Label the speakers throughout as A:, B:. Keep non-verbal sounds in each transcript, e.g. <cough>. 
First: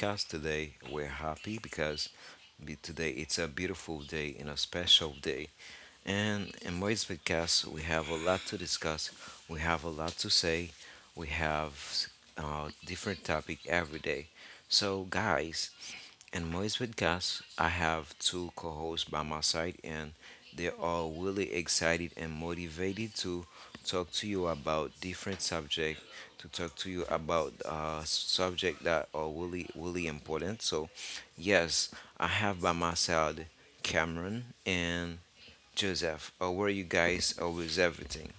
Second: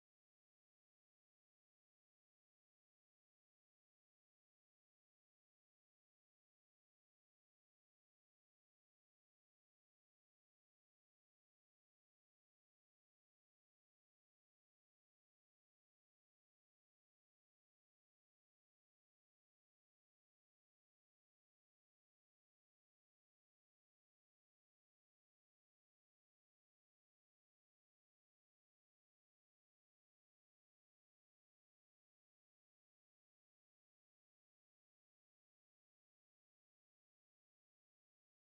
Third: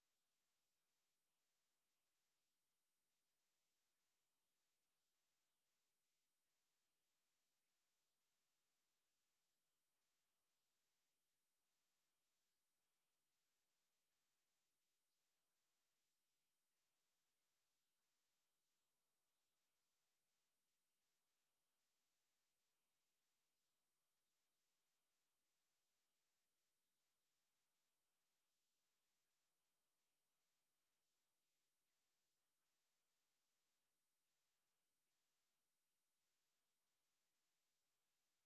A: podcast. Today we're happy because today it's a beautiful day and a special day. And in Moy's podcast, we have a lot to discuss. We have a lot to say. We have different topic every day. So guys, in my podcast, I have two co hosts by my side, and they are really excited and motivated to talk to you about different subject, to talk to you about subject that are really, really important. So, yes, I have by my side Cameron and Joseph. How are you guys? How is everything?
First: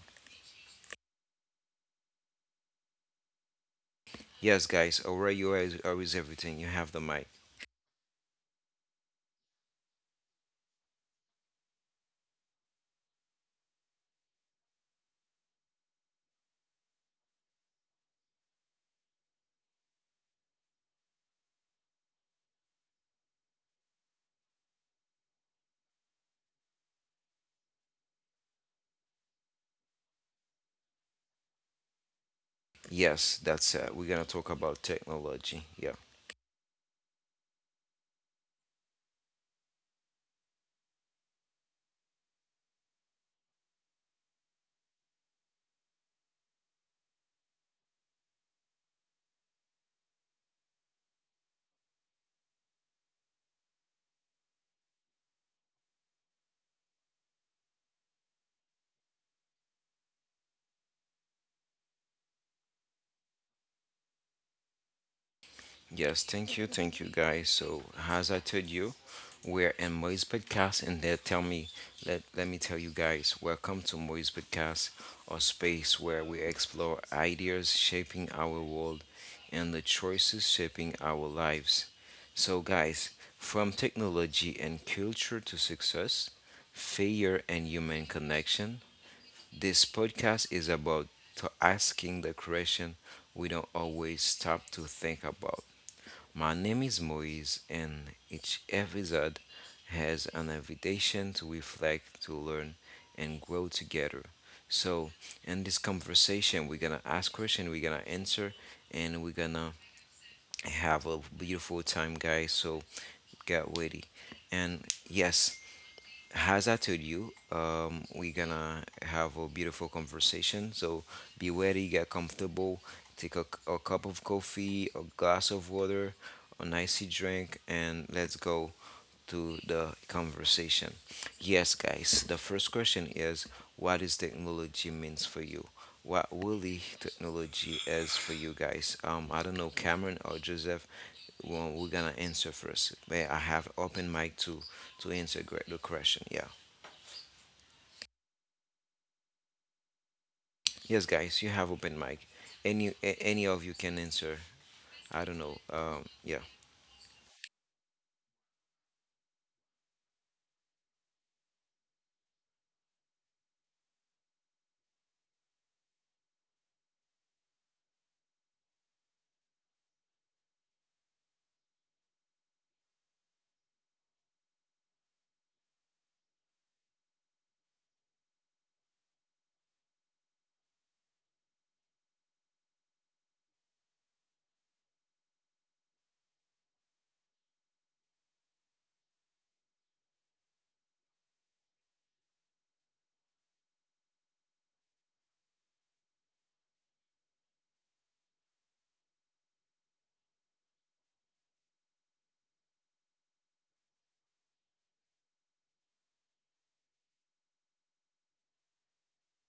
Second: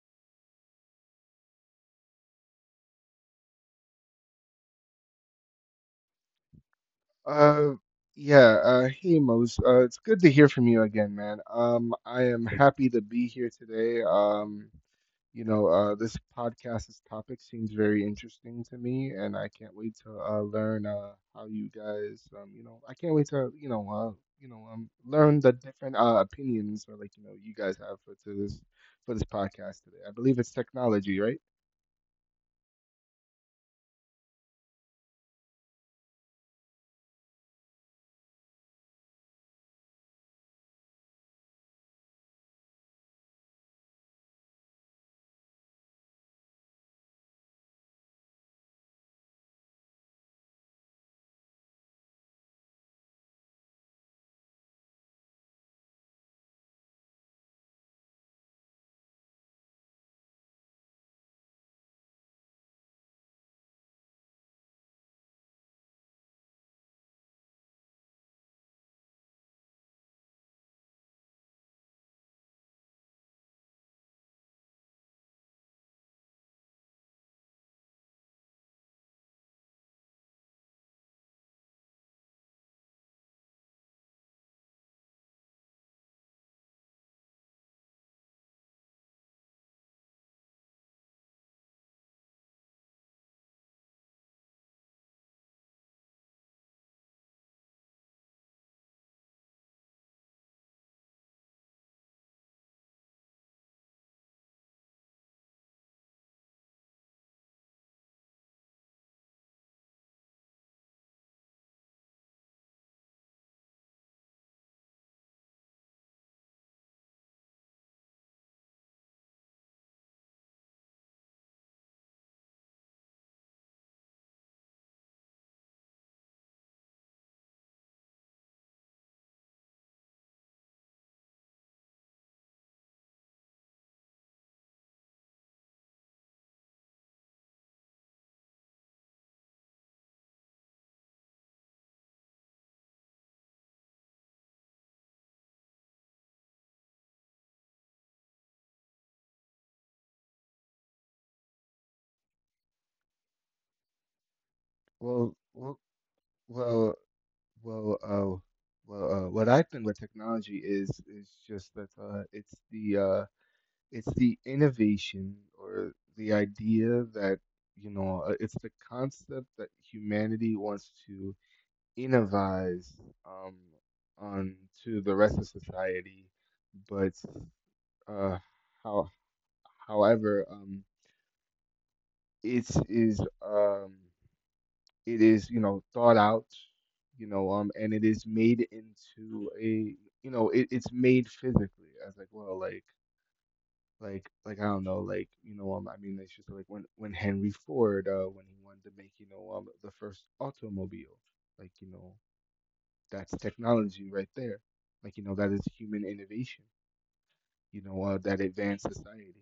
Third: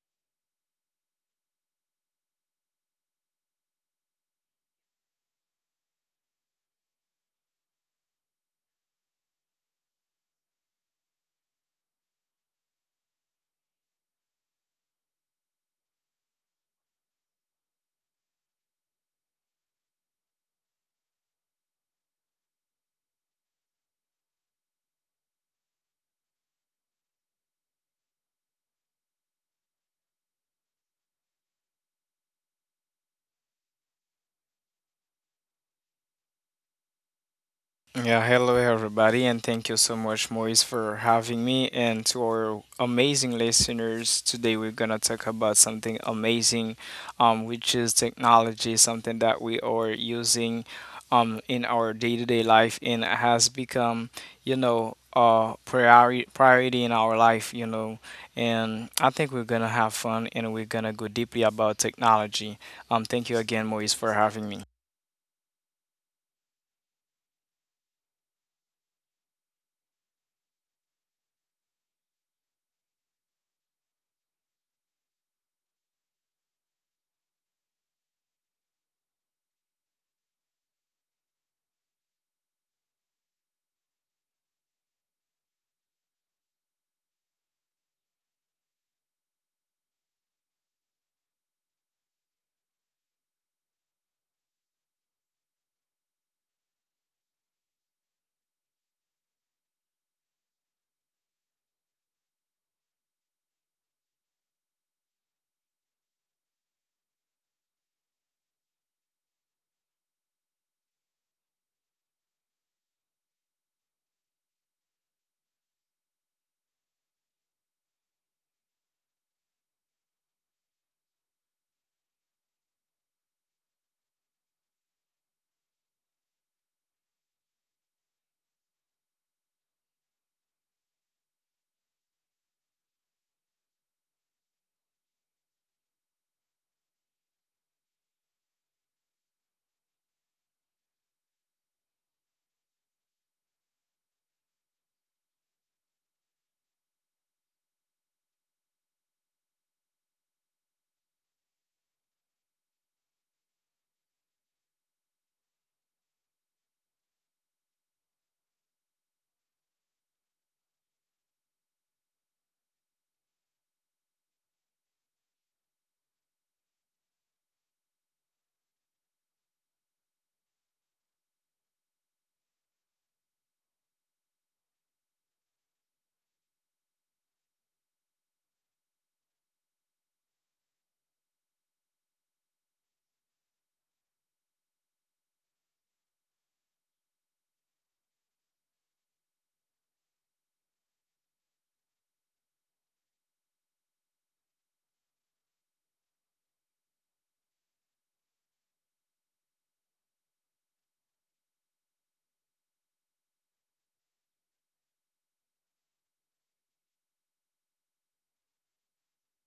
A: Yes, guys, how are you, guys? How is everything? You have the mic.
B: Uh, yeah, hey Mose, it's good to hear from you again, man. I am happy to be here today. This podcast's topic seems very interesting to me, and I can't wait to learn how you guys, I can't wait to, you know, learn the different opinions or you guys have for to this for this podcast today. I believe it's technology, right?
A: Yes, that's it. We're going to talk about technology. Yes.
C: Yeah, hello everybody, and thank you so much, Moise, for having me. And to our amazing listeners, today we're gonna talk about something amazing, which is technology, something that we are using, in our day-to-day life, and has become, a priority in our life. And I think we're gonna have fun, and we're gonna go deeply about technology. Thank you again, Moise, for having me.
A: Yes, thank you guys. So as I told you, we're in Moise Podcast and they tell me let me tell you guys, welcome to Moise Podcast, a space where we explore ideas shaping our world and the choices shaping our lives. So guys, from technology and culture to success, failure and human connection, this podcast is about to asking the question we don't always stop to think about. My name is Moise, and each episode has an invitation to reflect, to learn, and grow together. So, in this conversation, we're gonna ask questions, we're gonna answer, and we're gonna have a beautiful time, guys. So, get ready. And yes, as I told you, we're gonna have a beautiful conversation. So be ready, get comfortable, take a cup of coffee, a glass of water, a icy drink, and let's go to the conversation. Yes, guys. The first question is, what is technology means for you? What really technology is for you guys? I don't know, Cameron or Joseph. Well, we're gonna answer first. May I have open mic to answer the question. Yeah. Yes, guys. You have open mic. Any of you can answer. I don't
B: Well,
A: know.
B: well,
A: Yeah.
B: well. Well, uh, what I think with technology is just that it's the innovation or the idea that it's the concept that humanity wants to innovate, um, on to the rest of society, but uh, how, however, it is um, It is, thought out, and it is made into a, it's made physically as like, well, like I don't know, like, you know, I mean, it's just like when Henry Ford, when he wanted to make, the first automobile, like, you know, that's technology right there, that is human innovation, that advanced society,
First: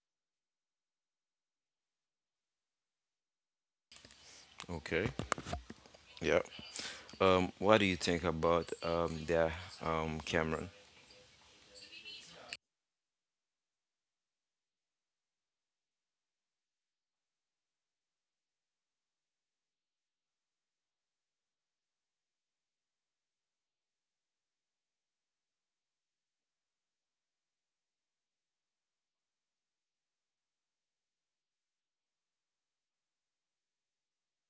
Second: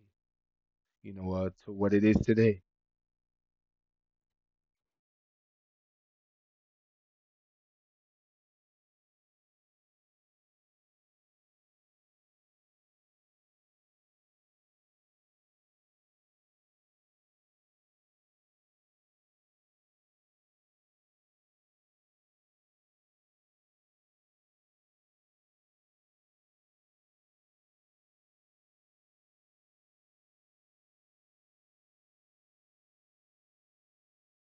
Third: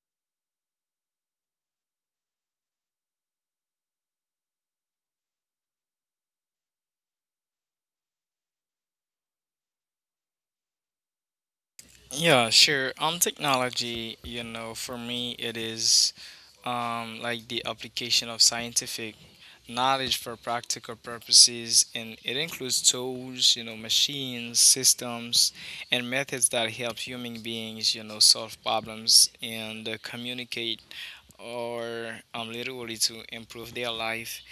B: to what it is today.
A: Okay. Yeah. What do you think about that, Cameron?
C: Yeah, sure. On technology, for me, it is like the application of scientific knowledge for practical purposes, and it includes tools, machines, systems, and methods that help human beings, solve problems and communicate, or literally, to improve their life,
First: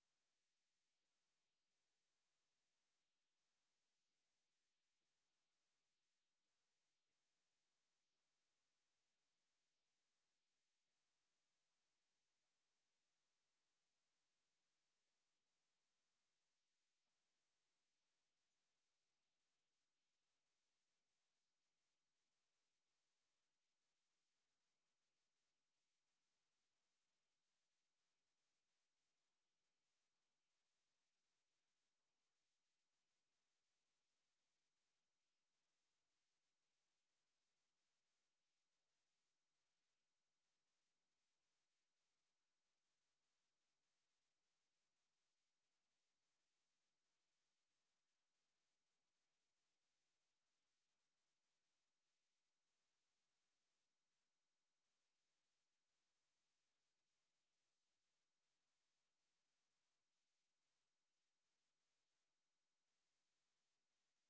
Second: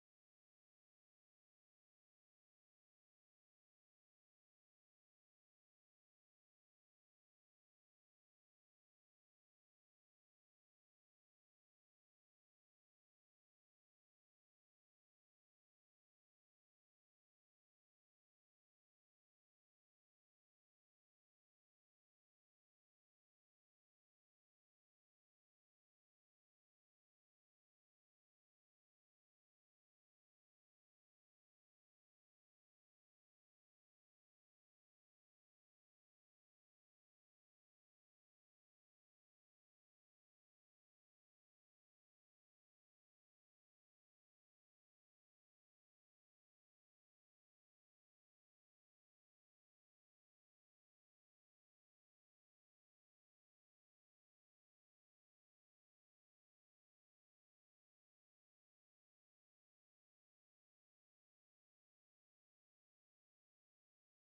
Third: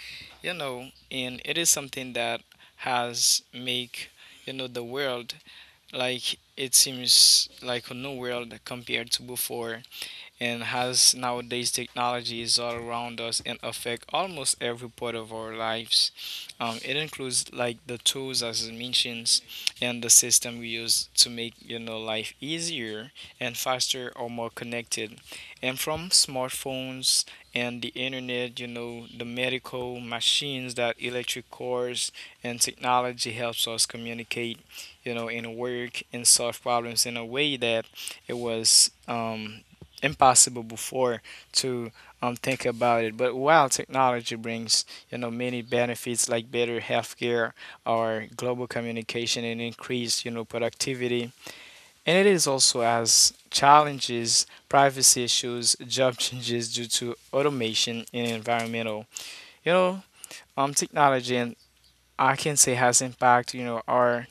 C: you know, and it is something that has make the world, like it seems like a new world compared to before. And has nowadays technology is all around us and affect almost every part of our lives. It includes like the tools as it mentions, and the system we use to make life easier and faster or more connected, and from smartphones and the internet, the medical machines, that electric cars, and technology helps us communicate, and work and solve problems in a way that it was impossible before to think about it. But while technology brings, many benefits like better healthcare or global communication and increased, productivity, and it is also as challenges, privacy issues, <laughs> job changes due to automation and environmental, you know, technology, and I can say has impact, our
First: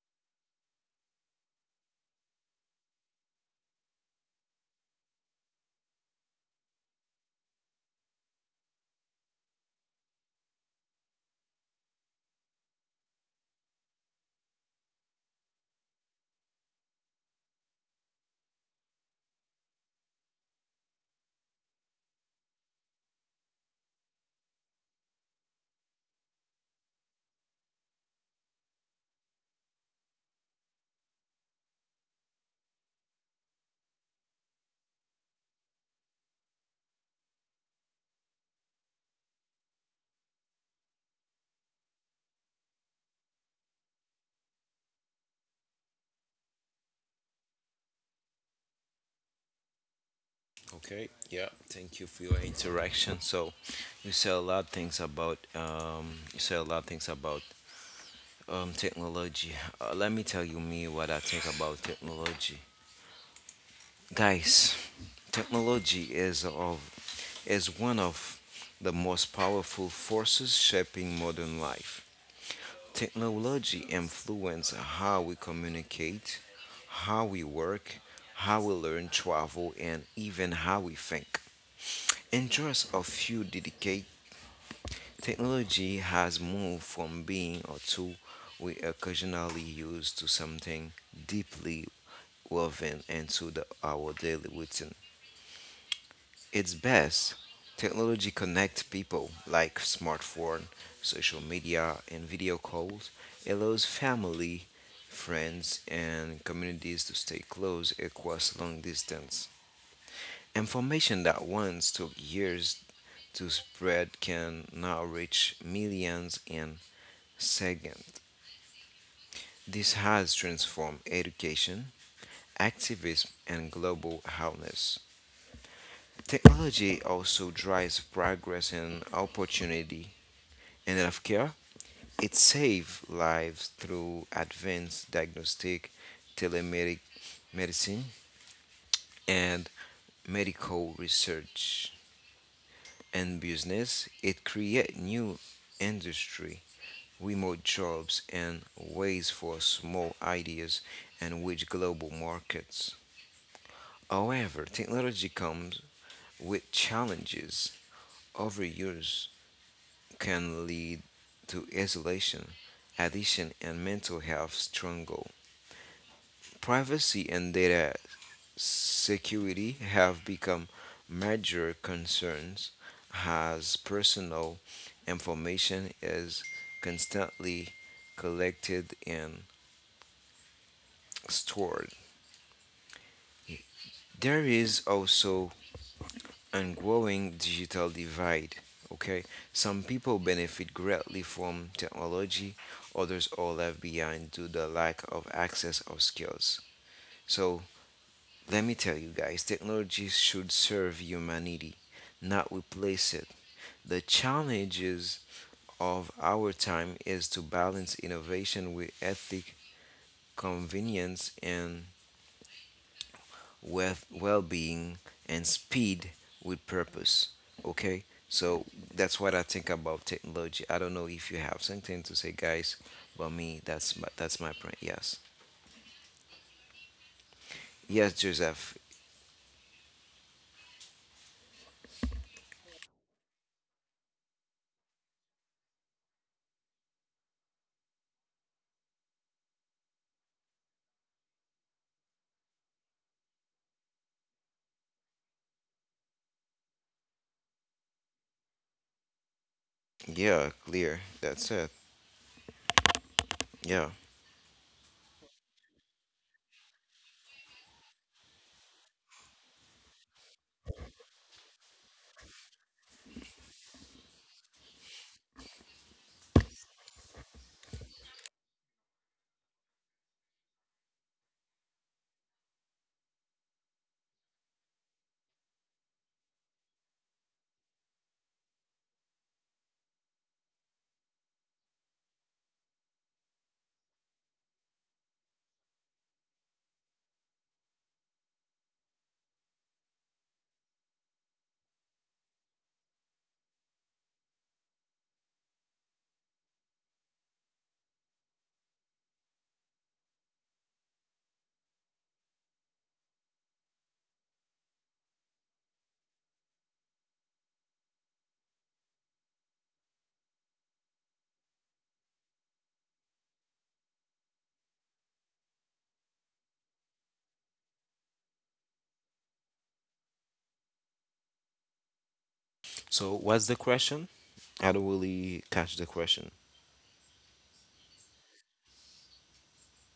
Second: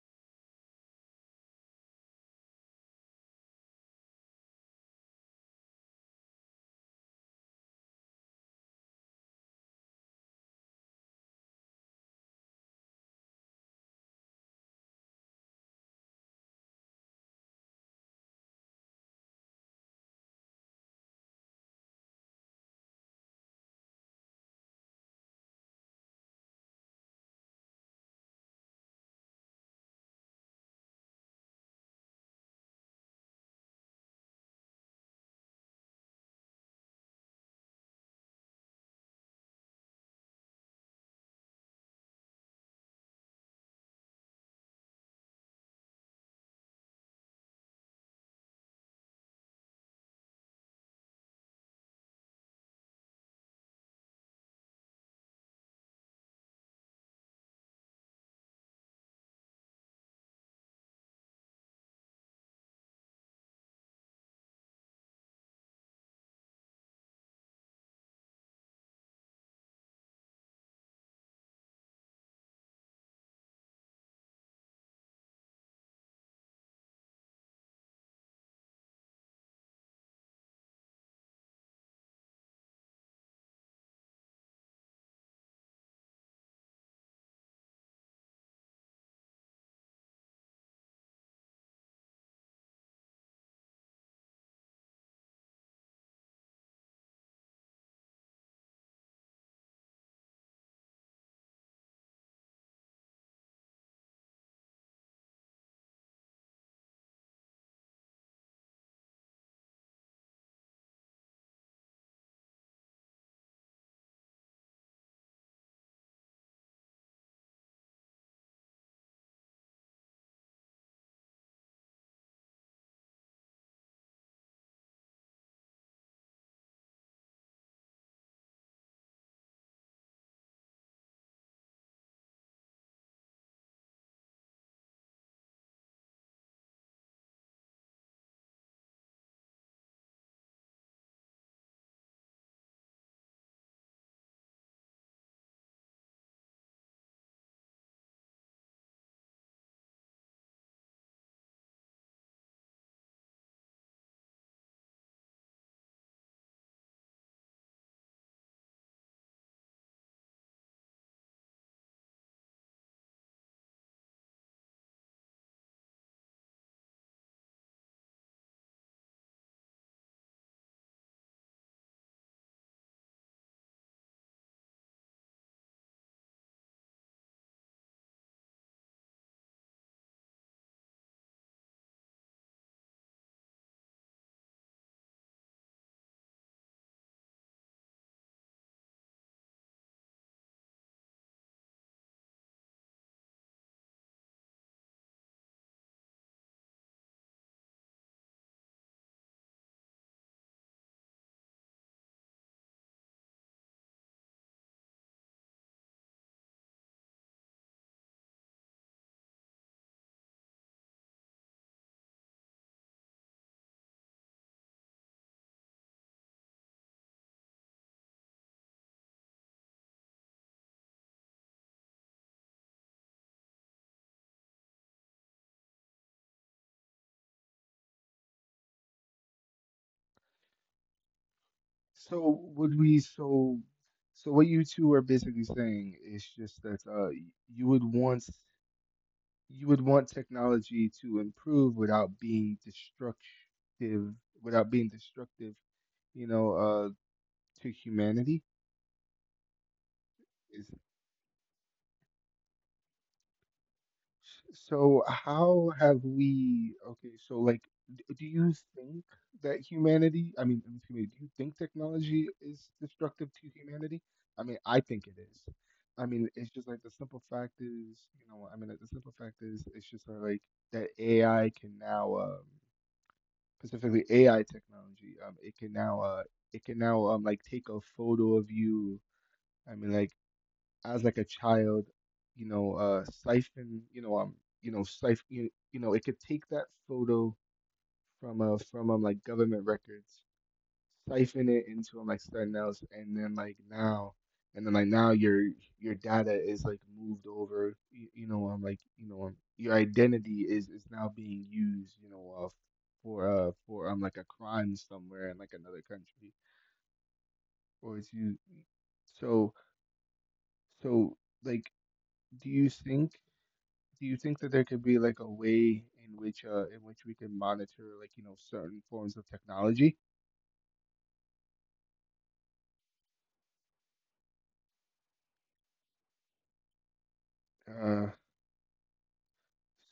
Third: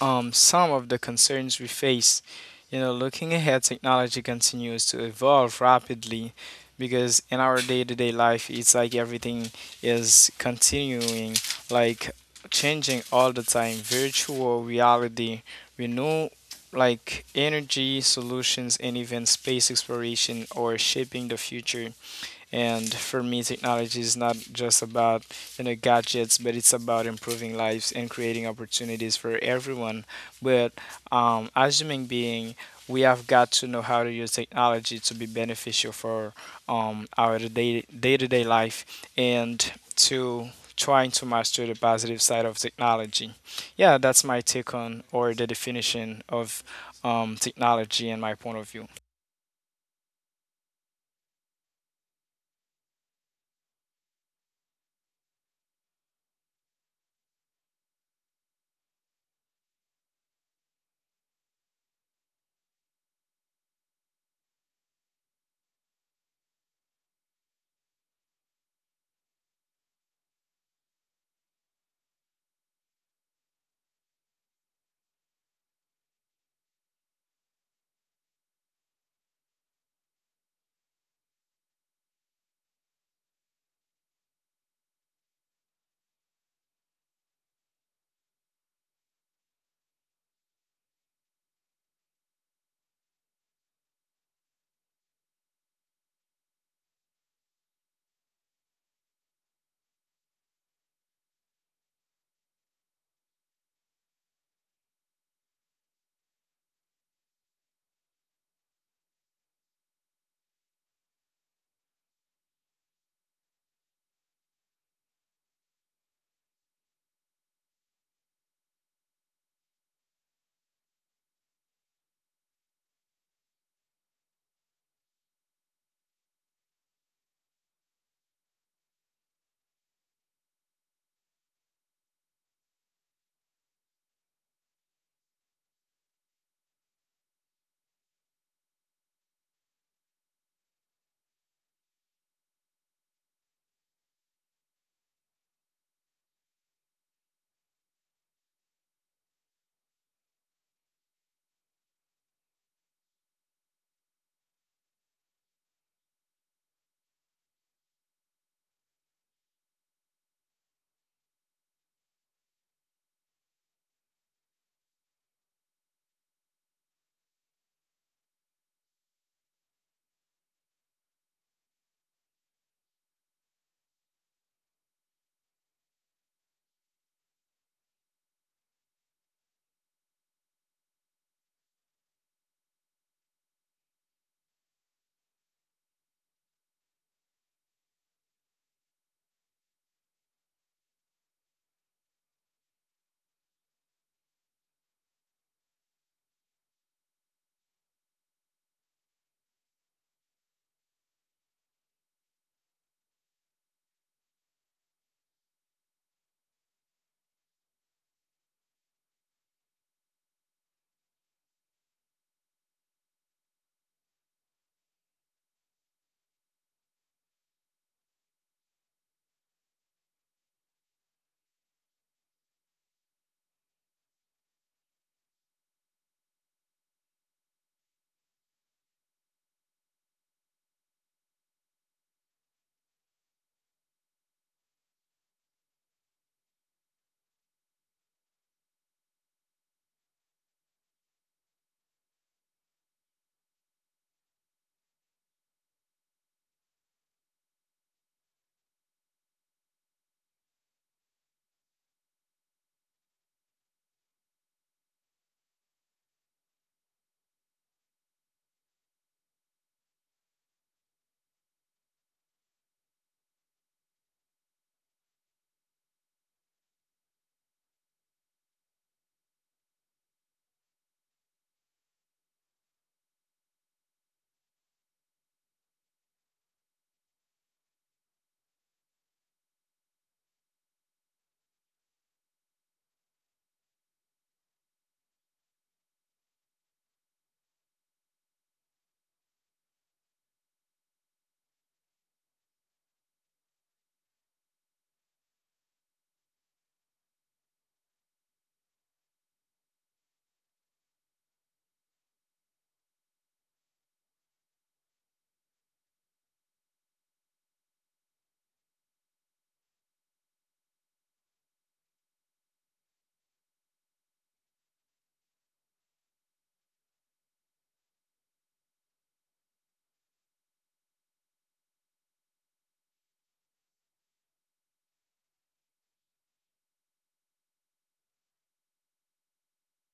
C: some of the concerns we face. Looking ahead, technology continues to evolve rapidly, because in our day-to-day life, it's like everything is continuing, like changing all the time. Virtual reality, renew like energy solutions, and even space exploration or shaping the future. And for me, technology is not just about gadgets, but it's about improving lives and creating opportunities for everyone. But as human being, we have got to know how to use technology to be beneficial for our day day to day life, and to trying to master the positive side of technology. Yeah, that's my take on or the definition of technology, and my point of view.
A: Okay. Yeah. Thank you for your interaction. So, you said a lot of things about technology. Let me tell you me what I think about technology, guys. Technology is one of the most powerful forces shaping modern life. Technology influences how we communicate, how we work, how we learn, travel, and even how we think. In just a few dedicated technology has moved from being a tool we occasionally use to something deeply woven into our daily routine. It's best technology connects people like smartphone, social media, and video calls, allows family, friends, and communities to stay close across long distance. Information that once took years to spread can now reach millions in second, this has transformed education, activism, and global awareness. Technology also drives progress and opportunity in healthcare. It saves lives through advanced diagnostic, telemedic medicine, and medical research. And business, it creates new industry, remote jobs, and ways for small ideas and which global markets. However, technology comes with challenges. Overuse can lead to isolation, addiction, and mental health struggle. Privacy and data security have become major concerns as personal information is constantly collected and stored. There is also and growing digital divide. Okay, some people benefit greatly from technology, others are left behind due to the lack of access or skills. So, let me tell you guys technology should serve humanity, not replace it. The challenges of our time is to balance innovation with ethic, convenience, and with well-being and speed with purpose. Okay, so that's what I think about technology. I don't know if you have something to say, guys, but me, that's my point. Yes, yes, Joseph.
B: So would we so so what you two are basically saying is just that you would want, you would want technology to improve without being destructive, without being destructive, you know, uh to humanity.
A: Yeah,
B: Is.
A: clear, that's it. Yeah.
B: So how have we, okay, so like, do you think that humanity, I mean, excuse me, do you think technology is destructive to humanity? I mean, I think it is. I mean, it's just like the simple fact is, you know, I mean, like, the simple fact is, it's just like that AI can now, specifically AI technology, it can now, like take a photo of you. I mean, like as like a child, siphon, siphon, it could take that photo from like government records, siphon it into like something else, and then like now your data is like moved over, like your identity is now being used, for like a crime somewhere in like another country, or it's you. So, so like, do you think, that there could be like a way in which we can monitor like certain forms of technology?
A: So, what's the question? I don't really catch the question.
B: Uh,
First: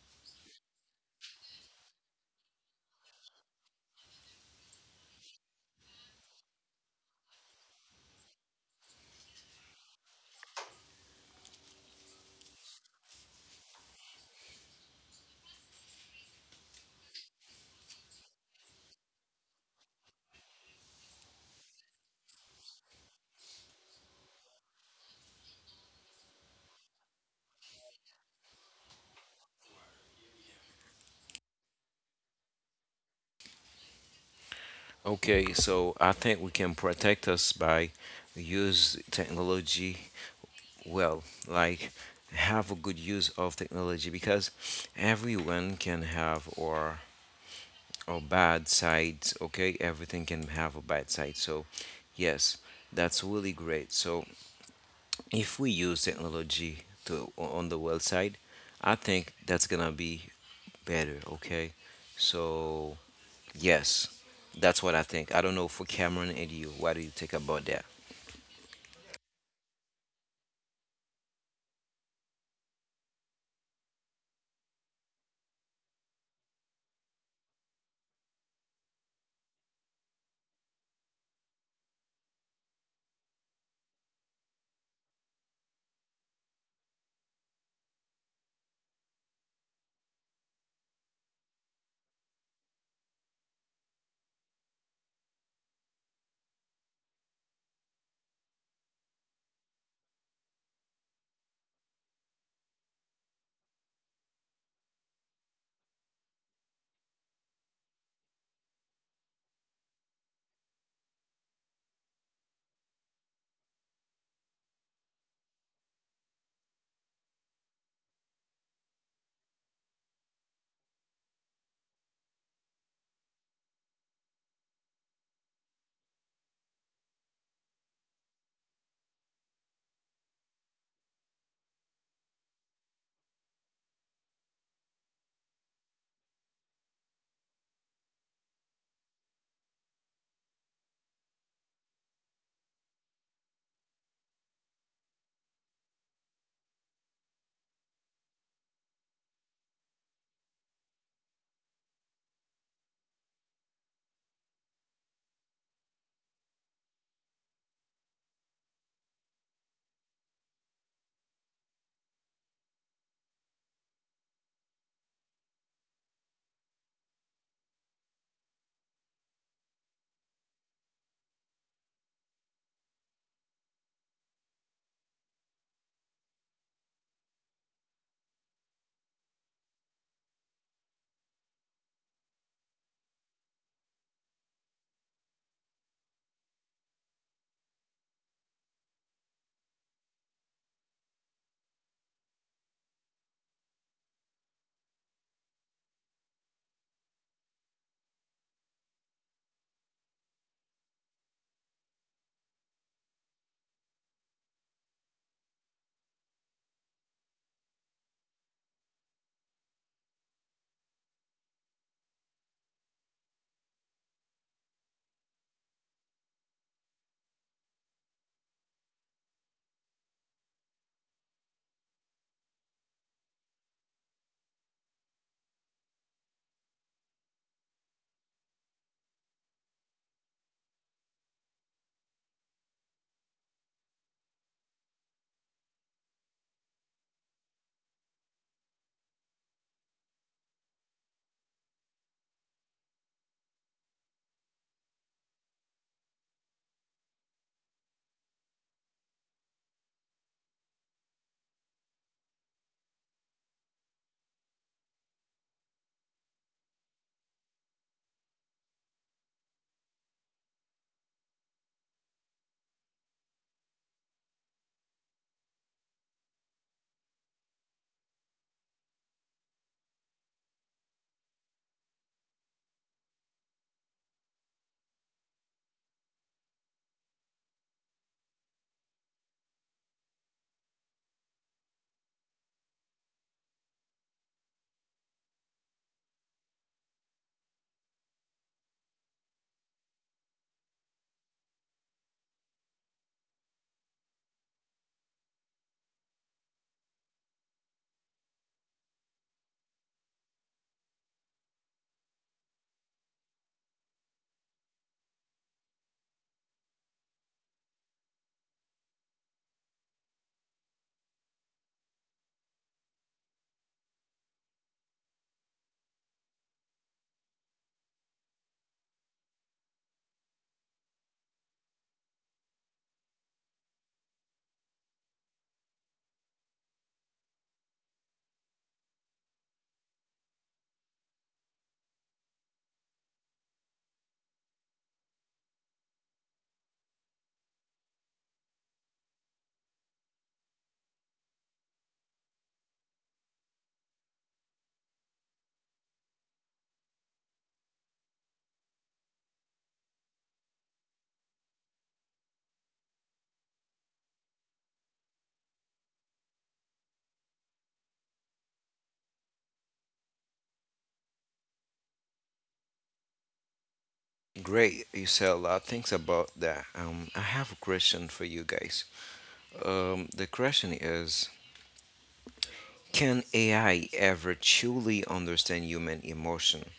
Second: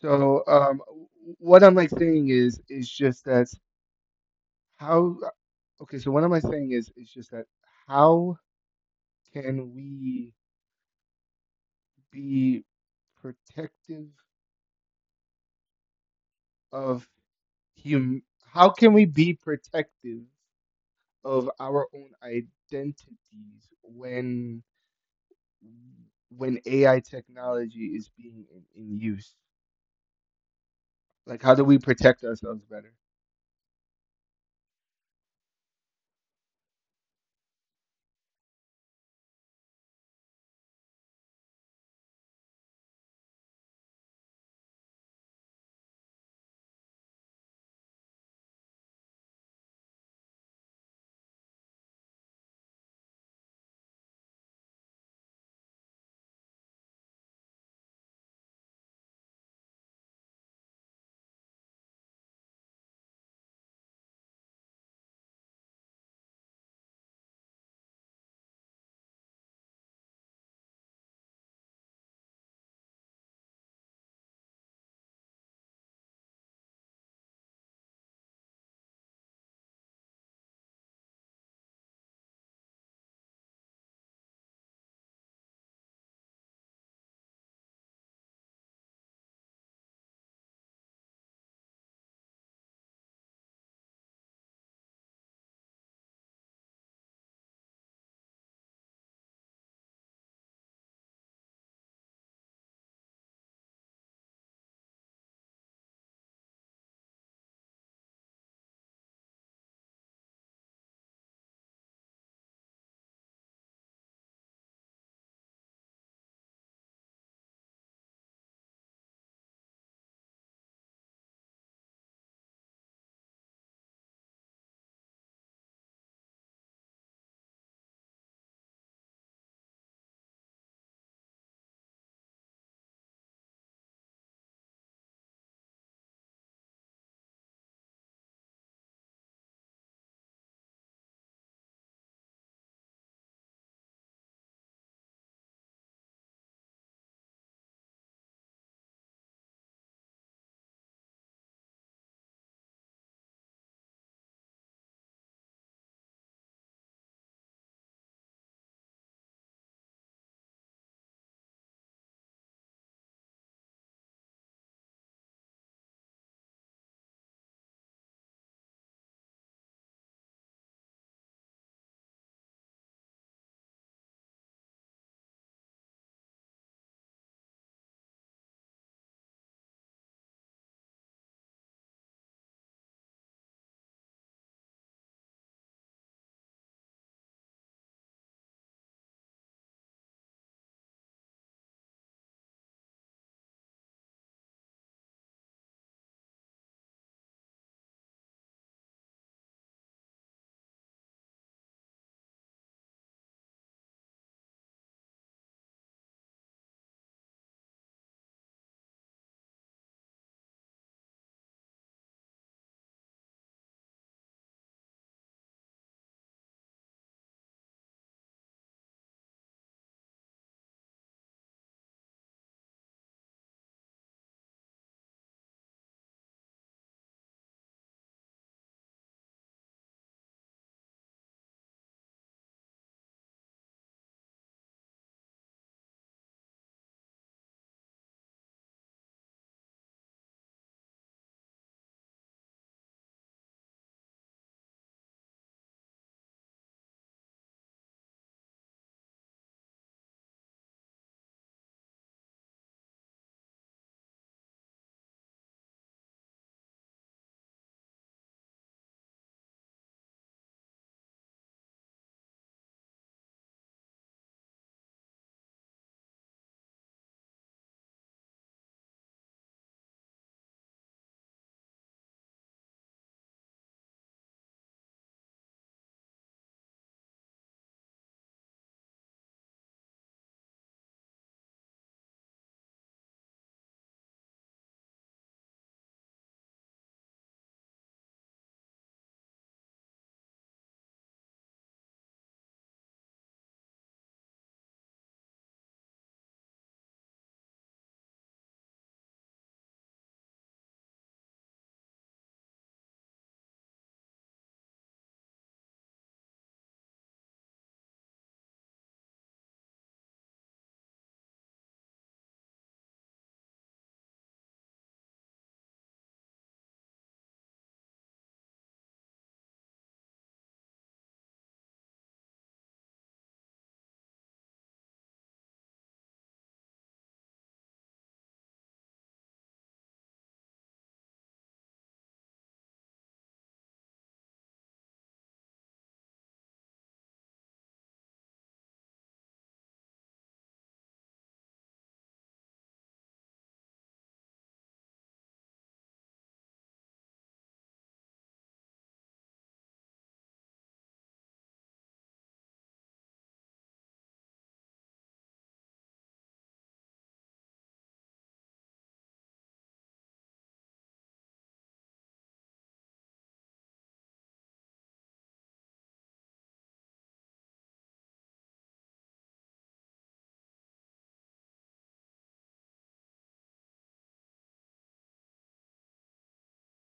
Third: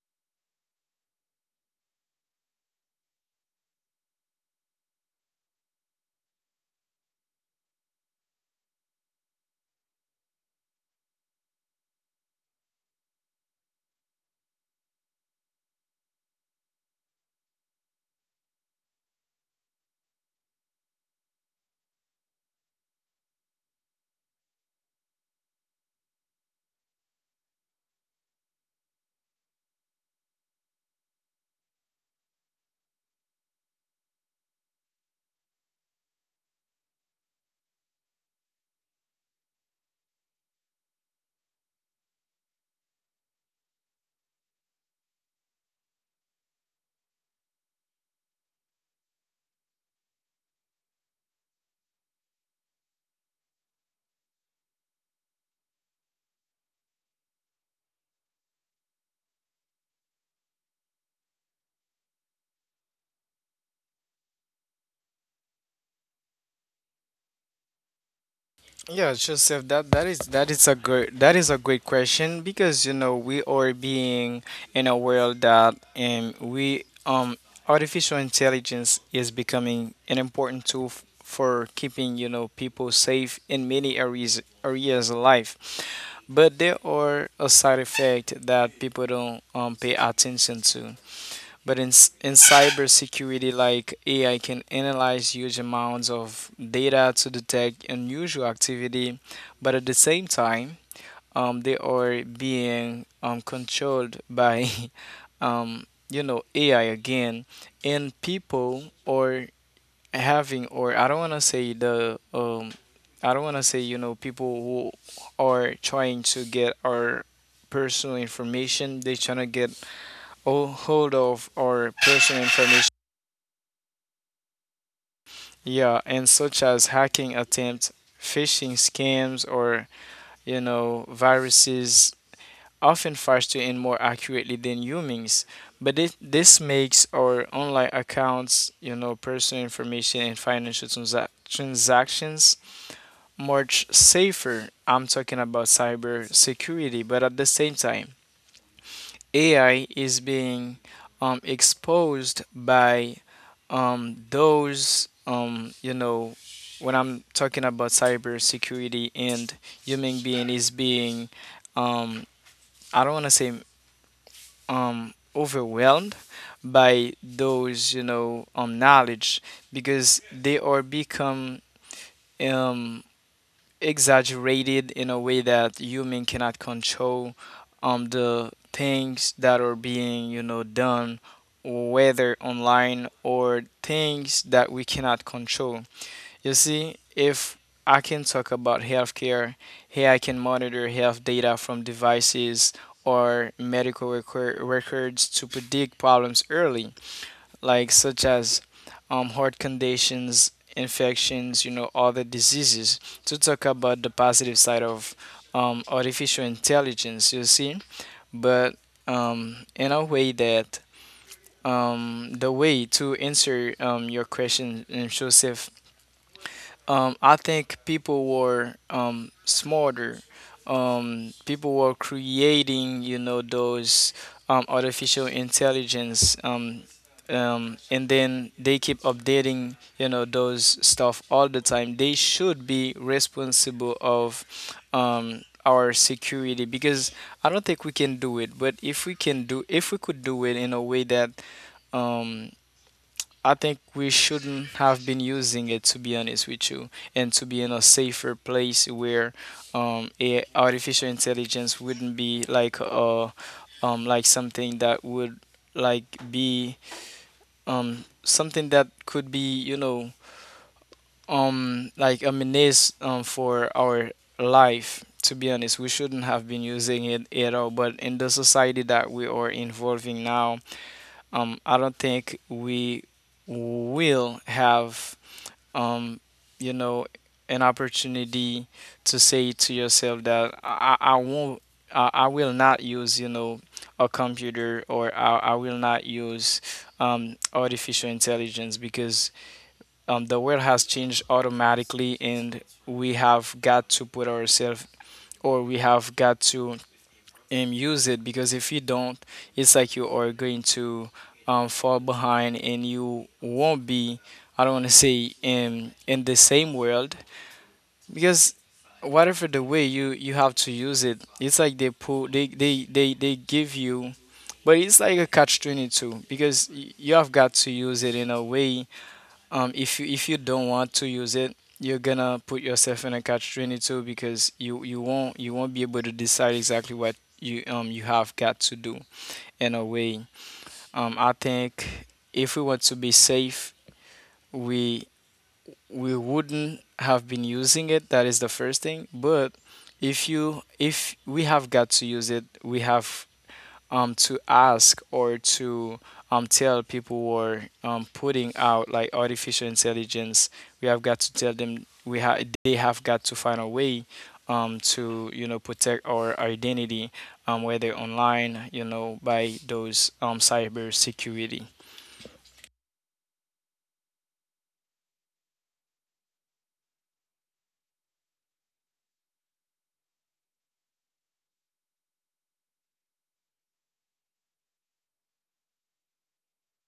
B: so w- what am I saying is just that how. Okay. So what am I saying is just that how can we be protective of hum how can we be protective of our own identities when AI technology is being in use? Like, how do we protect ourselves better?
A: Okay, so I think we can protect us by use technology well, like have a good use of technology because everyone can have or bad sides. Okay, everything can have a bad side. So, yes, that's really great. So, if we use technology to on the well side, I think that's gonna be better. Okay, so yes, that's what I think. I don't know for Cameron and you. What do you think about that?
C: Yeah, Joseph, that that is a good that is a great question, because we are being in a world that we artificial intelligence is becoming an important tool for keeping people safe in many areas of life, but there are a side effect that people don't pay attention to. But in cybersecurity, like AI can analyze huge amounts of data to detect unusual activity, but at the same time, they are being controlled by, <laughs> AI again, and people are having, or I don't want to say people who are trying to get our personal information. They're trying to get all hold of our personal information. Yeah, and such as hacking attempts, phishing scams, or viruses, often faster and more accurately than humans. But this makes our online accounts, personal information, and financial transactions much safer. I'm talking about cyber security, but at the same time, AI is being exposed by those, when I'm talking about cybersecurity, and human being is being, um, I don't want to say, overwhelmed by those, knowledge, because they are become um, exaggerated in a way that human cannot control the things that are being done, whether online, or things that we cannot control. You see, if I can talk about healthcare here, I can monitor health data from devices or medical records to predict problems early, like such as heart conditions, infections, other diseases. To talk about the positive side of artificial intelligence, you see, but in a way that the way to answer your question, Joseph, I think people were smarter. People were creating, those artificial intelligence, and then they keep updating, those stuff all the time. They should be responsible of our security, because I don't think we can do it. But if we can do, if we could do it in a way that um, I think we shouldn't have been using it, to be honest with you, and to be in a safer place where a artificial intelligence wouldn't be like a like something that would like be something that could be like a menace for our life. To be honest, we shouldn't have been using it at all. But in the society that we are involving now, I don't think we will have um, you know, an opportunity to say to yourself that I won't, I will not use, a computer, or I will not use artificial intelligence, because the world has changed automatically, and we have got to put ourselves, or we have got to and use it, because if you don't, it's like you are going to fall behind, and you won't be, I don't want to say, in the same world, because whatever the way you have to use it, it's like they pull, they give you, but it's like a catch 22 because you have got to use it in a way. If you don't want to use it, you're gonna put yourself in a catch 22, because you won't, you won't be able to decide exactly what you you have got to do, in a way. I think if we want to be safe, we we wouldn't have been using it. That is the first thing. But if you if we have got to use it, we have to ask, or to tell people who are putting out like artificial intelligence, we have got to tell them, we have they have got to find a way to protect our identity, whether online, by those cyber security.
A: Great, you said a lot of things about that. I have a question for you guys. The question is, can AI ever truly understand human emotion?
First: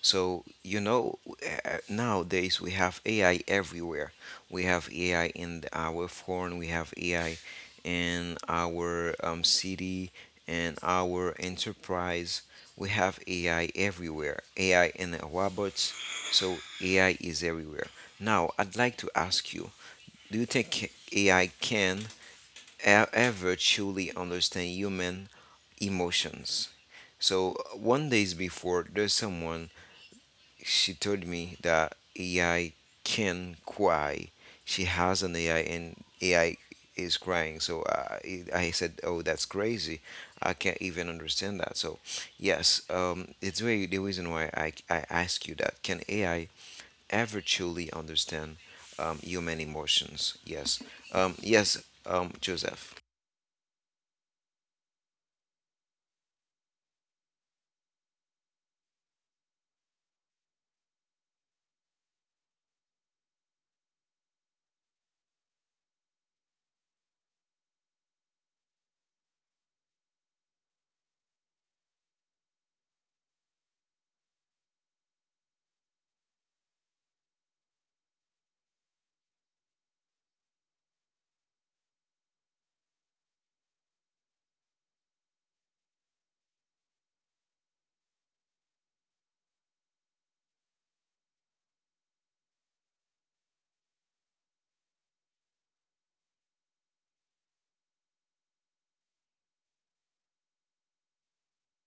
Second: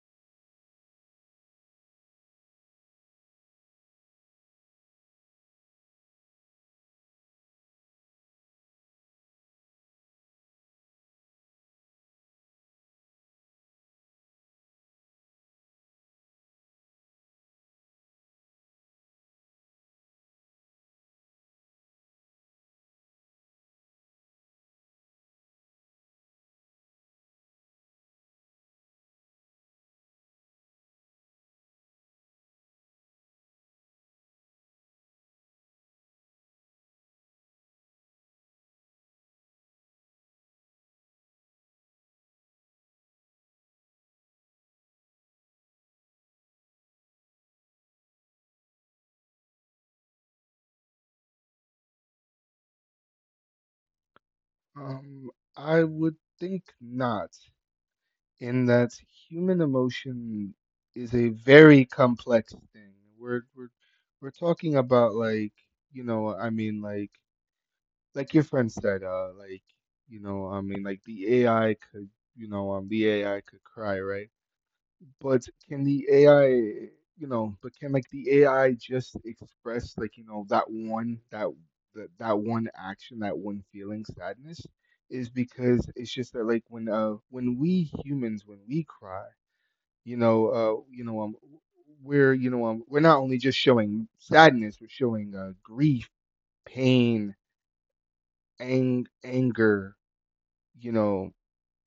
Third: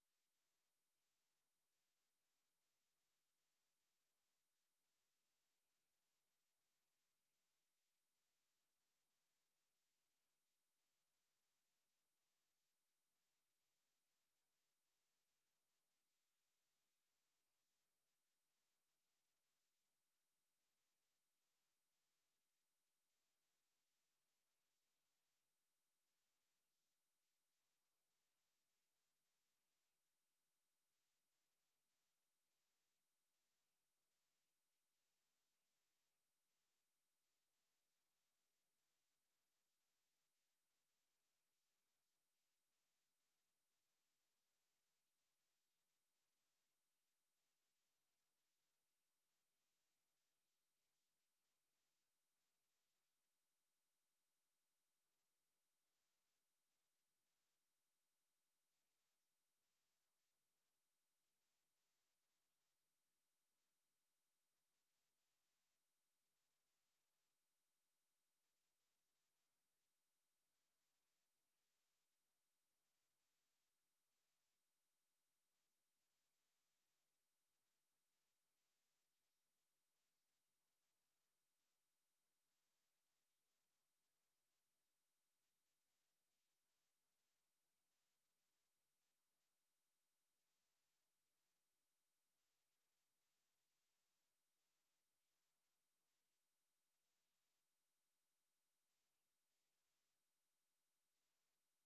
A: So, nowadays we have AI everywhere. We have AI in our phone, we have AI in our city, in our enterprise. We have AI everywhere, AI in the robots. So, AI is everywhere. Now, I'd like to ask you, do you think AI can ever truly understand human emotions. So one days before, there's someone, she told me that AI can cry. She has an AI and AI is crying. So I said, "Oh, that's crazy. I can't even understand that." So yes, it's really the reason why I ask you that. Can AI ever truly understand human emotions? Yes, yes, Joseph.
B: Um, I would think not, in that human emotion is a very complex thing. We're we're we're talking about you know, I mean, like like, your friend said, like the AI could, the AI could cry, right? But can the AI, but can like the AI just express that one action, that one feeling, sadness. Is because it's just that like when we humans when we cry, you know, uh you know um we're we're not only just showing sadness, we're showing grief, pain, anger, you know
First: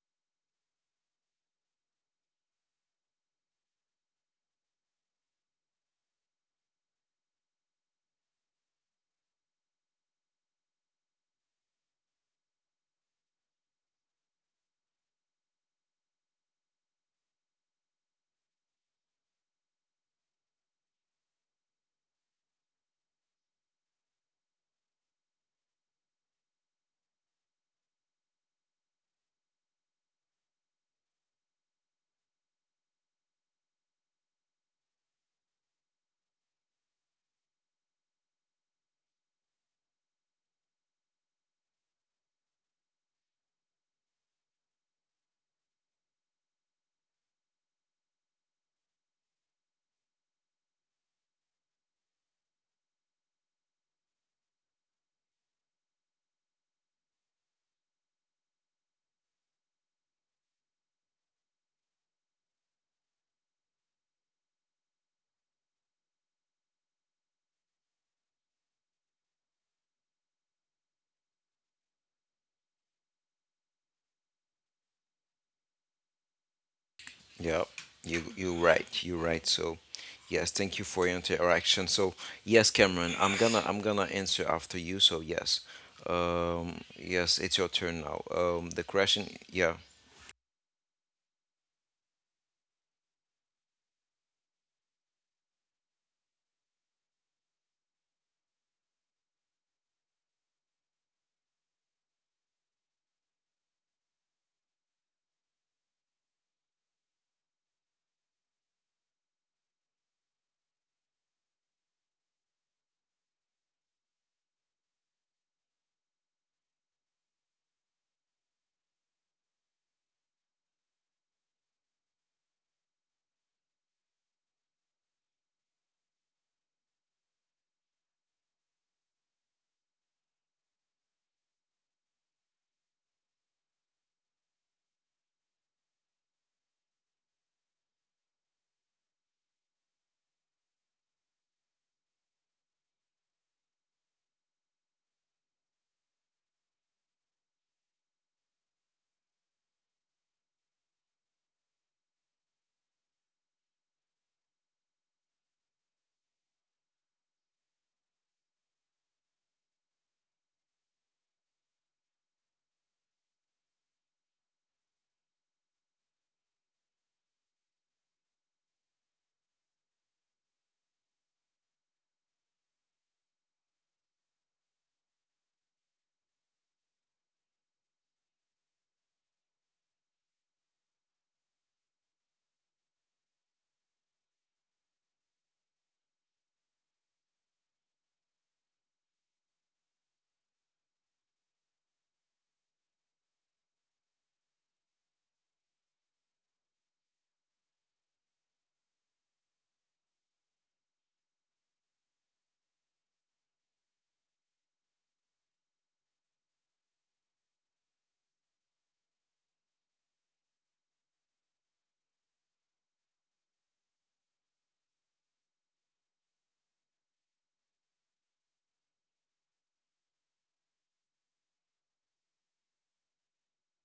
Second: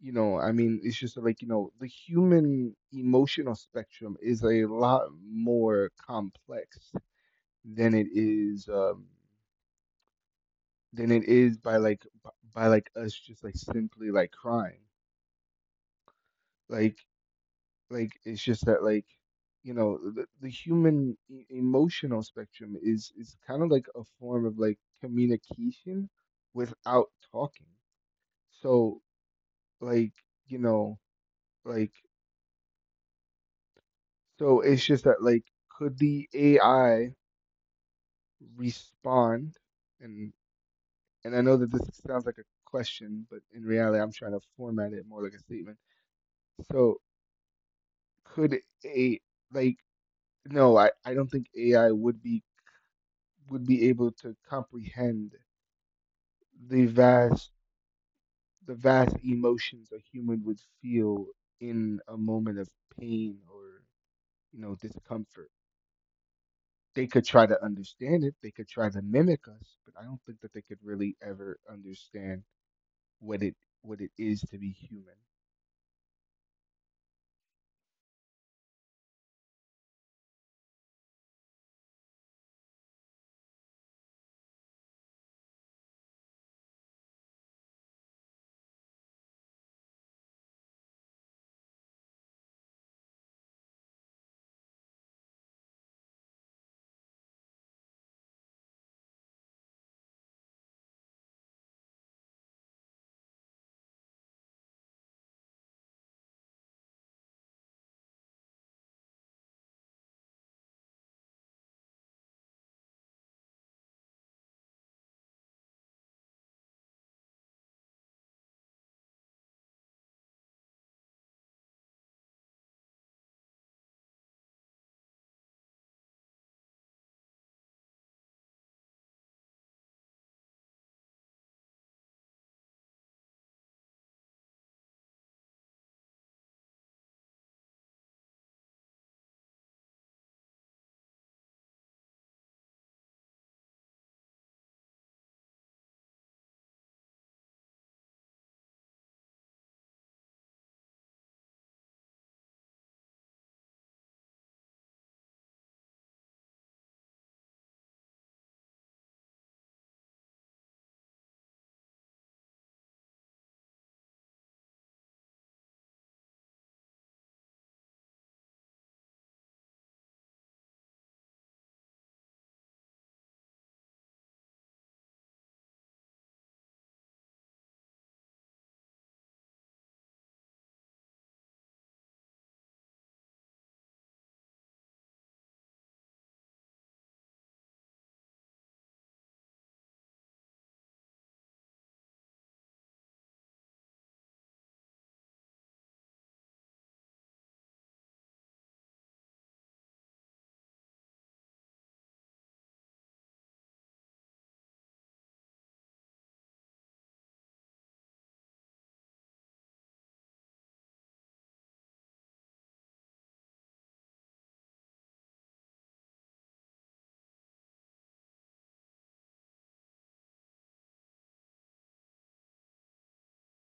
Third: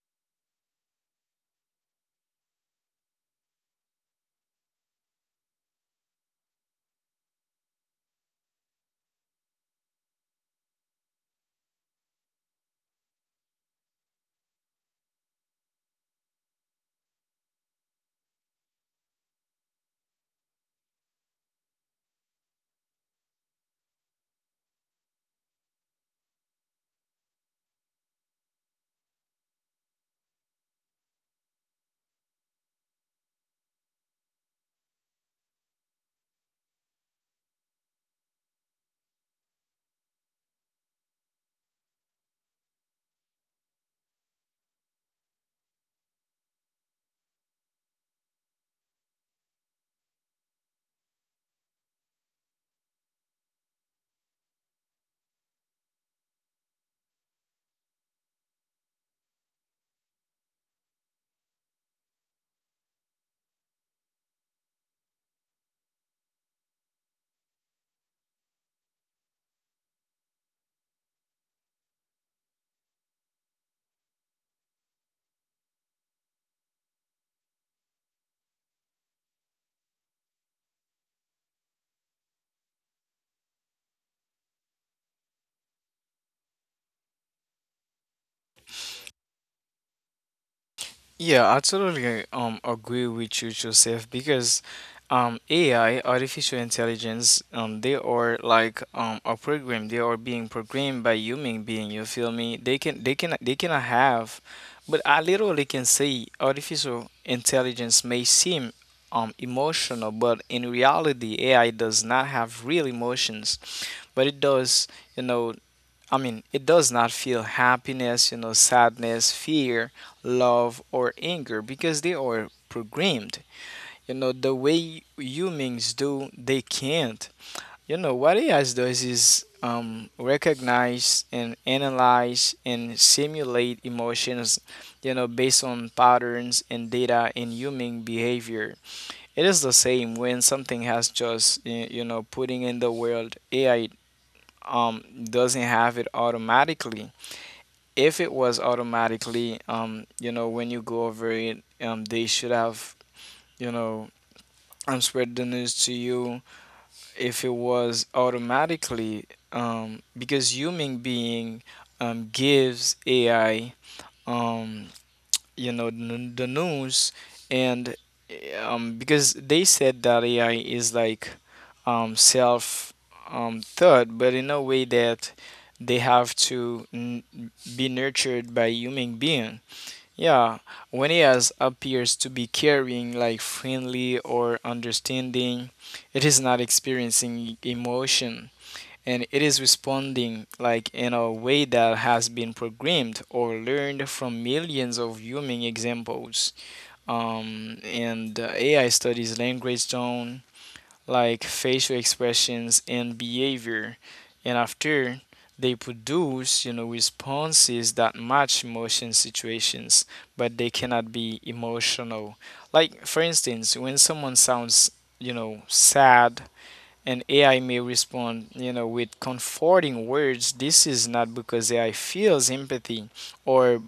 B: you know, I mean, it's just like, you know, the human emotional spectrum is a lot more complex than it is um than it is by like us just like simply like crying. Like it's just that like the human e emotional spectrum is kind of like a form of like communication without talking. So like, you know, like so it's just that like, could the AI respond? and and I know that this sounds like a question, but in reality I'm trying to format it more like a statement. So could a like no, I don't think AI would be, would be able to comprehend the vast, the vast emotions a human would feel in a moment of pain or discomfort. They could try to understand it, they could try to mimic us, but I don't think that they could really ever understand what it, what it is to be human.
A: Yeah, you right, you right. So, yes, thank you for your interaction. So, yes, Cameron, I'm gonna answer after you. So, yes, yes, it's your turn now. The question, yeah.
C: Yeah, I totally agree with you, Joseph, because AI, artificial intelligence, they are like a program. They are being programmed by human being, you feel me? They cannot have, but I literally can say artificial intelligence may seem emotional, but in reality AI does not have real emotions. But you know, it does not feel happiness, sadness, fear, love, or anger, because they are programmed. The way humans do, they can't. What AI does is recognize and analyze and simulate emotions, based on patterns and data in human behavior. It is the same when something has just, putting in the world, AI doesn't have it automatically. If it was automatically, when you go over it, they should have, you know, spread the news to you. If it was automatically, because human being gives AI, um, the news, and because they said that AI is like self thought, but in a way that they have to be nurtured by human being. Yeah, when he has appears to be caring, like friendly or understanding, it is not experiencing emotion, and it is responding like in a way that has been programmed or learned from millions of human examples. And AI studies language tone, like facial expressions and behavior. And after, they produce, responses that match emotion situations, but they cannot be emotional. Like, for instance, when someone sounds, sad, and AI may respond, with comforting words. This is not because AI feels empathy, or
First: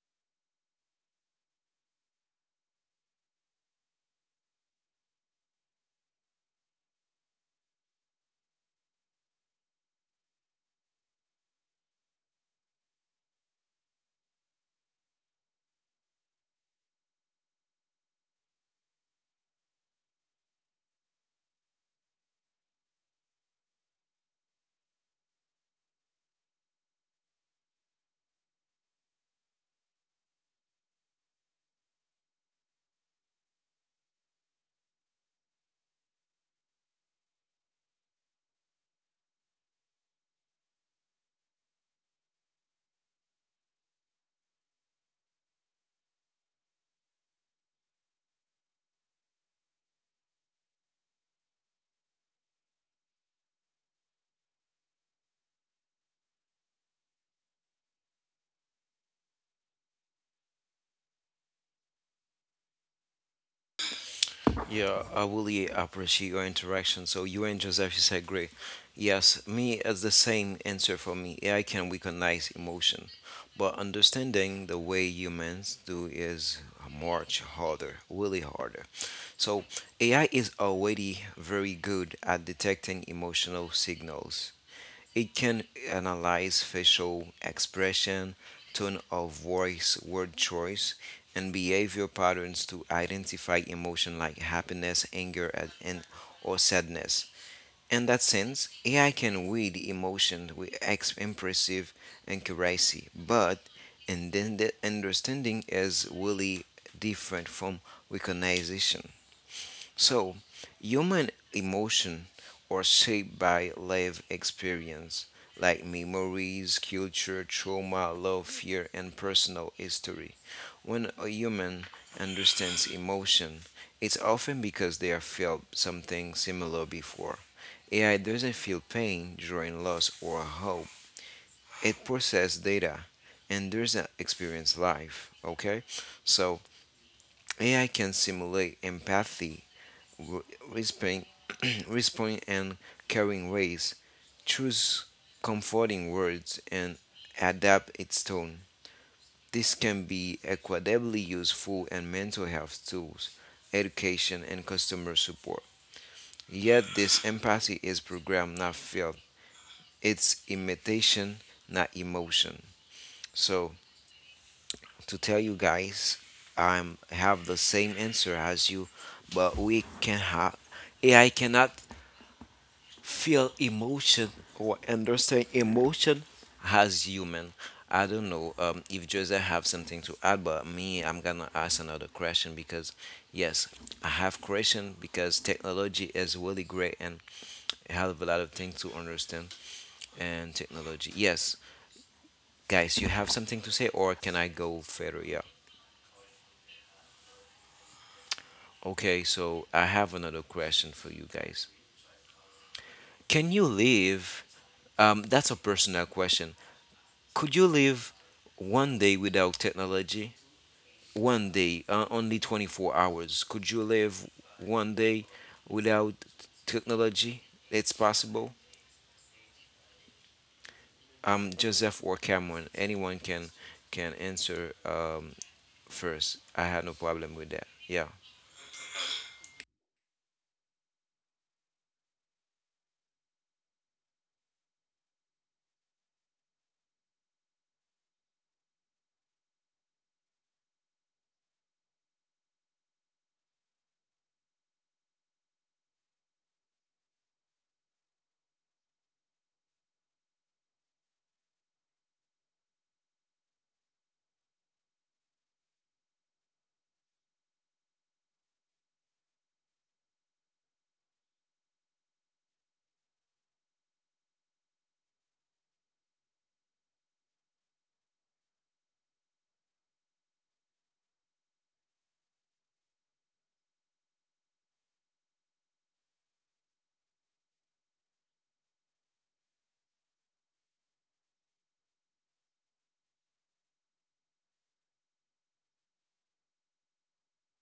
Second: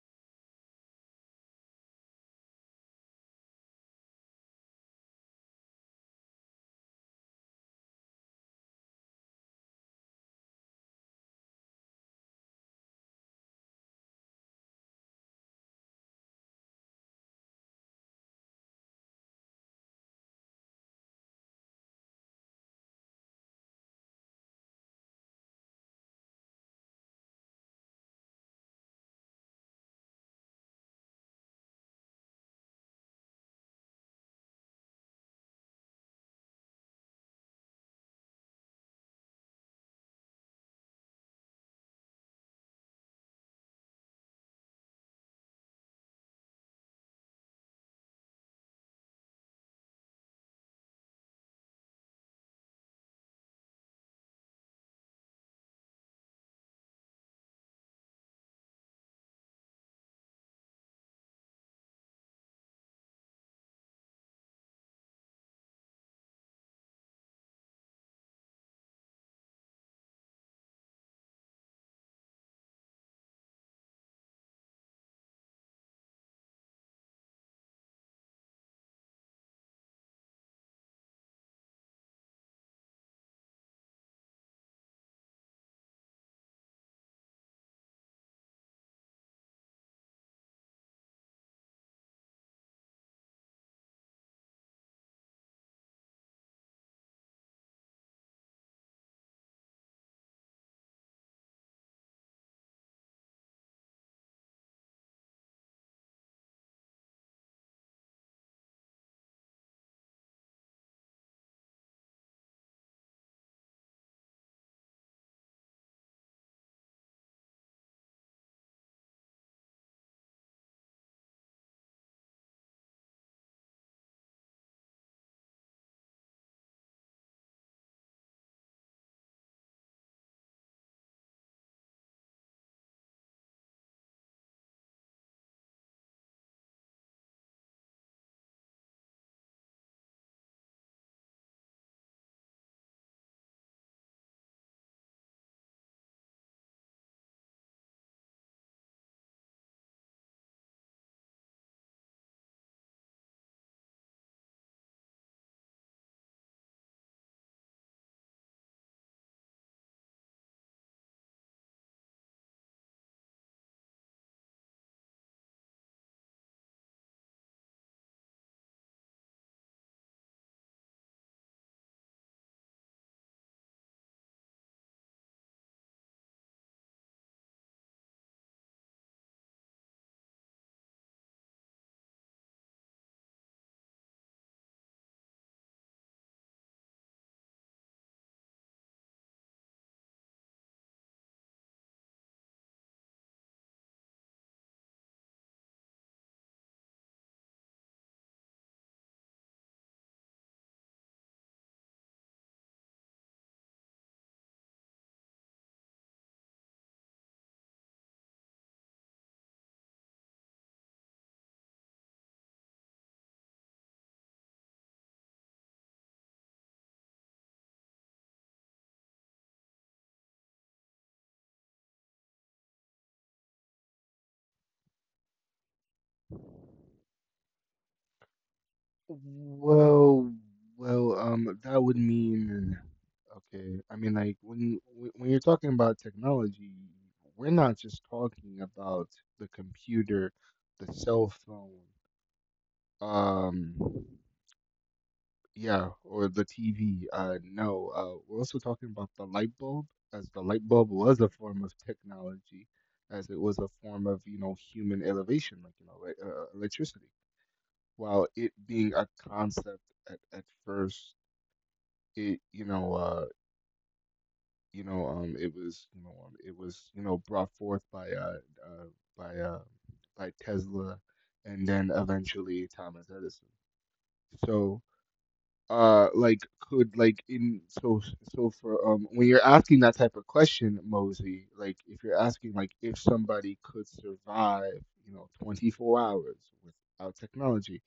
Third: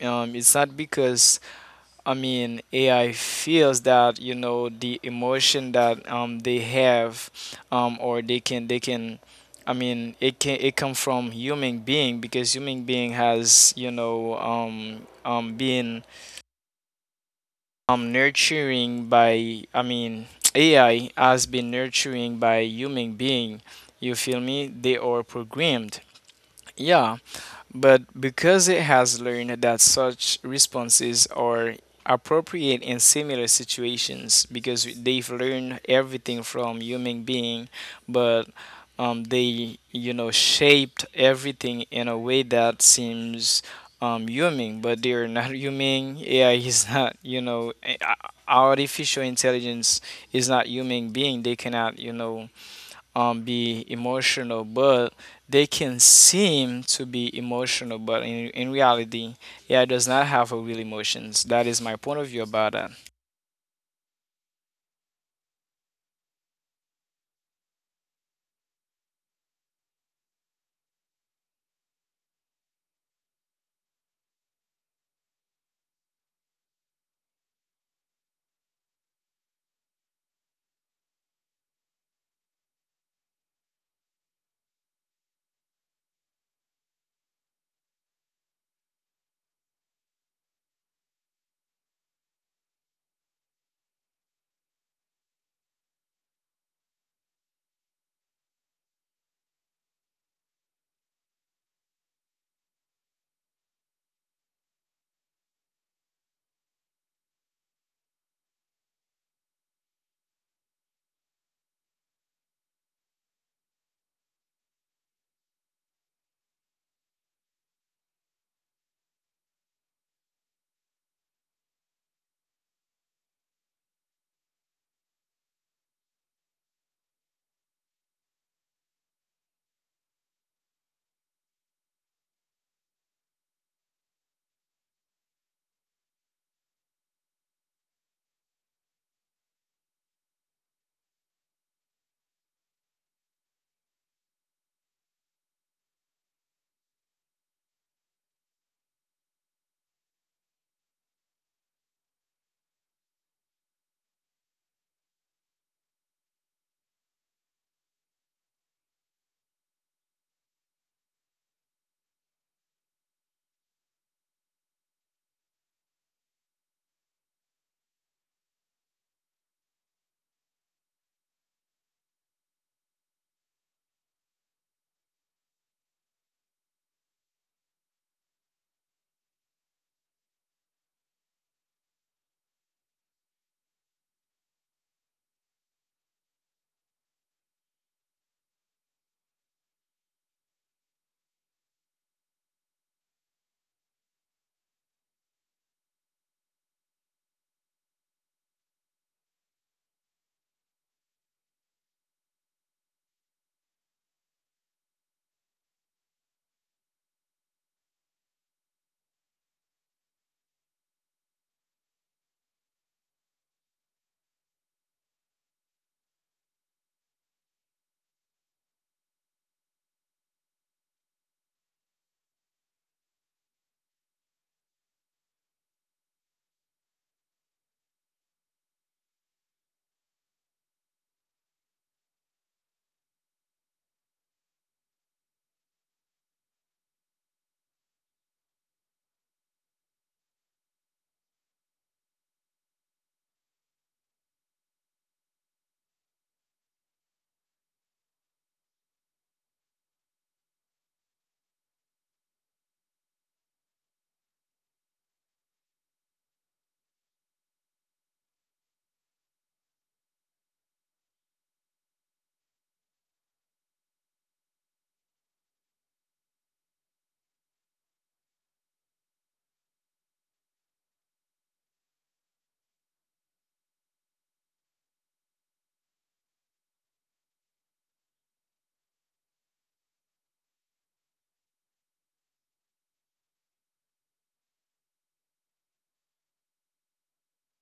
C: it's not because I mean, AI feels that the emotion that they have, or I mean it come from human being, because human being has been nurturing by, I mean, <tsk> AI has been nurturing by human being. You feel me? They are programmed. Yeah. But because it has learned that such responses are appropriate in similar situations, because they've learned everything from human being, but they, shaped everything in a way that seems human, but they are not human. AI is <laughs> not, artificial intelligence is not human being. They cannot, be emotional, but they can seem to be emotional, but in reality, yeah, does not have a real emotions. That is my point of view about that.
A: Yeah, I really appreciate your interaction. So you and Joseph is agree. Yes, me it's the same answer for me. AI can recognize emotion, but understanding the way humans do is much harder, really harder. So AI is already very good at detecting emotional signals. It can analyze facial expression, tone of voice, word choice, and behavior patterns to identify emotion like happiness, anger, or sadness. In that sense, AI can read emotion with impressive accuracy, but and then the understanding is really different from recognition. So, human emotion are shaped by life experience, like memories, culture, trauma, love, fear, and personal history. When a human understands emotion, it's often because they have felt something similar before. AI doesn't feel pain during loss or hope. It processes data and doesn't experience life. Okay? So AI can simulate empathy, wh- whispering, <clears throat> whispering and caring ways, choose comforting words, and adapt its tone. This can be equitably useful in mental health tools, education, and customer support. Yet, this empathy is programmed, not felt. It's imitation, not emotion. So, to tell you guys, I have the same answer as you, but we can have AI cannot feel emotion or understand emotion as human. I don't know if Joseph have something to add, but me, I'm gonna ask another question because yes, I have question because technology is really great and I have a lot of things to understand and technology. Yes, guys, you have something to say or can I go further? Yeah. Okay, so I have another question for you guys. Can you live? That's a personal question. Could you live one day without technology? One day, only 24 hours. Could you live one day without technology? It's possible. Joseph or Cameron, anyone can answer first. I had no problem with that. Yeah.
B: Well, that would mean, okay, I mean, like when you're talking about technology, we're not just talking about the computer, the cell phone, um. Yeah, or the TV. No, we're also talking about the light bulb, as the light bulb was a form of technology, as it was a form of, human elevation, electricity. While it being a concept at first, it, you know, it was, you know, it was, you know, brought forth uh, by, uh, by Tesla, and then eventually Thomas Edison. So. Like could like in so so for When you're asking that type of question, Mosey, like if you're asking like if somebody could survive 24 hours without technology,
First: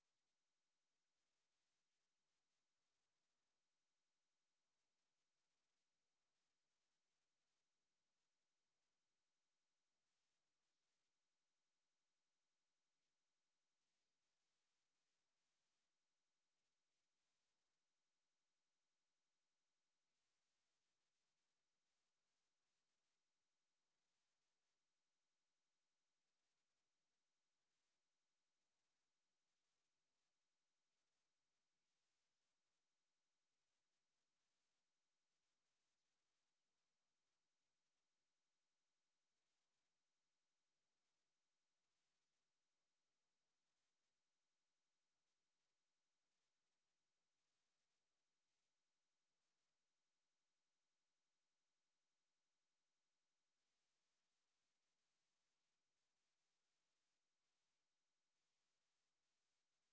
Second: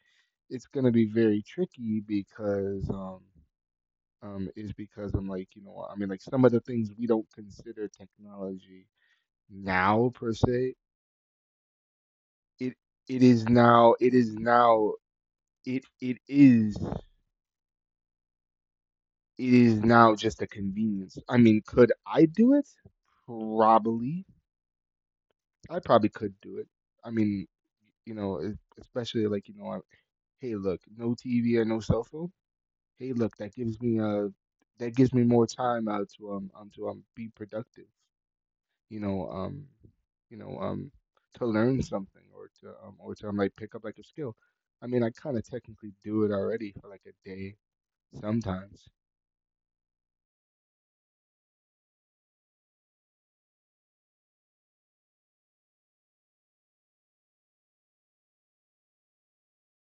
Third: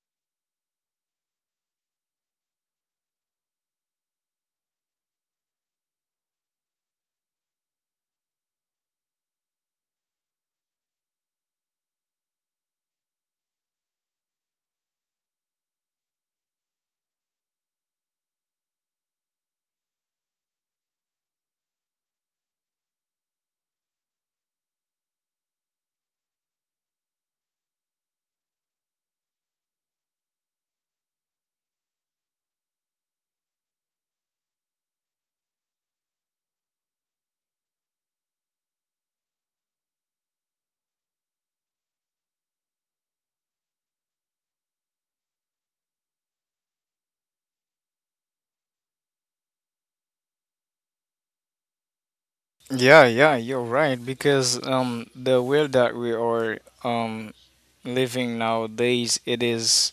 B: it's gonna be very tricky because is because I'm like some of the things we don't consider technology now per se, it it is now it is now it it is now just a convenience. I mean, could I do it? Probably. I probably could do it. I mean, you know, e- especially like, you know, I, hey, look, no TV or no cell phone. Hey, look, that gives me more time out to be productive. You know, um, you know, um, to learn something or to like pick up like a skill. I mean, I kind of technically do it already for like a day sometimes.
C: Yeah, yeah, you're right, because the world that we are um living nowadays, it is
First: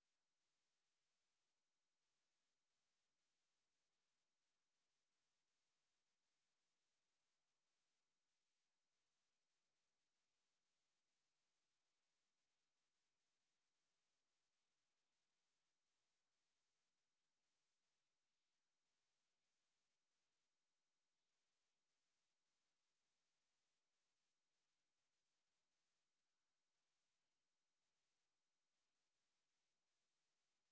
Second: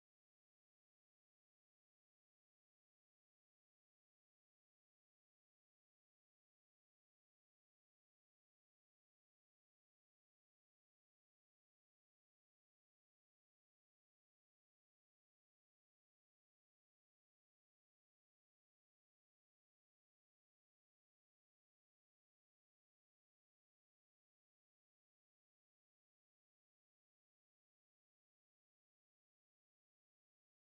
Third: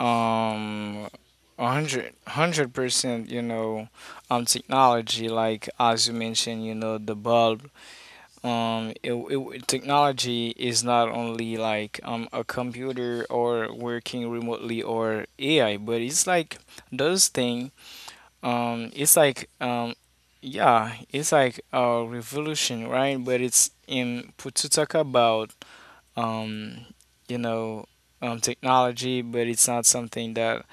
C: um a hundred percent, technology, like as you mentioned, you know, the bulb. Technology is not only like a computer or working remotely or AI, but it's like those thing. It's like Yeah, it's like a revolution, right? But it's in put to talk about, um, you know, technology, but it's not something that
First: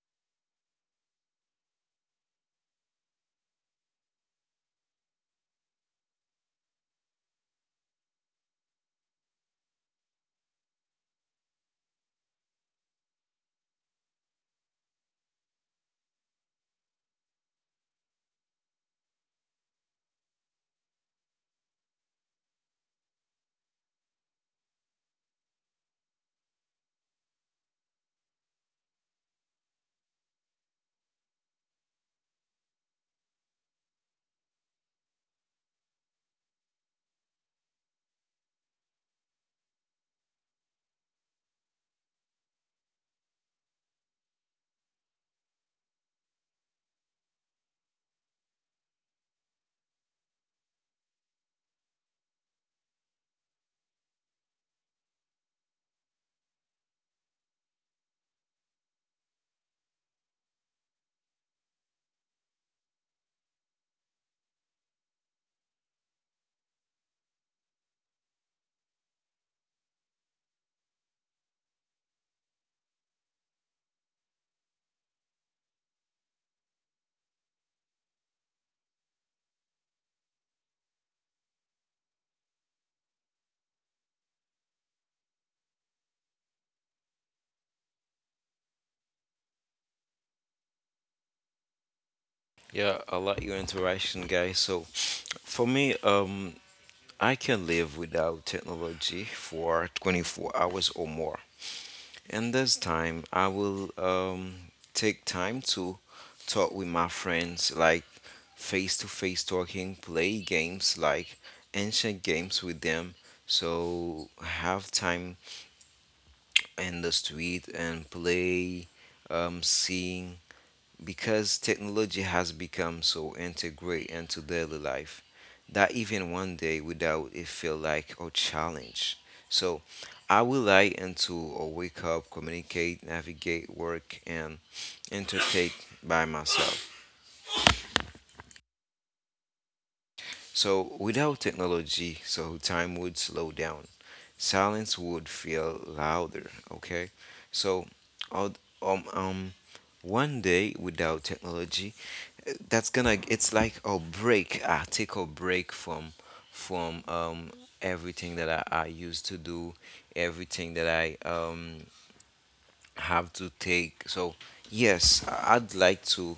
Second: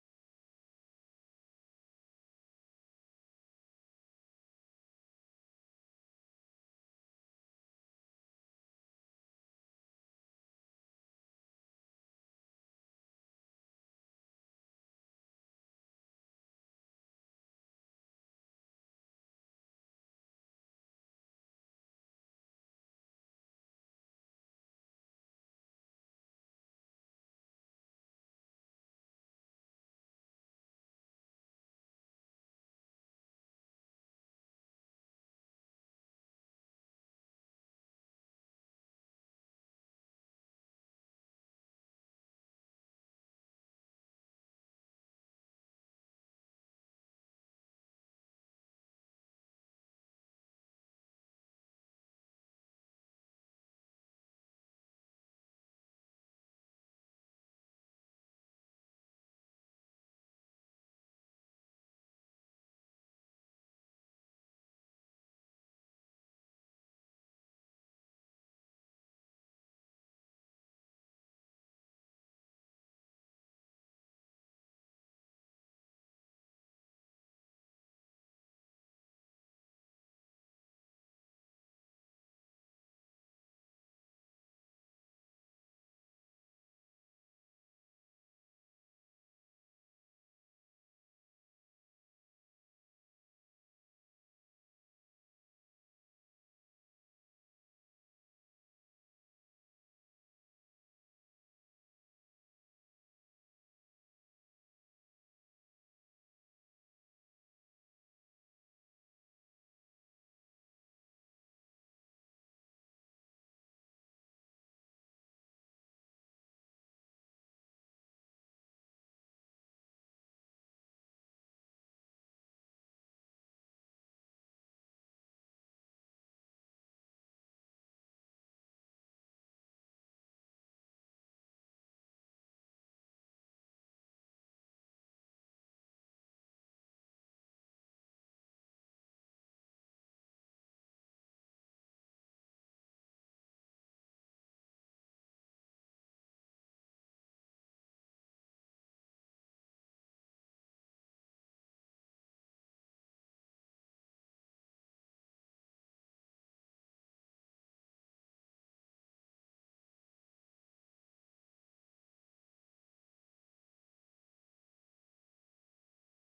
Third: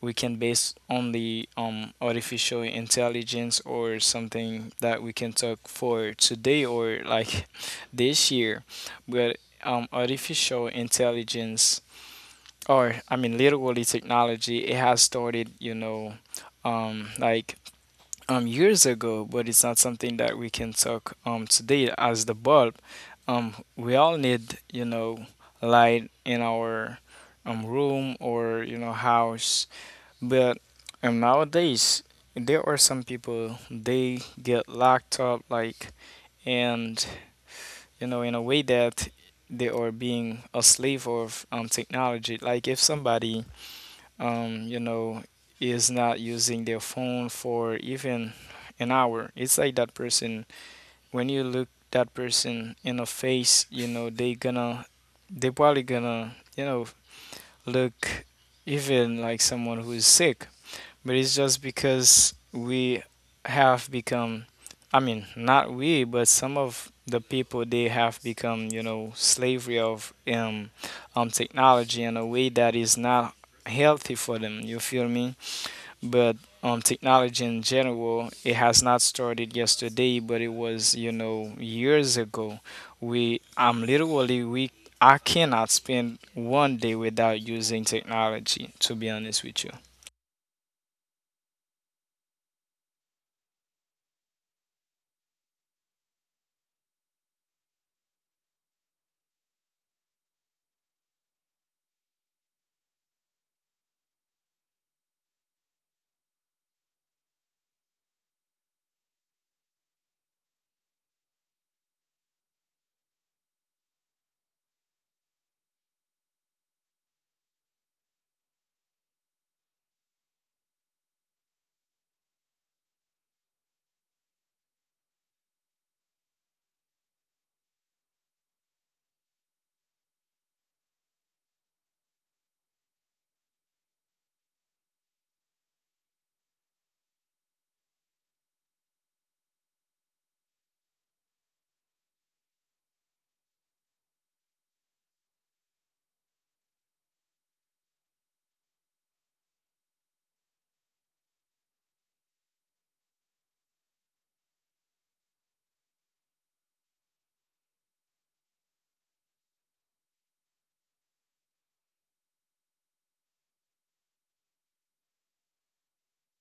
C: we can base only on artificial intelligence, or something that we can talk for today or like <laughs> this year. But artificial intelligence, or I mean, literally technology, it has started, you know, um, like years ago, but it's not something that we can talk today as the bulb. We all need, you know, light in our room or you know house, but nowadays there are some people they get locked up like and you know in a way that they are being a slave of technology. Like if somebody, um, you know, is not using their phone for even an hour, it's like that person, when you look that person in the face, you know, they gonna, they probably gonna, you know, look even like someone who is sick. But it's just because we have become, I mean not we, but some of the people they have become, you know, slavery of technology in a way that is not healthy for them. You feel me? But technology in general, it has not started yesterday, but it was you know years ago. We i'm literally we I cannot spend one day without using technology, to be honest with you.
A: Yeah, I like your interaction, guys. So, for me, I can live without technology for 24 hours or more. And this time, I will take time to talk with my friends, like face to face talking, play games, like ancient games with them. So have time in the street and play, sing, because technology has become so integrated into daily life that even one day without it feel like a challenge. So I will lie into or wake up, communicate, navigate, work and entertain by myself. So, without technology, so time would slow down. Silence would feel louder, okay? So, al- um, um, one day without technology, that's gonna, it's like a break. I take a break from, everything that I used to do, everything that I, have to take. So, yes, I'd like to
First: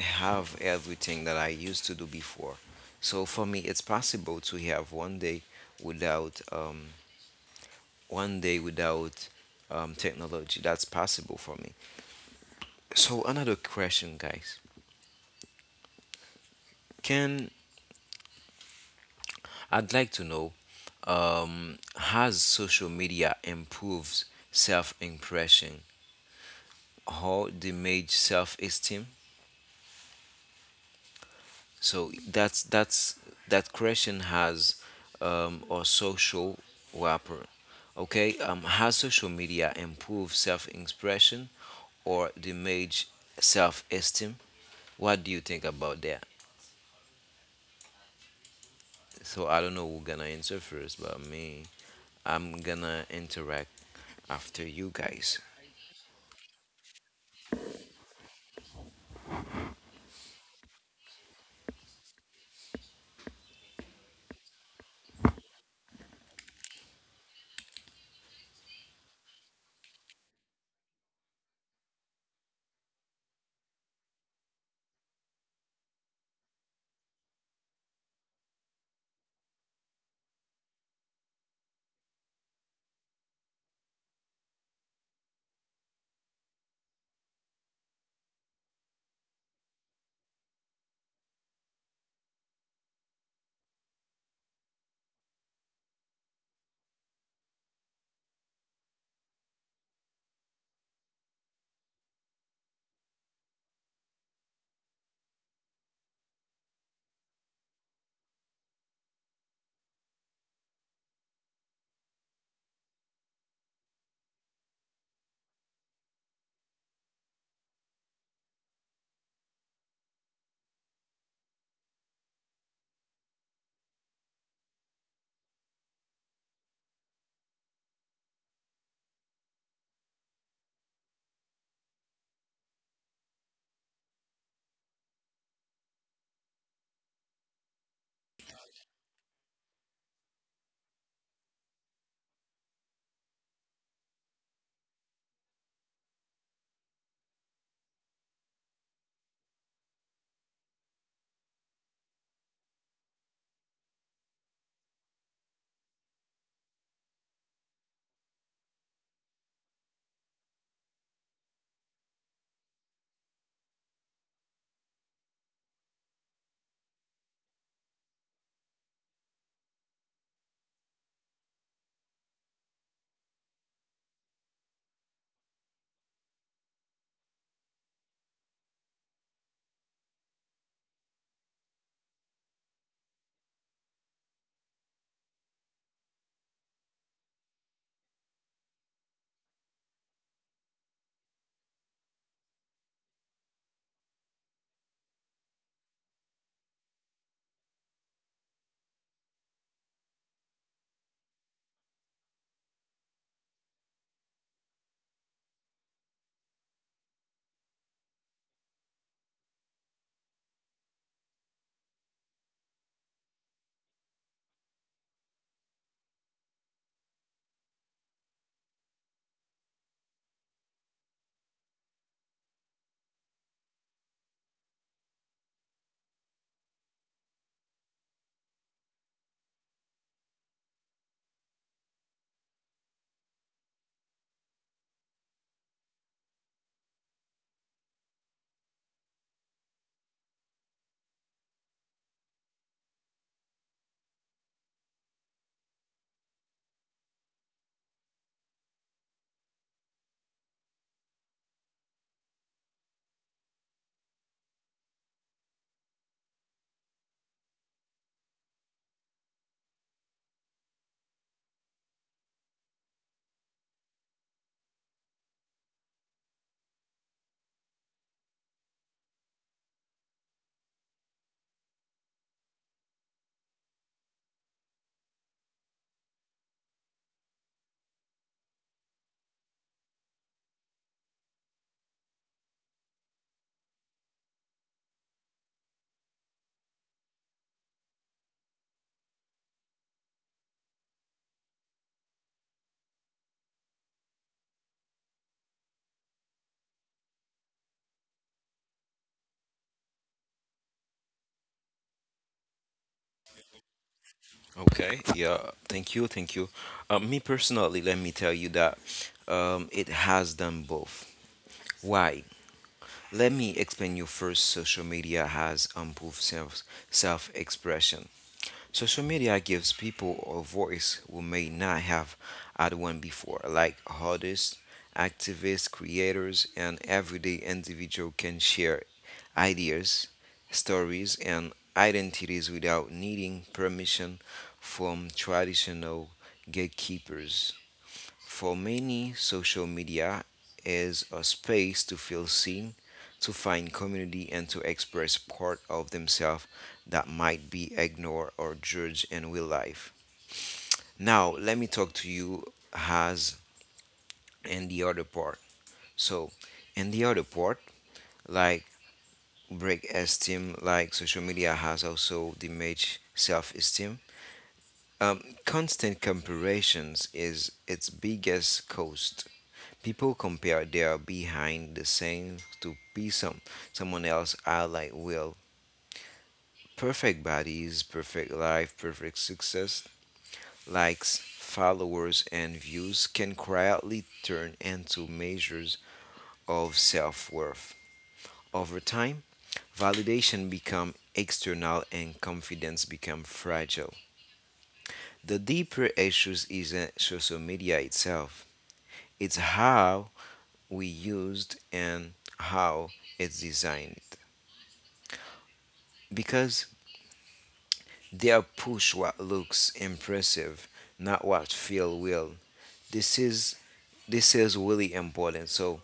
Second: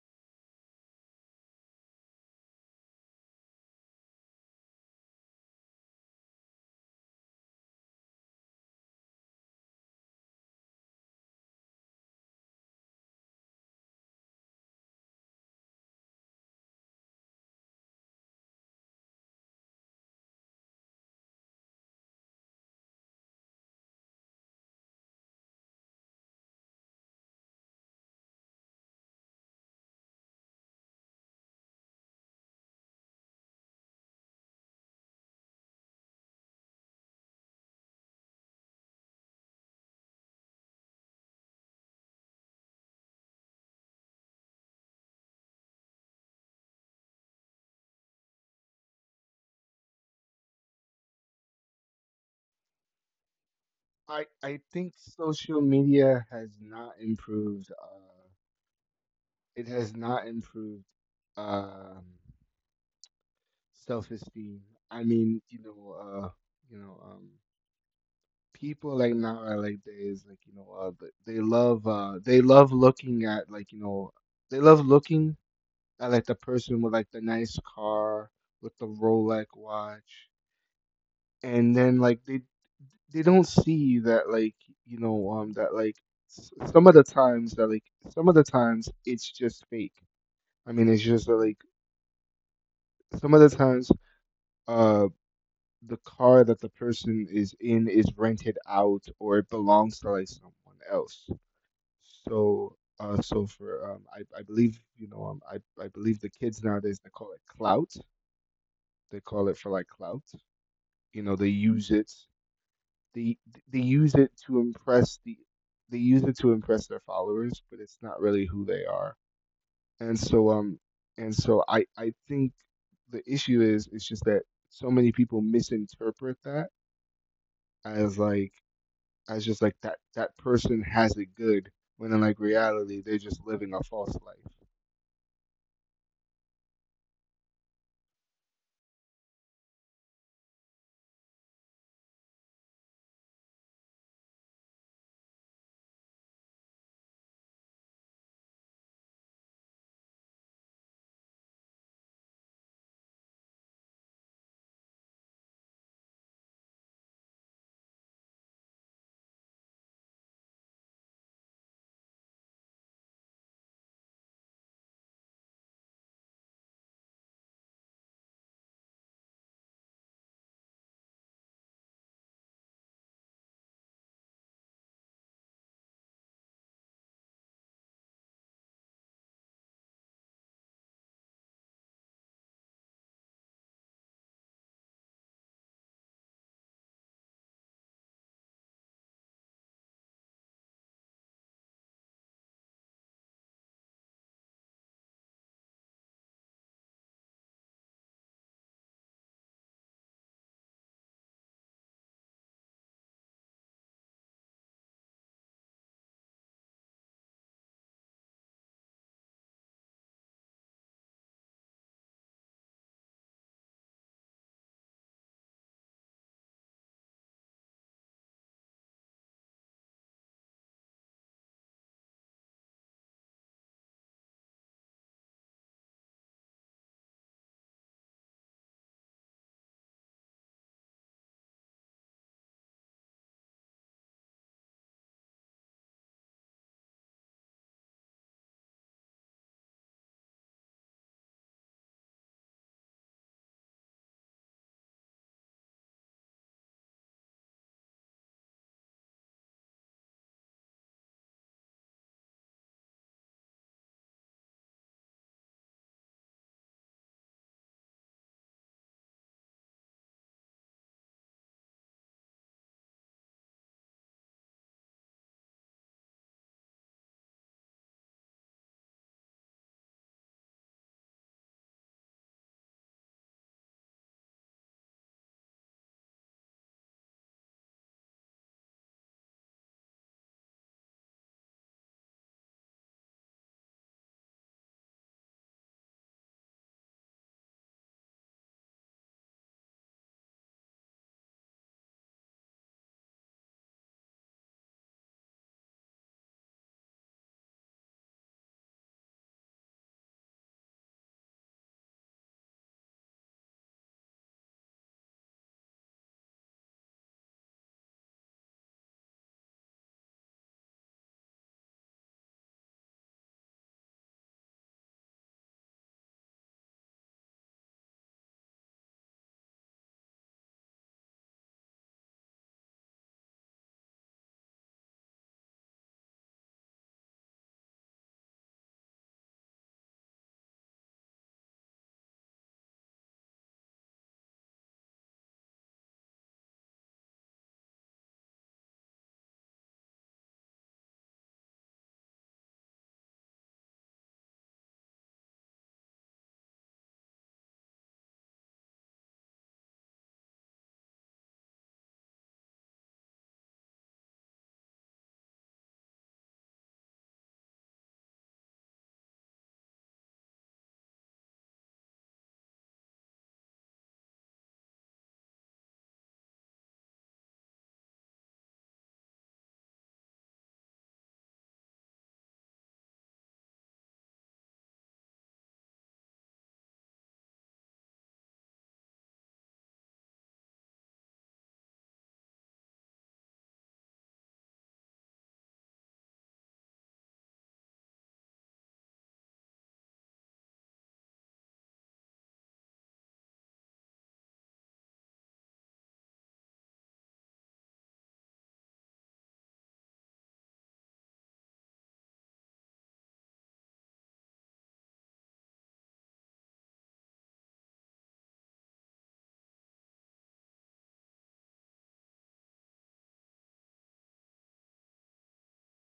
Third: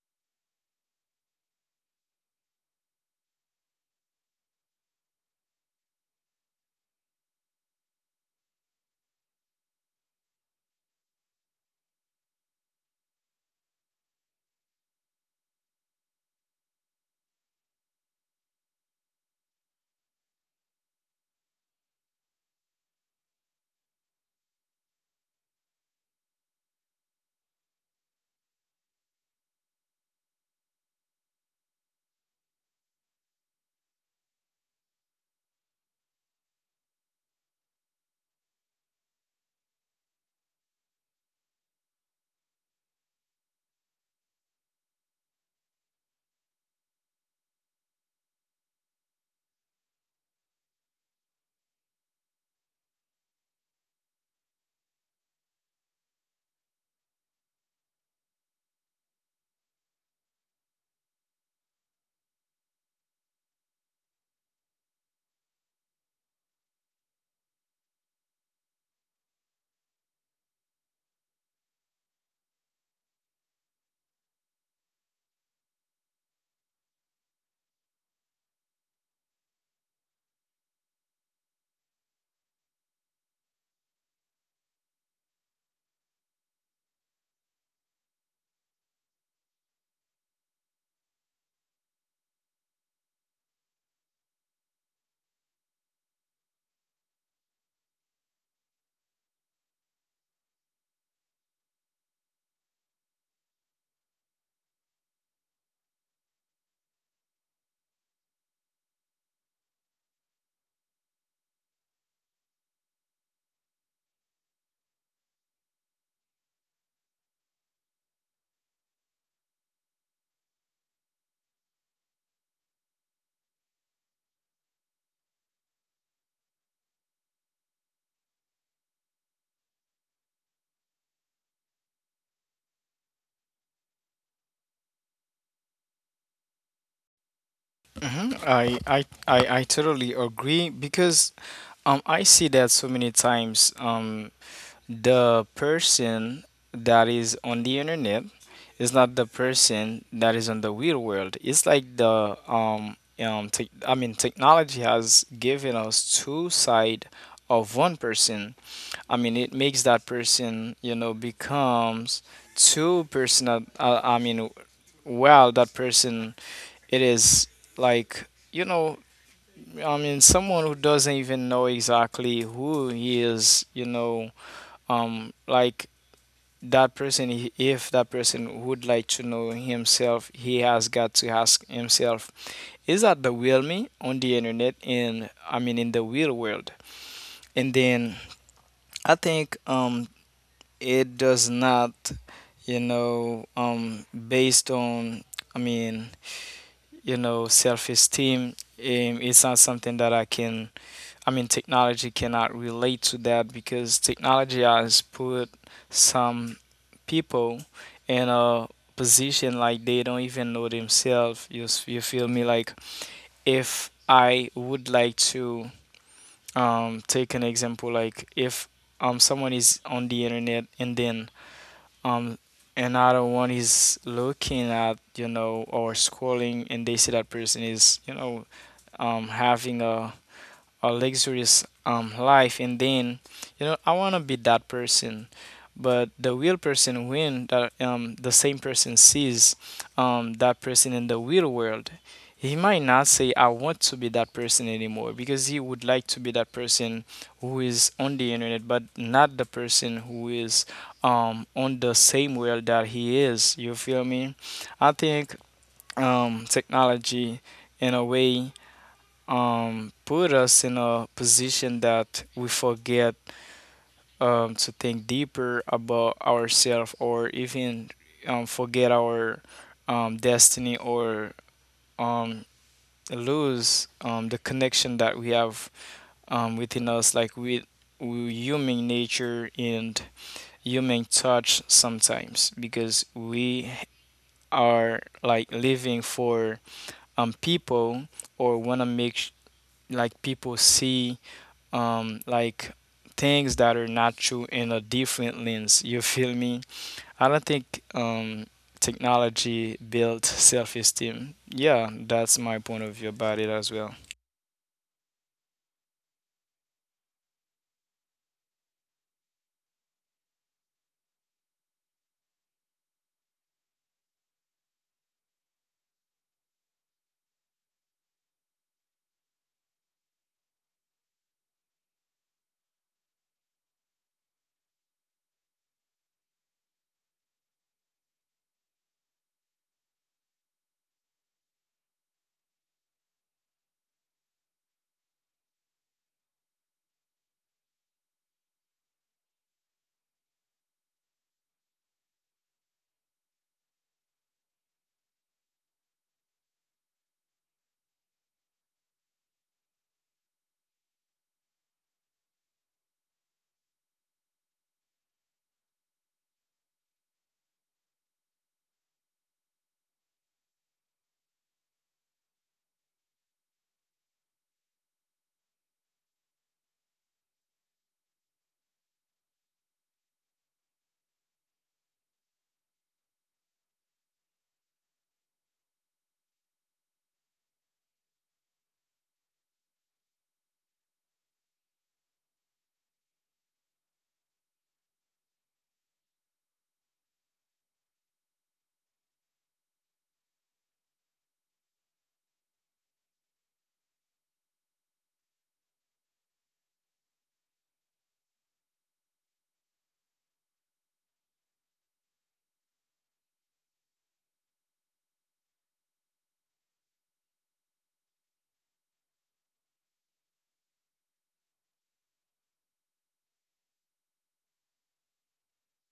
A: have everything that I used to do before. So for me, it's possible to have without um, one day without technology. That's possible for me. So another question, guys. Can I'd like to know has social media improved self impression or damaged self esteem? So that's that question has or social wrapper. Okay, has social media improved self-expression or damage self-esteem? What do you think about that? So I don't know who's gonna answer first, but me, I'm gonna interact
B: I
A: after you
B: think
A: guys.
B: social media has not improved. It has not improved um, self-esteem. I mean, you know, um, people like now are like days they love looking at like they love looking at like the person with like the nice car with the Rolex watch, and then like they don't see that like you know um that like some of the times that like some of the times it's just fake. I mean, it's just like some of the times uh the car that the person is in is rented out or it belongs to like someone else. So I believe I believe the kids nowadays they call it clout. They call it for like clout you know they use it They they use it to impress they use it to impress their followers, but it's not really who they are. And so I think the issue is it's just that so many people misinterpret that as like, as just like that that person has it good when in like reality they're just living a false life.
C: Mhm. I totally agree because I see that so many times the person that is on the internet is not the person that is on the real world. It's like the, tech I mean technology has given us two side of one person. I mean, it makes that person, you know, becomes too personal. I mean, well, that person, it is like, you know, I mean, someone who doesn't even know exactly who he is, you know, um, like that person, if that person would like to know himself, he has got to ask himself, is that the real me on the internet? And I mean, in the real world. And then I think it does not, based on, I mean, you know, self-esteem, it's not something that I can, I mean technology cannot relate to that, because technology has put some people in a position like they don't even know themselves. You feel me? Like if I would like to take an example, like if someone is on the internet, and then um, another one is looking at, you know, or scrolling, and they see that person is, you know, having a luxurious life, and then, you know, I want to be that person. But the real person, when that the same person sees that person in the real world, he might not say I want to be that person anymore, because he would like to be that person who is on the internet, but not the person who is on the same world that he is. You feel me? I think technology in a way put us in a position that we forget to think deeper about ourselves, or even forget our destiny, or um, lose the connection that we have within us, like with human nature and human touch sometimes, because we are like living for people, or want to make people see um like things that are not true, in a different lens. You feel me? I don't think technology builds self-esteem. Yeah, that's my point of view about it as well.
A: Okay, yeah, thank you, thank you. Me personally, let me tell you that it has done both. Why? Let me explain you first. Social media has improved self expression. Social media gives people a voice who may not have had one before, like artists, activists, creators, and everyday individual can share ideas, stories, and identities without needing permission from traditional gatekeepers. For many, social media is a space to feel seen, to find community, and to express part of themselves that might be ignored or judged in real life. Now, let me talk to you as in the other part. So, in the other part, like break esteem, like social media has also damaged self esteem. Constant comparisons is its biggest cause. People compare their behind the scenes to be someone else I like will. Perfect bodies, perfect life, perfect success, likes, followers and views can quietly turn into measures of self-worth. Over time, validation become external and confidence become fragile. The deeper issues isn't social media itself. It's how we used and how it's designed, because they are push what looks impressive, not what feel real. This is this is really important. So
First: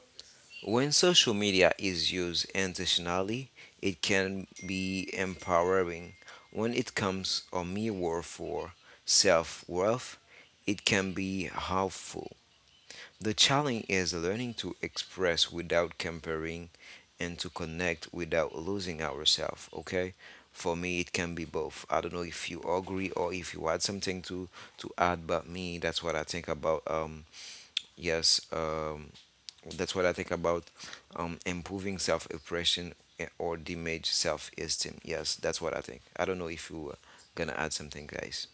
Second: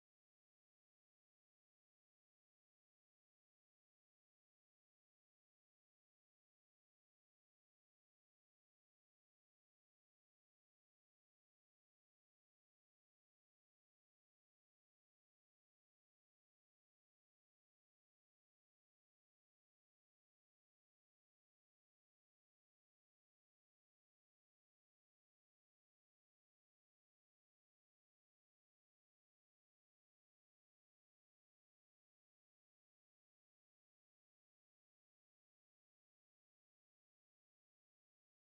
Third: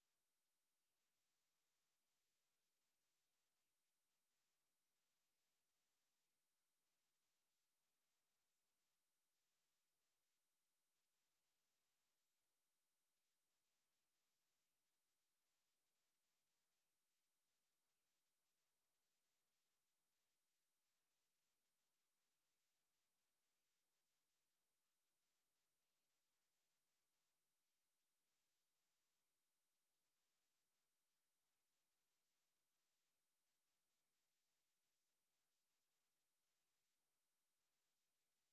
A: when social media is used intentionally, it can be empowering. When it comes a mirror for self worth, it can be harmful. The challenge is learning to express without comparing and to connect without losing ourselves, okay? For me, it can be both. I don't know if you agree or if you had something to add, but me, that's what I think about. Yes, that's what I think about improving self-expression or damage self-esteem. Yes, that's what I think. I don't know if you were gonna add something, guys.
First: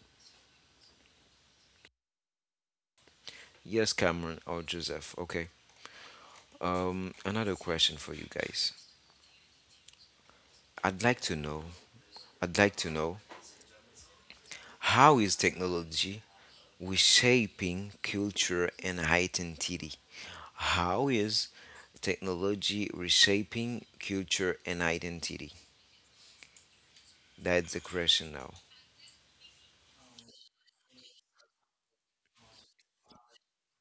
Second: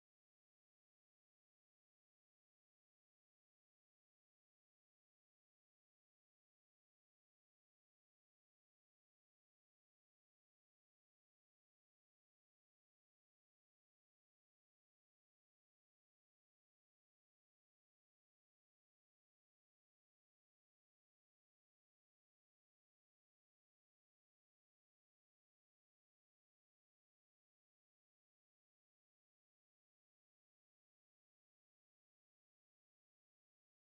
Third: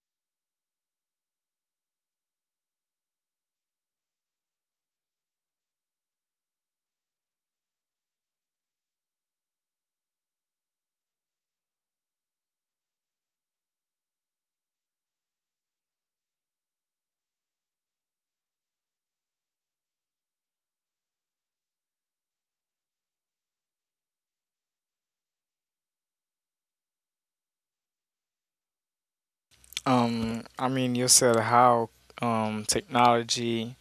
A: Yes, Cameron or Joseph. Okay. Another question for you guys. I'd like to know, I'd like to know how is technology reshaping culture and identity? How is technology reshaping culture and identity? That's the question now.
C: I mean, you said how technology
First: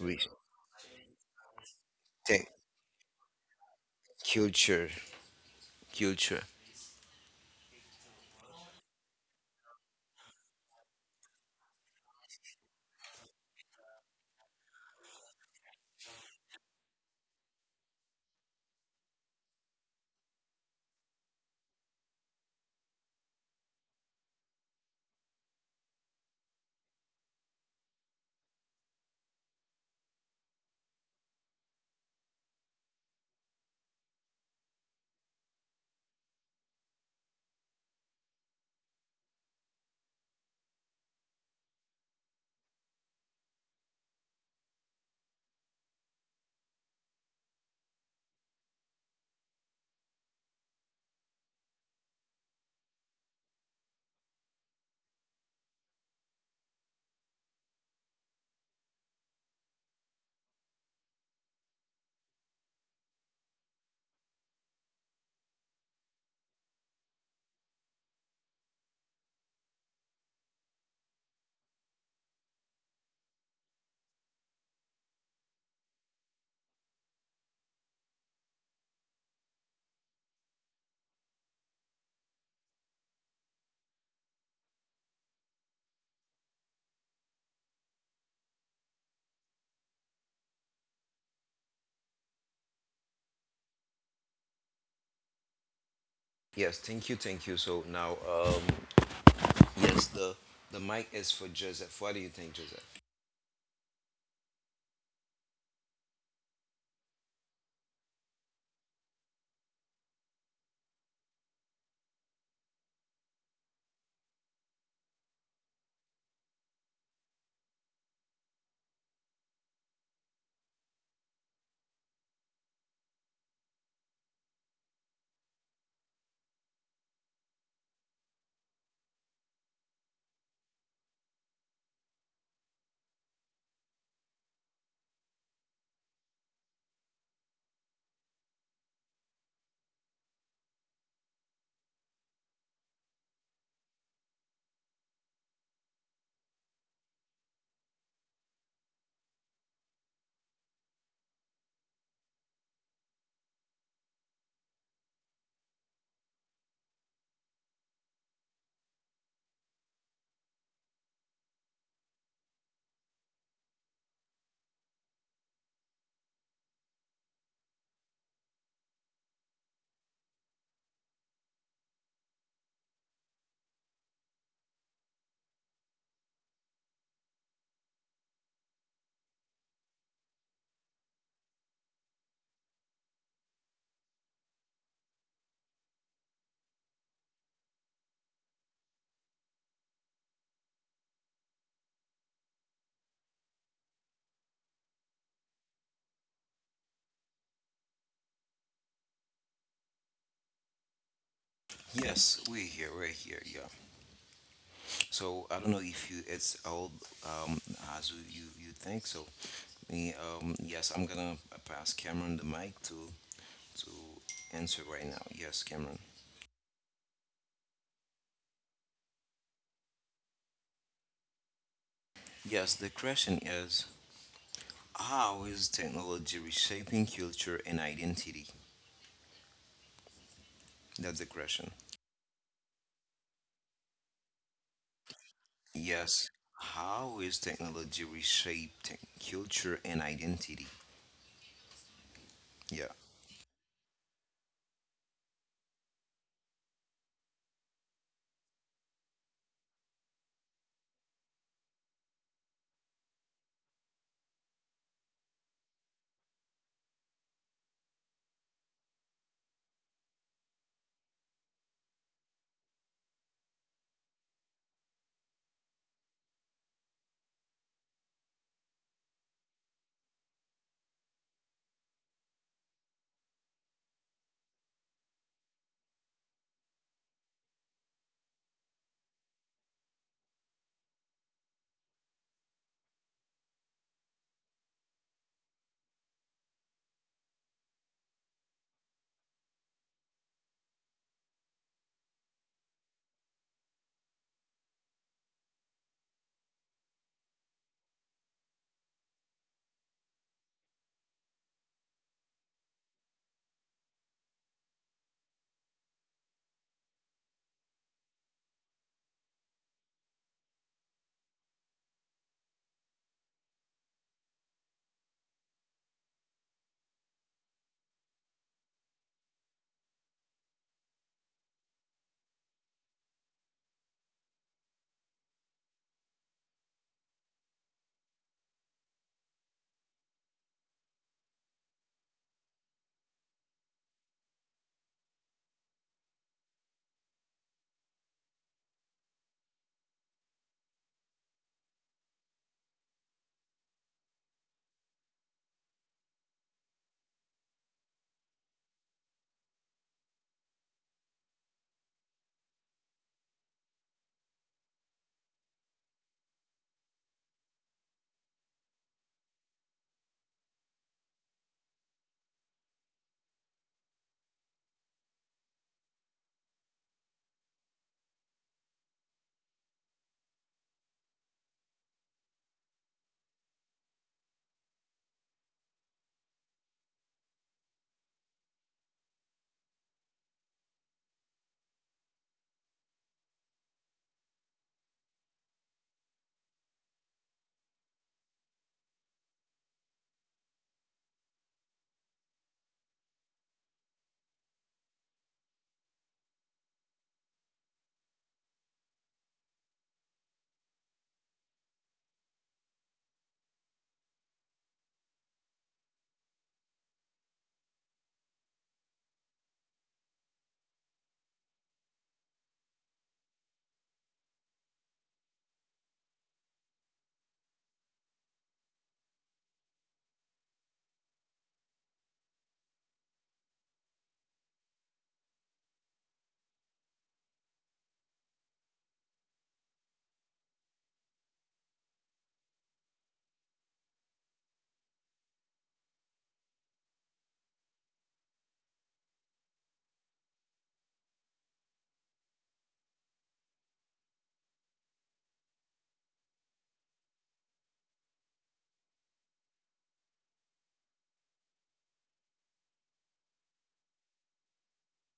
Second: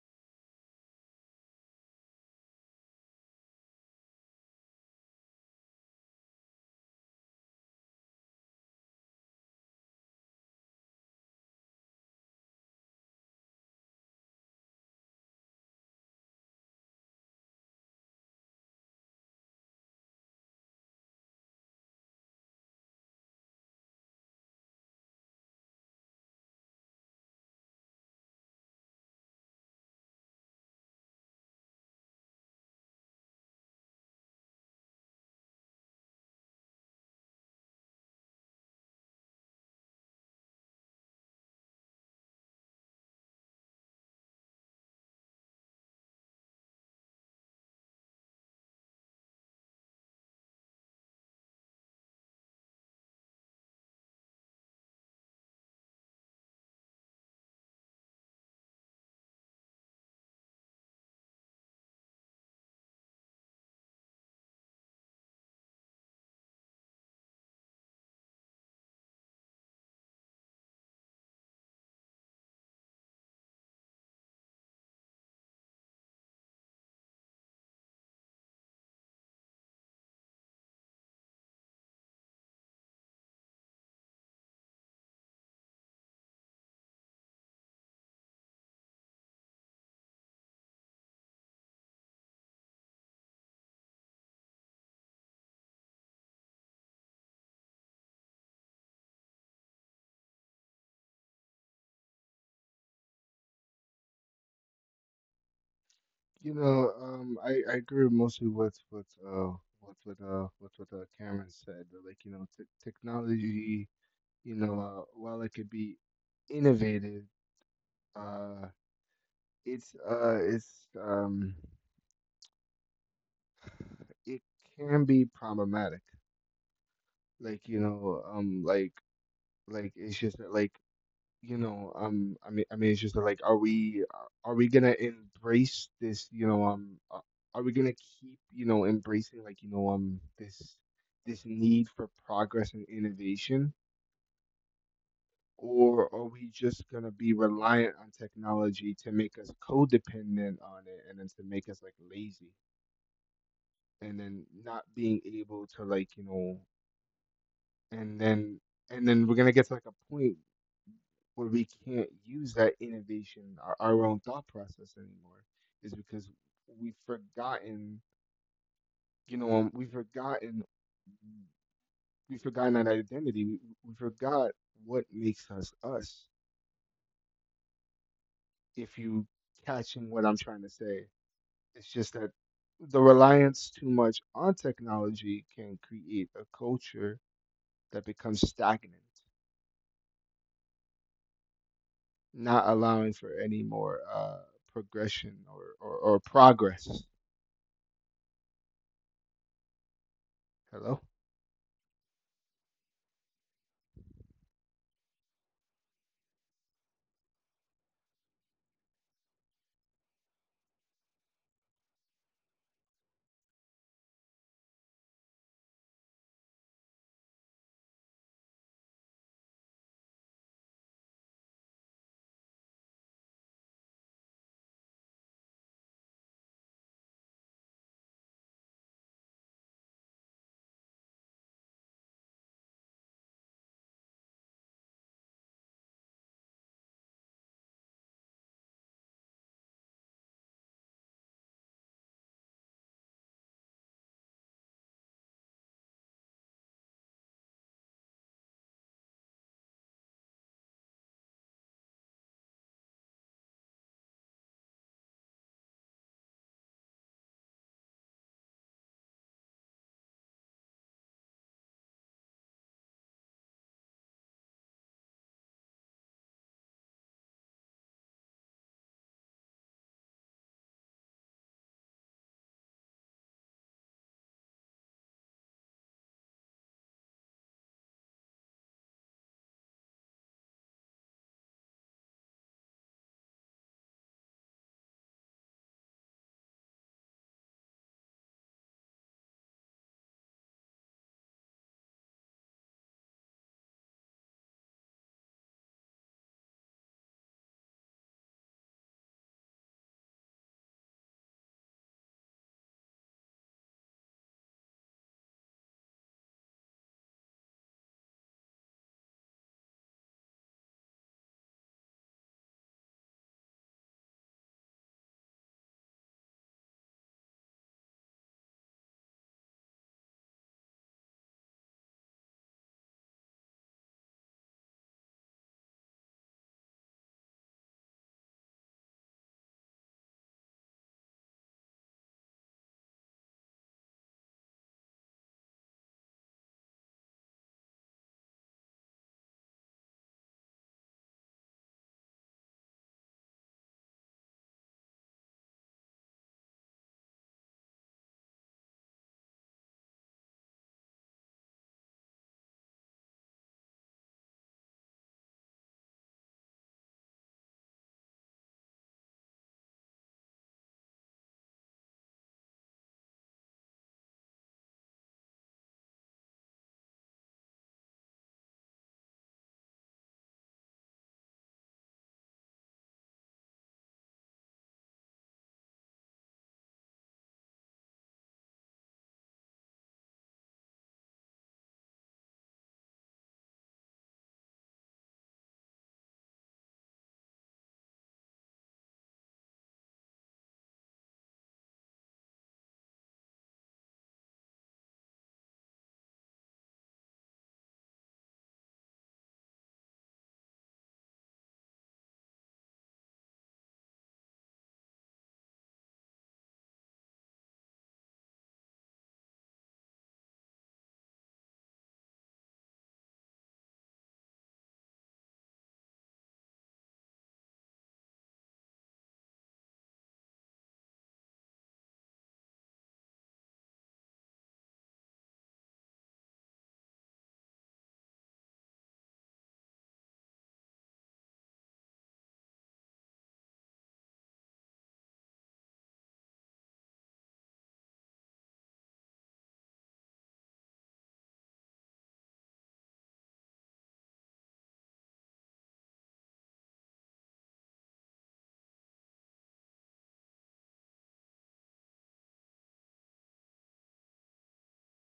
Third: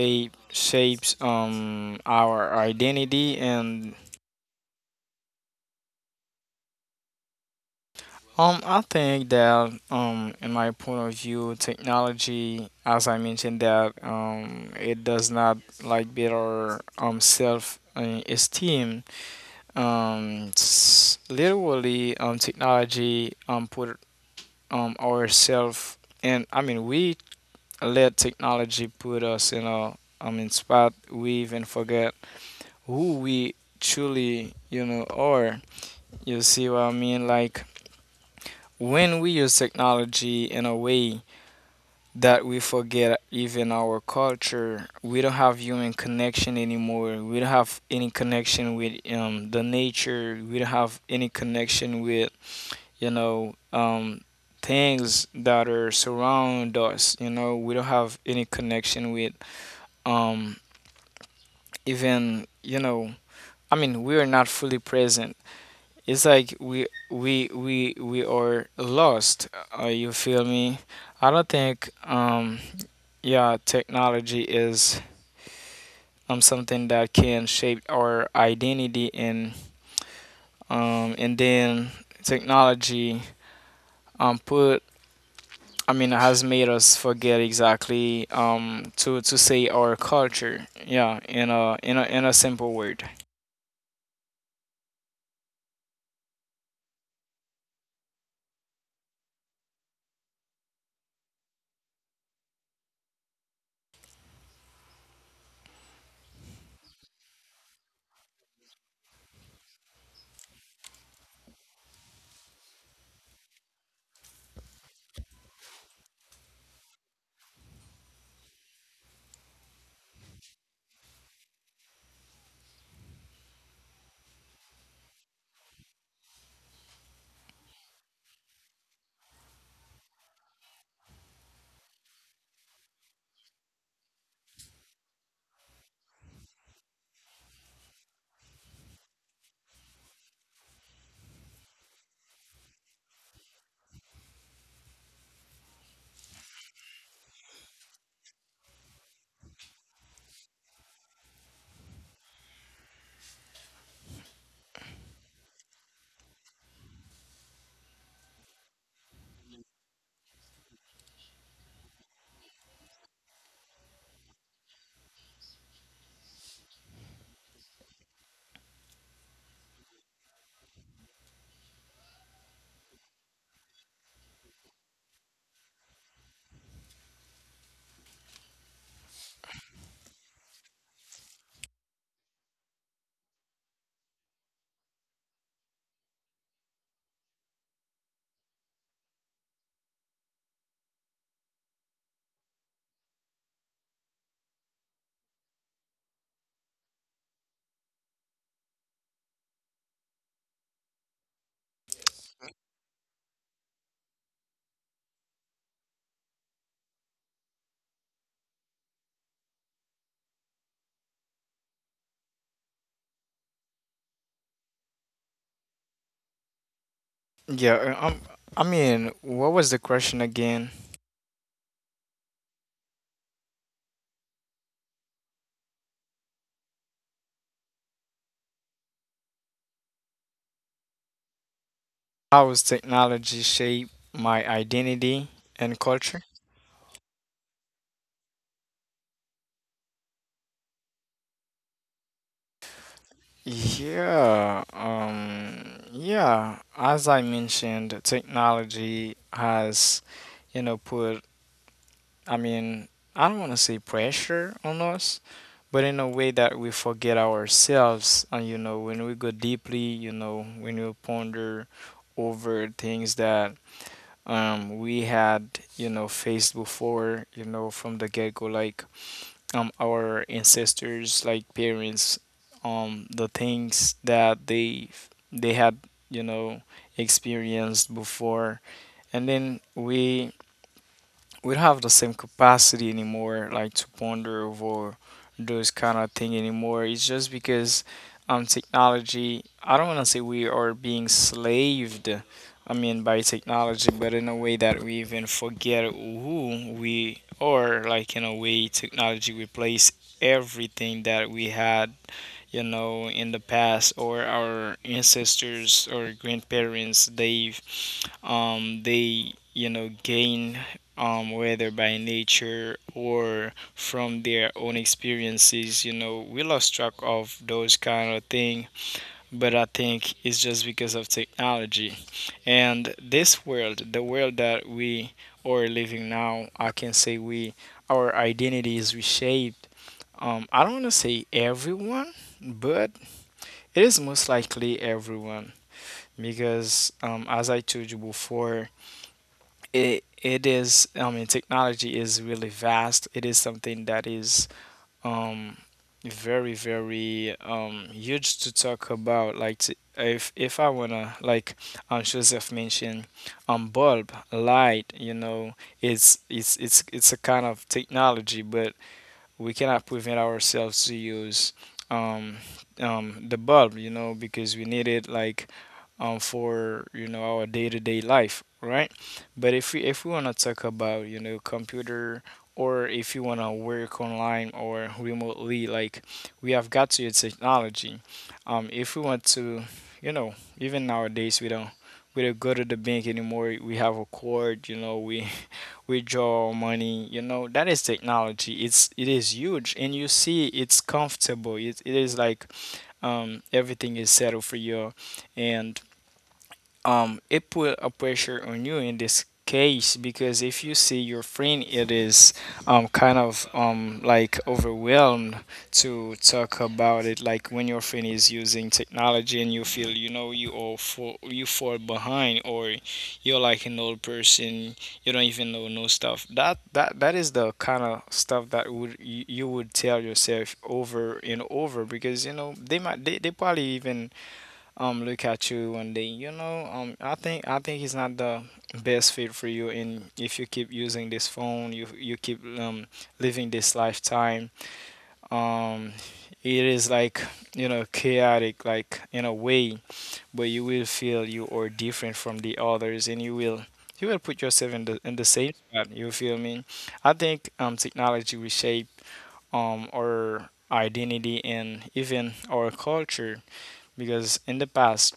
A: Re-
C: shapes
A: tech
C: our identity and...
A: culture, culture.
C: I think that in my point of view, technology, as I mentioned, that it does not like better self, esteem. Literally, technology put ourself, and I mean we let technology put us in a, I mean, spot we even forget who we truly, you know, are. You see what I mean? Like when we use technology in a way that we forget even our culture. We don't have human connection anymore. We don't have any connection with the nature. We don't have any connection with you know um, things that are surround us. You know, we don't have any connection with um, even you know. I mean, we are not fully present. It's like we are lost. You feel me? I don't think yeah technology is something that can shape our identity, and then technology put, I mean has made us forget exactly to say our culture. Yeah, in a simple word.
A: Yes, thank you, thank you. So now, yes, the mic is for Joseph. What do you think, Joseph?
B: I agree mostly with what Cameron said. Like you know, technology, while it could be innovative, uh, it's um, it can be problematic. Like you know, um, like it's just that, it's just that, like, are we gonna embrace this? Are we gonna keep embracing this need for progress and innovation? Or are we just going to be reliant on technology to make us codependent on it and then to make us like lazy and then not being able to like, and then and then we're going to get to like a point where we can't use that innovation, our own thought process anymore. Is because We've forgotten, you know, um, we've forgotten we've forgotten that identity. We forgot what makes us us. If you catching what I'm trying to say, it's just that the reliance too much on technology can create a culture that becomes stagnant, not allowing for any more progression or progress. Hello?
A: Yes, we're here, yeah. So I don't know if you it's old, um, as you think so. Yeah, yes, I'm gonna pass Cameron the mic to answer right now. Yes, Cameron.
C: Yeah, I mean, what was the question again?
A: Yes, the question is how is technology reshaping culture and identity? That's the question.
C: How has technology shaped my identity and culture?
A: Yes, how is technology reshaping culture and identity? Yeah.
C: Yeah, yeah. As I mentioned, technology has, you know, put, I mean, I don't want to say pressure on us, but in a way that we forget ourselves. And, you know, when we go deeply, you know, when we ponder over things that we had, you know, faced before, you know, from the get go, like our ancestors, like parents, the things that they had, you know, experienced before, and then we don't have the same capacity anymore, like to ponder over those kind of thing anymore. It's just because technology. I don't want to say we are being slaved, I mean, by technology, but in a way that we even forget who we are. Like in a way, technology replaced everything that we had, you know, in the past. Or our ancestors or grandparents, they've they you know gain, whether by nature or from their own experiences, you know, we lost track of those kind of thing. But I think it's just because of technology. And this world, the world that we are living now, I can say we, our identity is reshaped. I don't want to say everyone, but it is most likely everyone, because, as I told you before, it is. I mean, technology is really vast. It is something that is um, very, very, huge to talk about. Like, if I wanna, like Joseph mentioned, bulb light. You know, it's a kind of technology, but we cannot prevent ourselves to use um, the bulb, you know, because we need it like for you know our day-to-day life, right? But if we want to talk about, you know, computer, or if you want to work online or remotely, like we have got to use technology. If we want to, you know, even nowadays we don't, we don't go to the bank anymore. We have a card, you know, we withdraw money, you know, that is technology. It's it is huge, and you see it's comfortable. It is like everything is settled for you. And it put a pressure on you in this case, because if you see your friend, it is like overwhelmed to talk about it, like when your friend is using technology and you feel, you know, you all fall, you fall behind, or you're like an old person, you don't even know no stuff. That is the kind of stuff that would you, you would tell yourself over and over, because you know they might they probably even look at you one day. You know, I think it's not the best fit for you. And if you keep using this phone, you keep living this lifetime, um it is like, you know, chaotic like in a way, but you will feel you are different from the others, and you will, you will put yourself in the same spot. You feel me? I think technology reshape our identity and even our culture, because in the past,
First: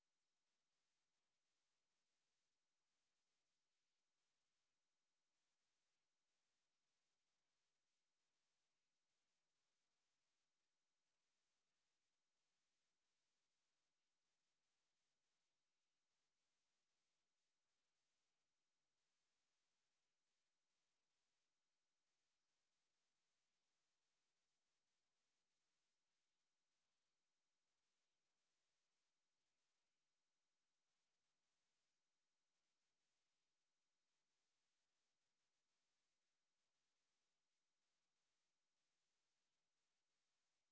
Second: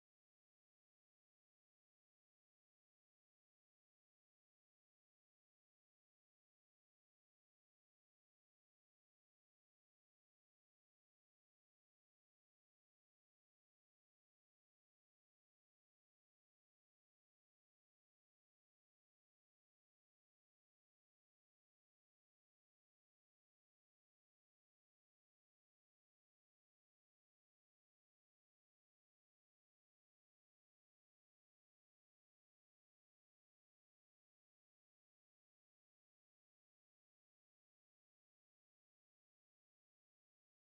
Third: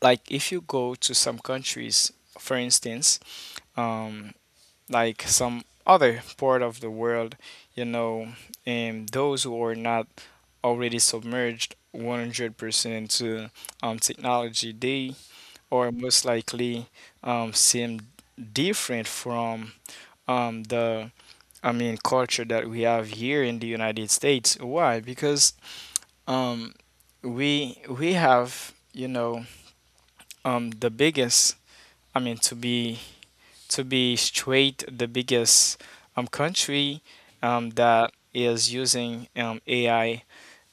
C: like if you go to some countries, for instance, um, like some other part of the world, you know, and those who are not already submerged 100% into technology, they are most likely seem different from the, I mean culture that we have here in the United States. Why? Because um, we have the biggest, I mean, to be to be straight, the biggest, country that is using, AI,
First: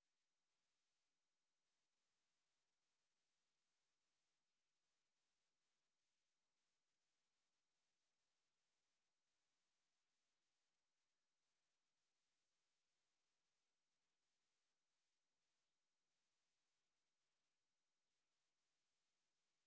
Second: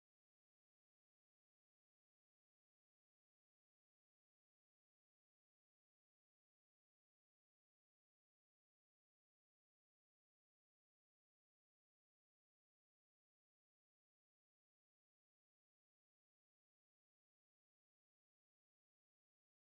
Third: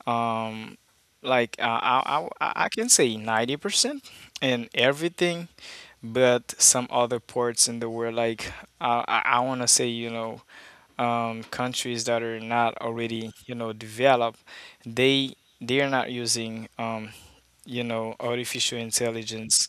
C: um, I can say 90% in everything. But some other parts in the world, like I want to say, countries that are not already developed, they are not using, artificial intelligence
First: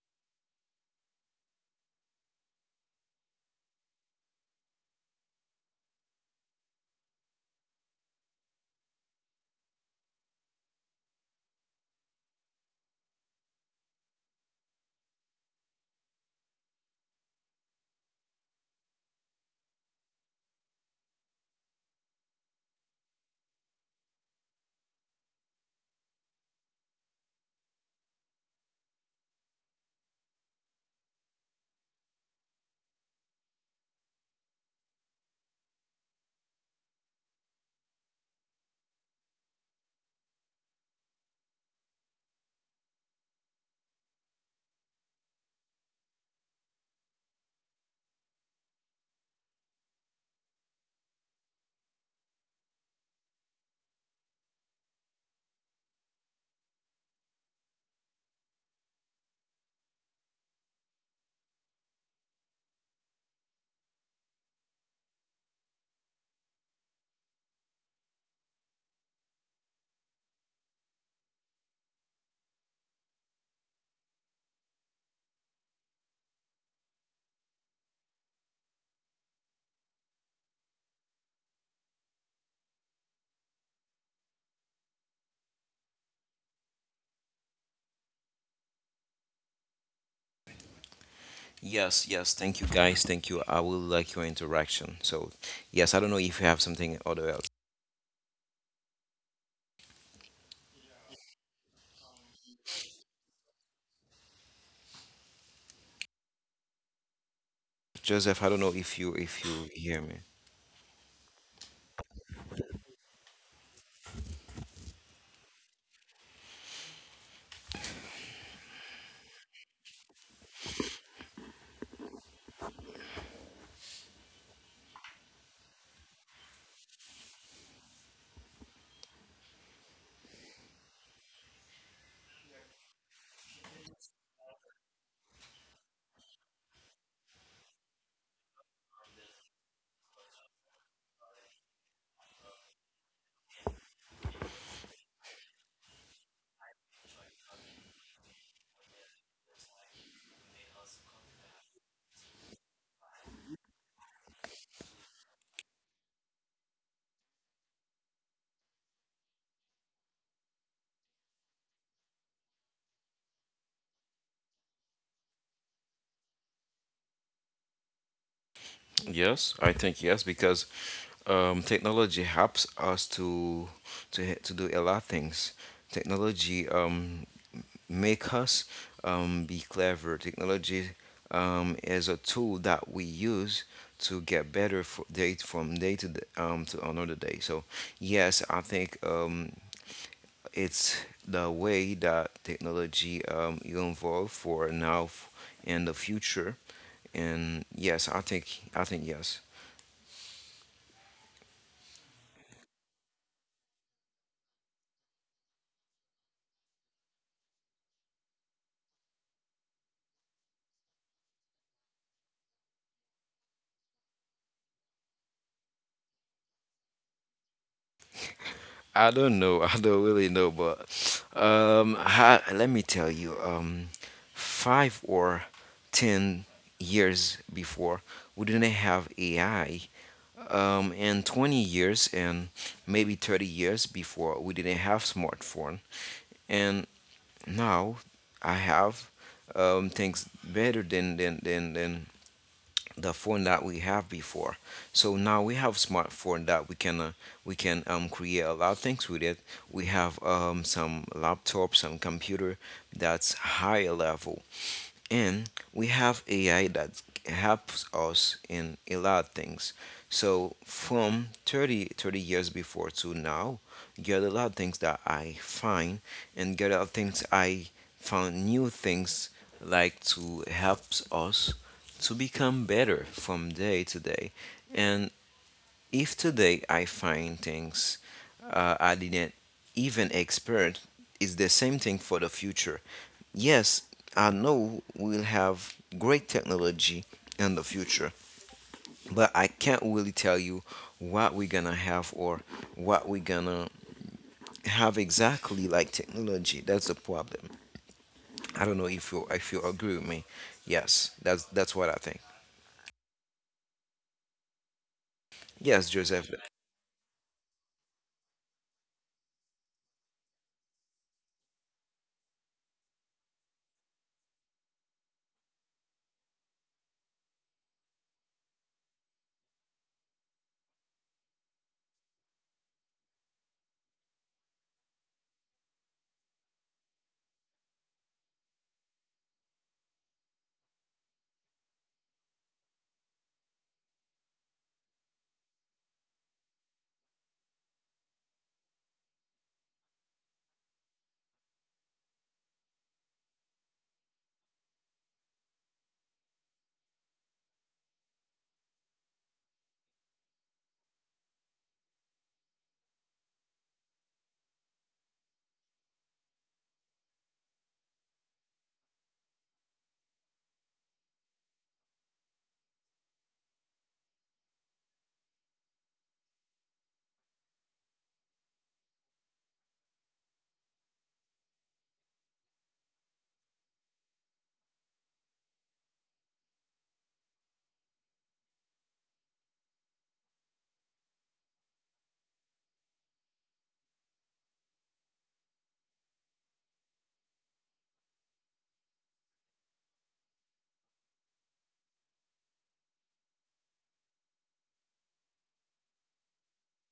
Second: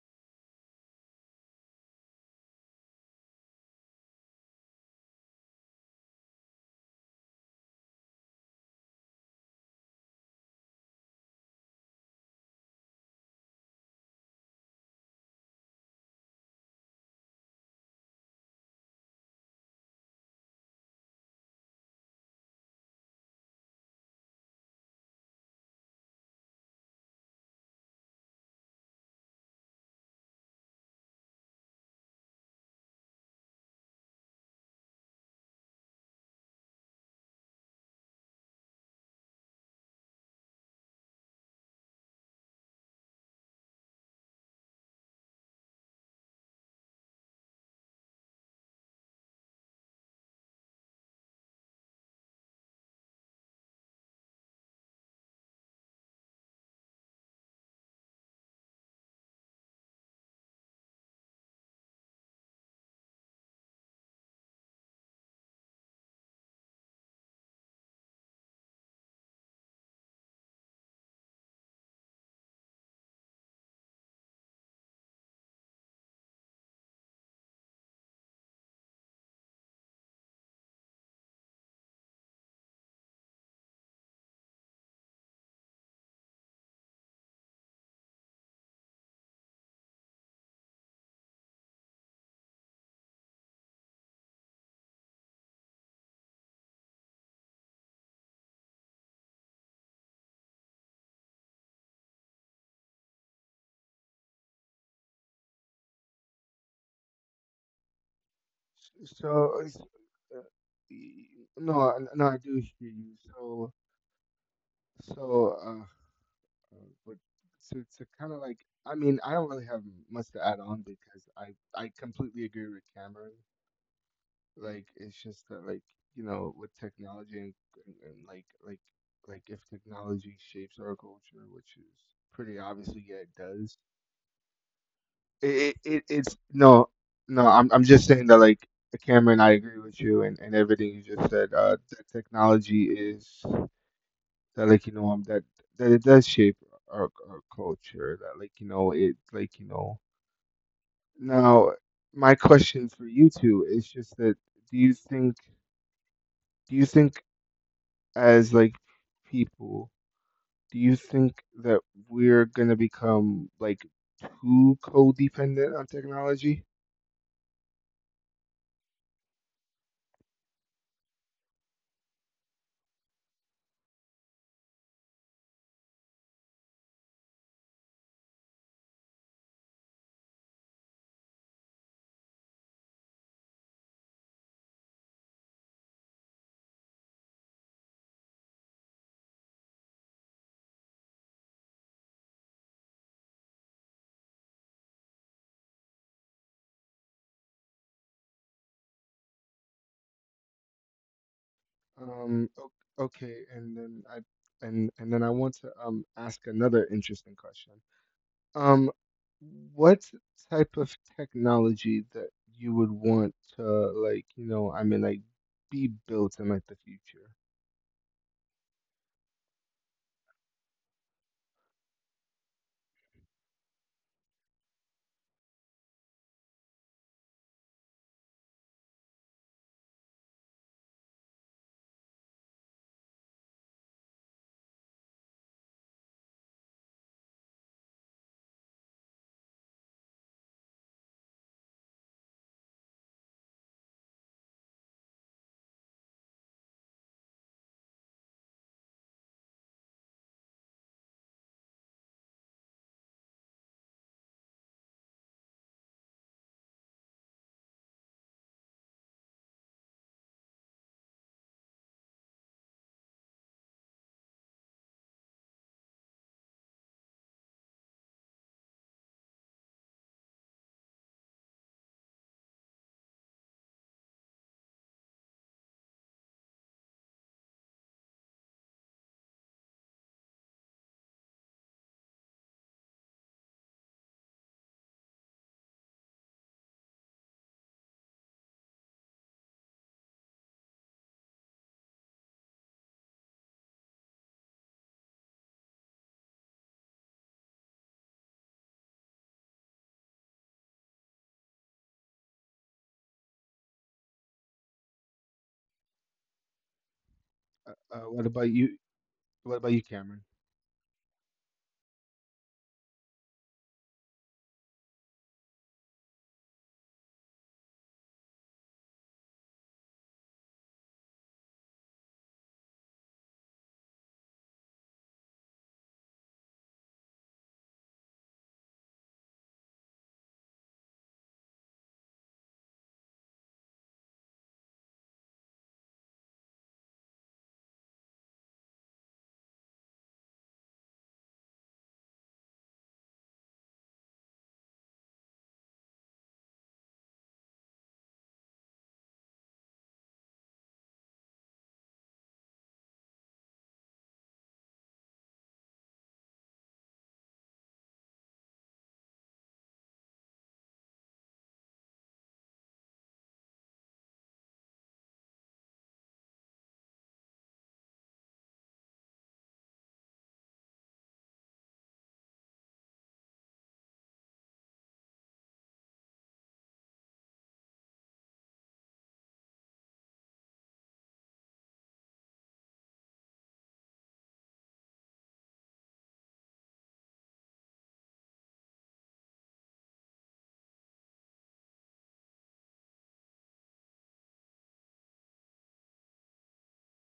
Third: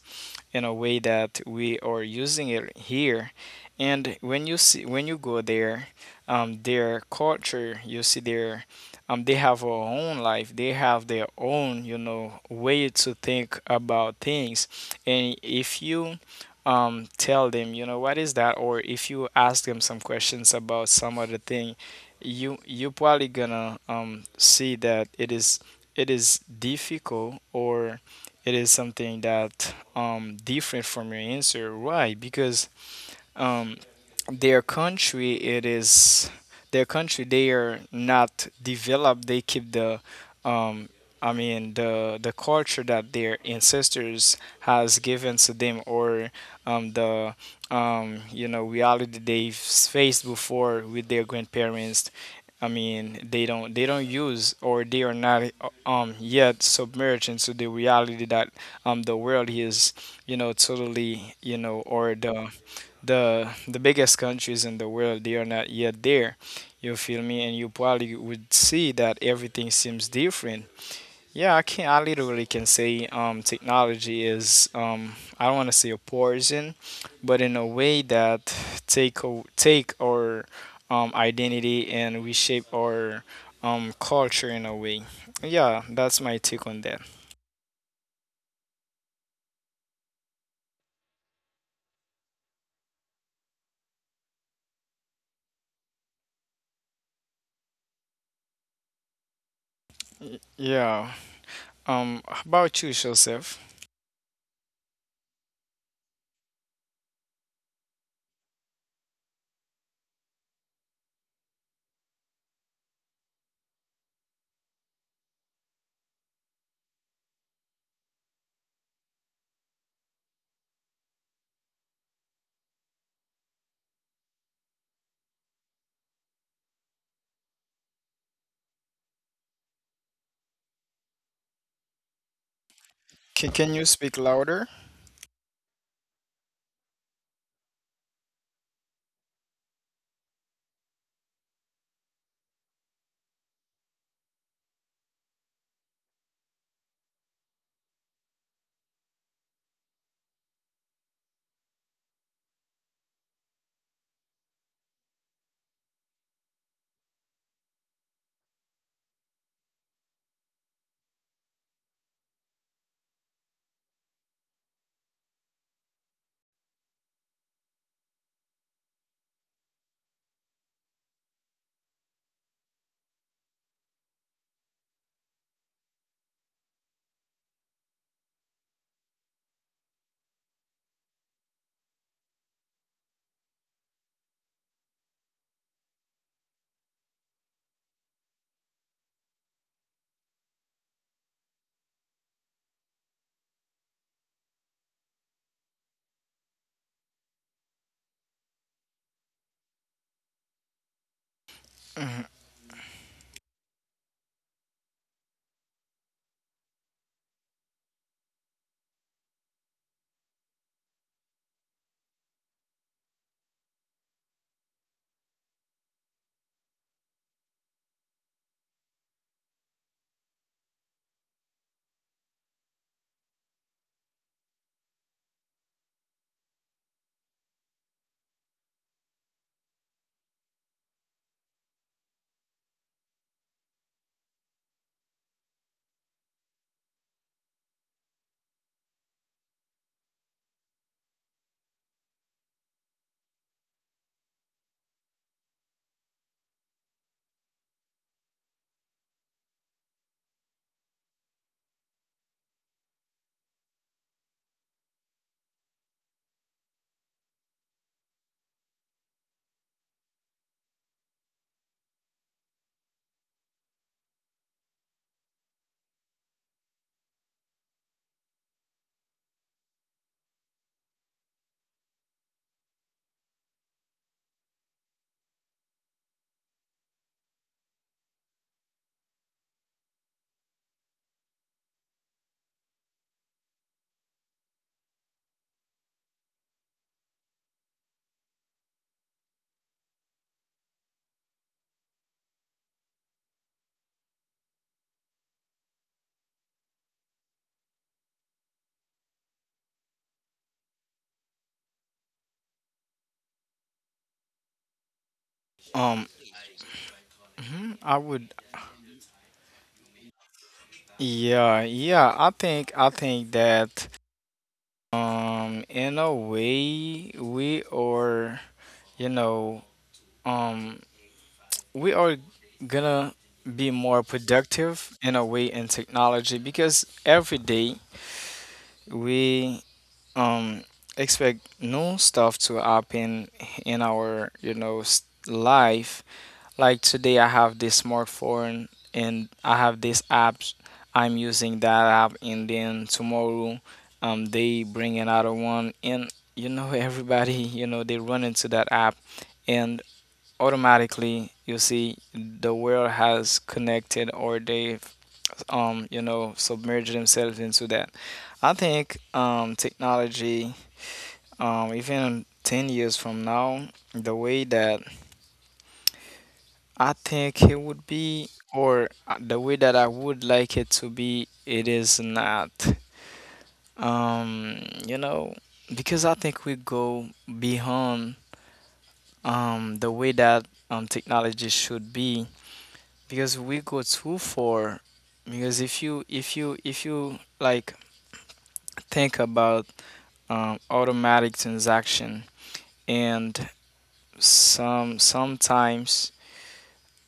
C: in a way that we are using it here. And when you go there, their culture, you see their they have their own life. They have their own, way to think about things. And if you tell them, what is that, or if you ask them some questions about some other thing, you probably gonna see that it is difficult, or it is something that different from your answer. Why? Because um, their country, it is their country, they are not developed. They keep the um the culture that their ancestors has given to them, or the reality they've faced before with their grandparents. I mean, they don't, they don't use, or they are not yet submerged into the reality that the world is, totally, or the the biggest countries in the world, they are not yet there. You feel me? And you probably would see that everything seems different. Yeah, I can I literally can say technology is, I don't want to say a poison, but in a way that take our identity and reshape our culture in a way. Yeah, that's my take on that.
A: Yes, yes. Thank you, guys. Thank you. I will like your interaction. So, yes, I don't know if you have something other else.
C: Yeah. Um, how about you, Joseph?
A: Joseph, I don't know if
B: So,
A: you hear me.
B: y- no, no, I do hear you. So, so, but to kind of like, I mean, I don't really have much to add on because I completely agree with Cameron. Like it's just that like You know with technology and, if technology shapes our culture, which is pretty obviously, yeah it
C: can,
B: does.
C: can you speak louder?
B: It it's no no I'm I'm just saying that like Cameron, I agree with you and everything you just said. That technology is, that like you know that that it does shape our culture. That like you know it like you know Now my question for you two is just that, do you think, do you think as like people, do you think that we're gonna become like too codependent on technology?
A: Yes, I think yes, because technology helps us to to do a lot of things. Technology make us be clever. Technology is a tool that we use to get better for day from day to day, to another day. So yes, I think it's the way that technology will evolve for now and the future. And yes, I think yes.
C: Mhm.
B: Okay, and then I want to ask another interesting question. Um, what type of technology that you would want to like be built in like the future?
A: I don't know. <laughs> I don't really know, but let me tell you, 5 or 10 years before, we didn't have AI. And 20 years and maybe 30 years before, we didn't have smartphone. And now I have things better than the phone that we have before. So now we have smartphone that we can create a lot of things with it. We have some laptop, some computer that's higher level and we have AI that helps us in a lot of things. So from 30 30 years before to now, get a lot of things that I find and get a lot of things I found new things like to helps us to become better from day to day. And if today I find things I didn't even expert, it's the same thing for the future. Yes, I know we'll have great technology in the future, but I can't really tell you what we're gonna have or what we're gonna have exactly like technology. That's the problem. I don't know if you agree with me. Yes, that's what I think. Yes,
C: Um,
A: Joseph.
C: I
B: What
C: would,
B: about you? What about you, Cameron?
C: yeah, yeah. I think that in a way we are, you know, um we are gonna be more productive in a way in technology, because every day we um expect new stuff to happen in our, life. Like today, I have this smartphone and I have this app. I'm using that app, and then tomorrow, they bring another one, and <laughs> everybody, they run into that app, and automatically you see the world has connected, or they've submerged themselves into that. I think technology, even 10 years from now, the way that I think it would be, or the way that I would like it to be, it is not. Um, you know, because I think we go beyond the way that technology should be, because we go too far. Because if you like think about automatic transaction, and sometimes.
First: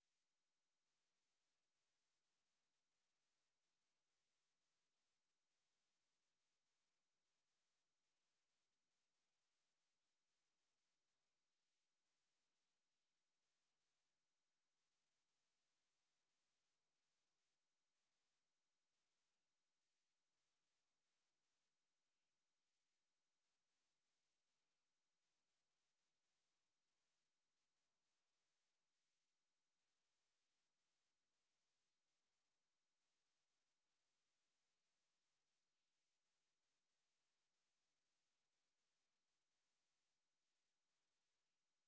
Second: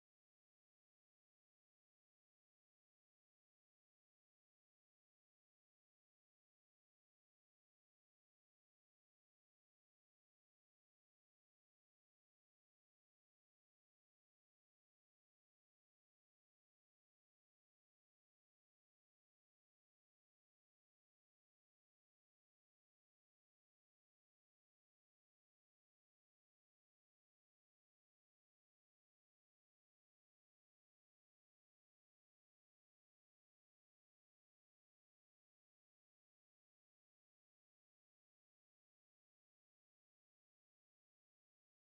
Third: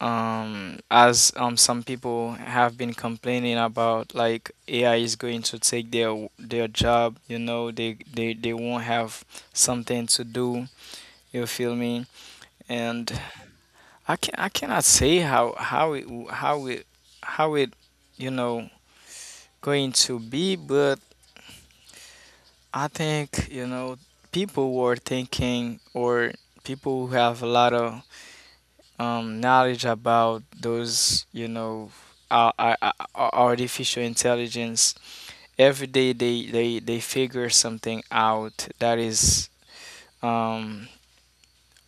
C: As some people have been complaining about, like, AI is going to take their job. You know, they won't have something to do. You feel me? And I cannot say how it w- how it how it you know, going to be. But I think, you know, people were thinking, or people who have a lot of knowledge about those, you know, artificial intelligence. Every day they figure something out that is, um,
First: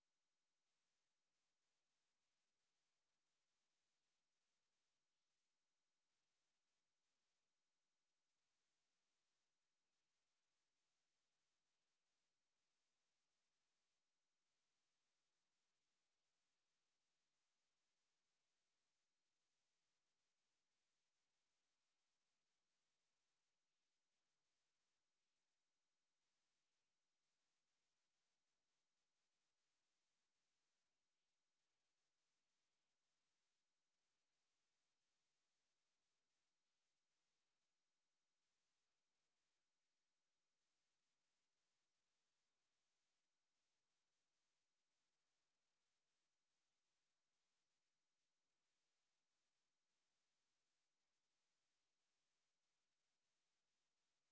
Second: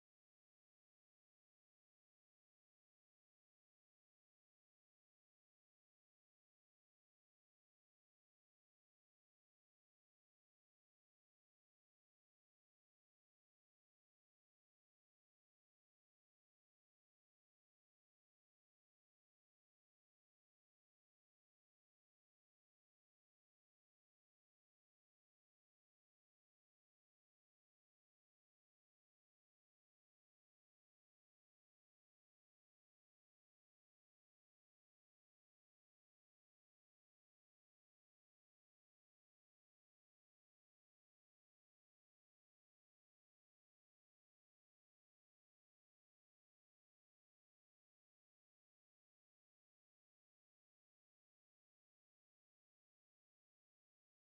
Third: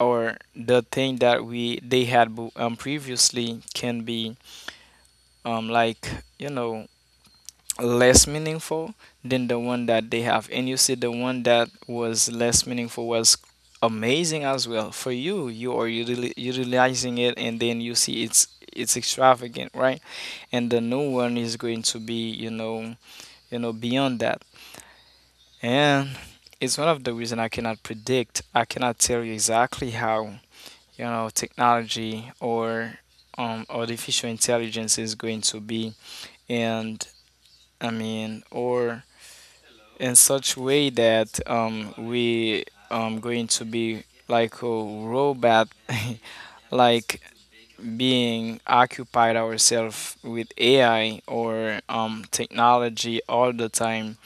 C: or the thing that we they had bu- previously can be um, like, you know, less meaningful than the one that they have. And you see, the one that was less meaningful was amazing as well. For you, you are utilizing it, and then you see it's extravagant, right? And the new one is going to be, beyond that. And it's one of the reason I cannot predict. I cannot tell you exactly how, you know, technology or artificial intelligence is going to be, and I mean, or in such way that we going to be like a robot, <laughs> like being occupied ourselves with AI or technology all the time.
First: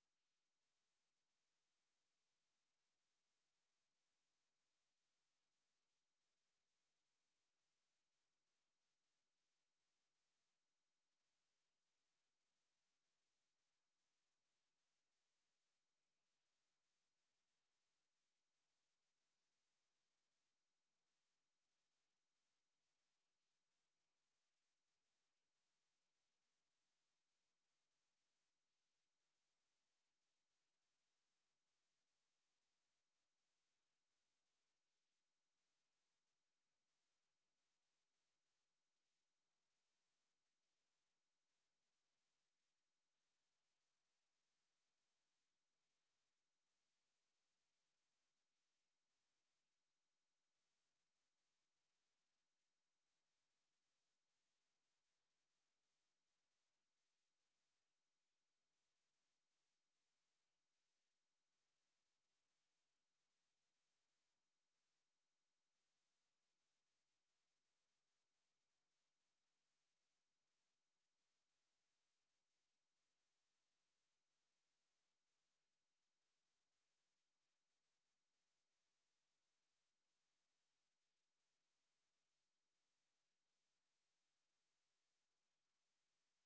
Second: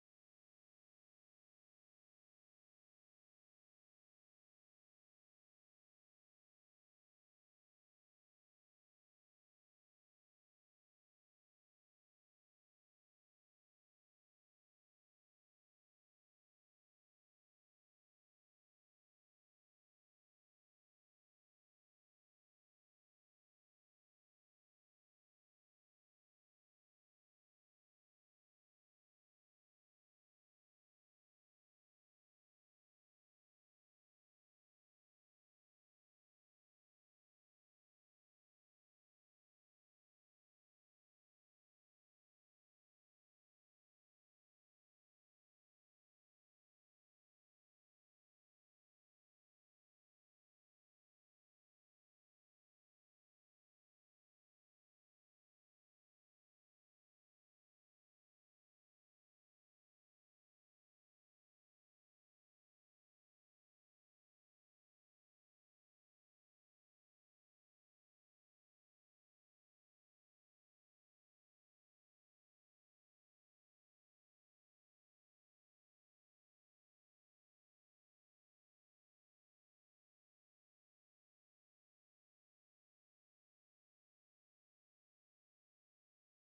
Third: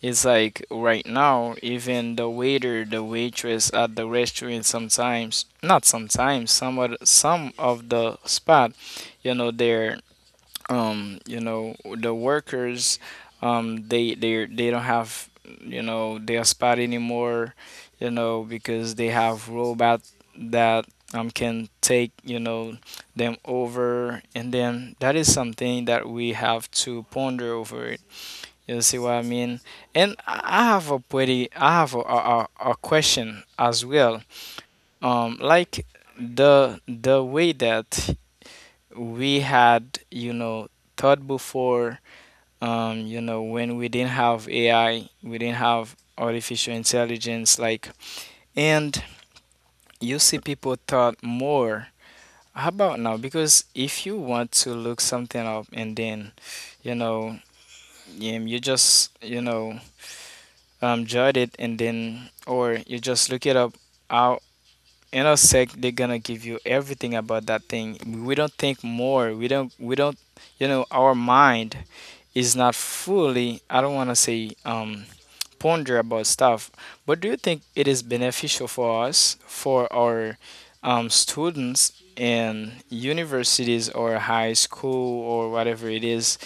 C: It's like right now, even the waiter, the waitress at the restaurant sometimes, not sometimes, some of the spot, you know, they're the workers they don't have, you know, their spot anymore, you know, because they have robot that can, take you know, them over. And then that is something that we have to ponder over it. You see what I mean? And I have a pretty, I have a question as well. Like the way that we had, you know, thought before, you know, when we didn't have AI, we didn't have artificial intelligence, like. And you see, people thought more. How about now? Because if you want to look something up, and then, you know, you just, you know, jot it, and then, or you just look it up in a sec, they're gonna give you everything about that thing. We don't think more. We don't, we don't, you know, our mind is not fully, I don't want to say, ponder about stuff. But do you think it is beneficial for us, for our students in universities or high school, or whatever it is?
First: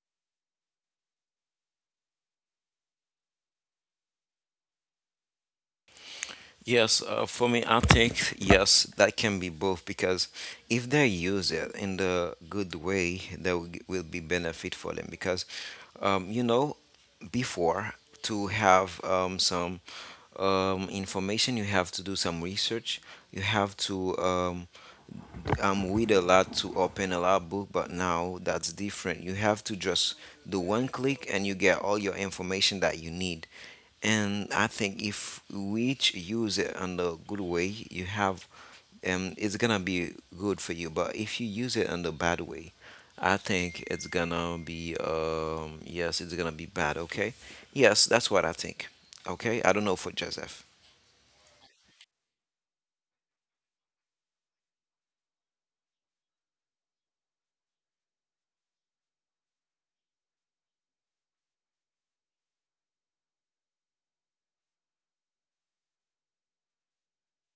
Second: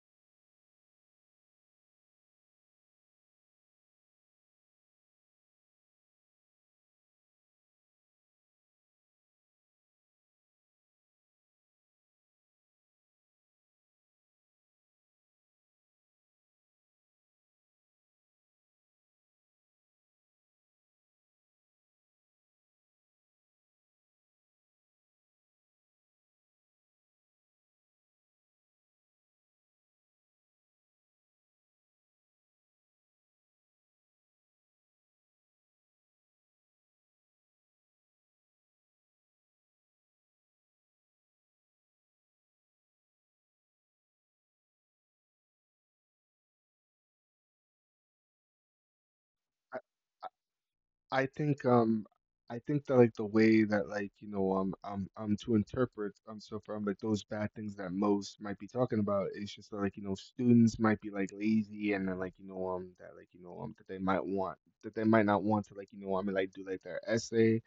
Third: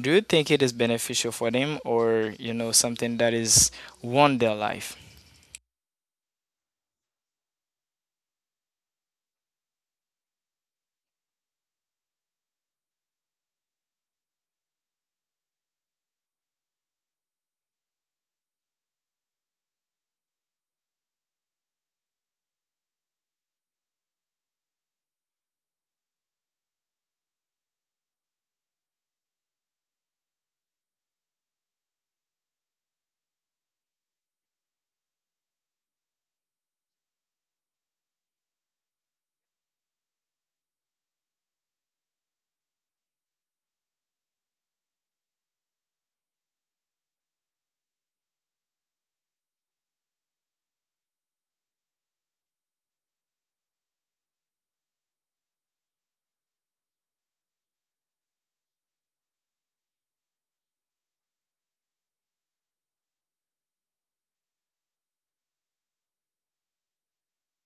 C: Do you think it is beneficial for them, or you know, something that is ruin their life?
A: Yes, for me, I think yes, that can be both because if they use it in the good way, there will be benefit for them. Because, you know, before to have some information, you have to do some research. You have to we a lot to open a lot book, but now that's different. You have to just do one click and you get all your information that you need. And I think if we each use it in the good way, you have, it's gonna be good for you. But if you use it in the bad way, I think it's gonna be, yes, it's gonna be bad. Okay, yes, that's what I think. Okay, I don't know for Joseph.
B: I think um I think that like the way that like to interpret so from like those bad things that most might be talking about is just that, like you know students might be like lazy and then that that they might want, that they might not want to like do like their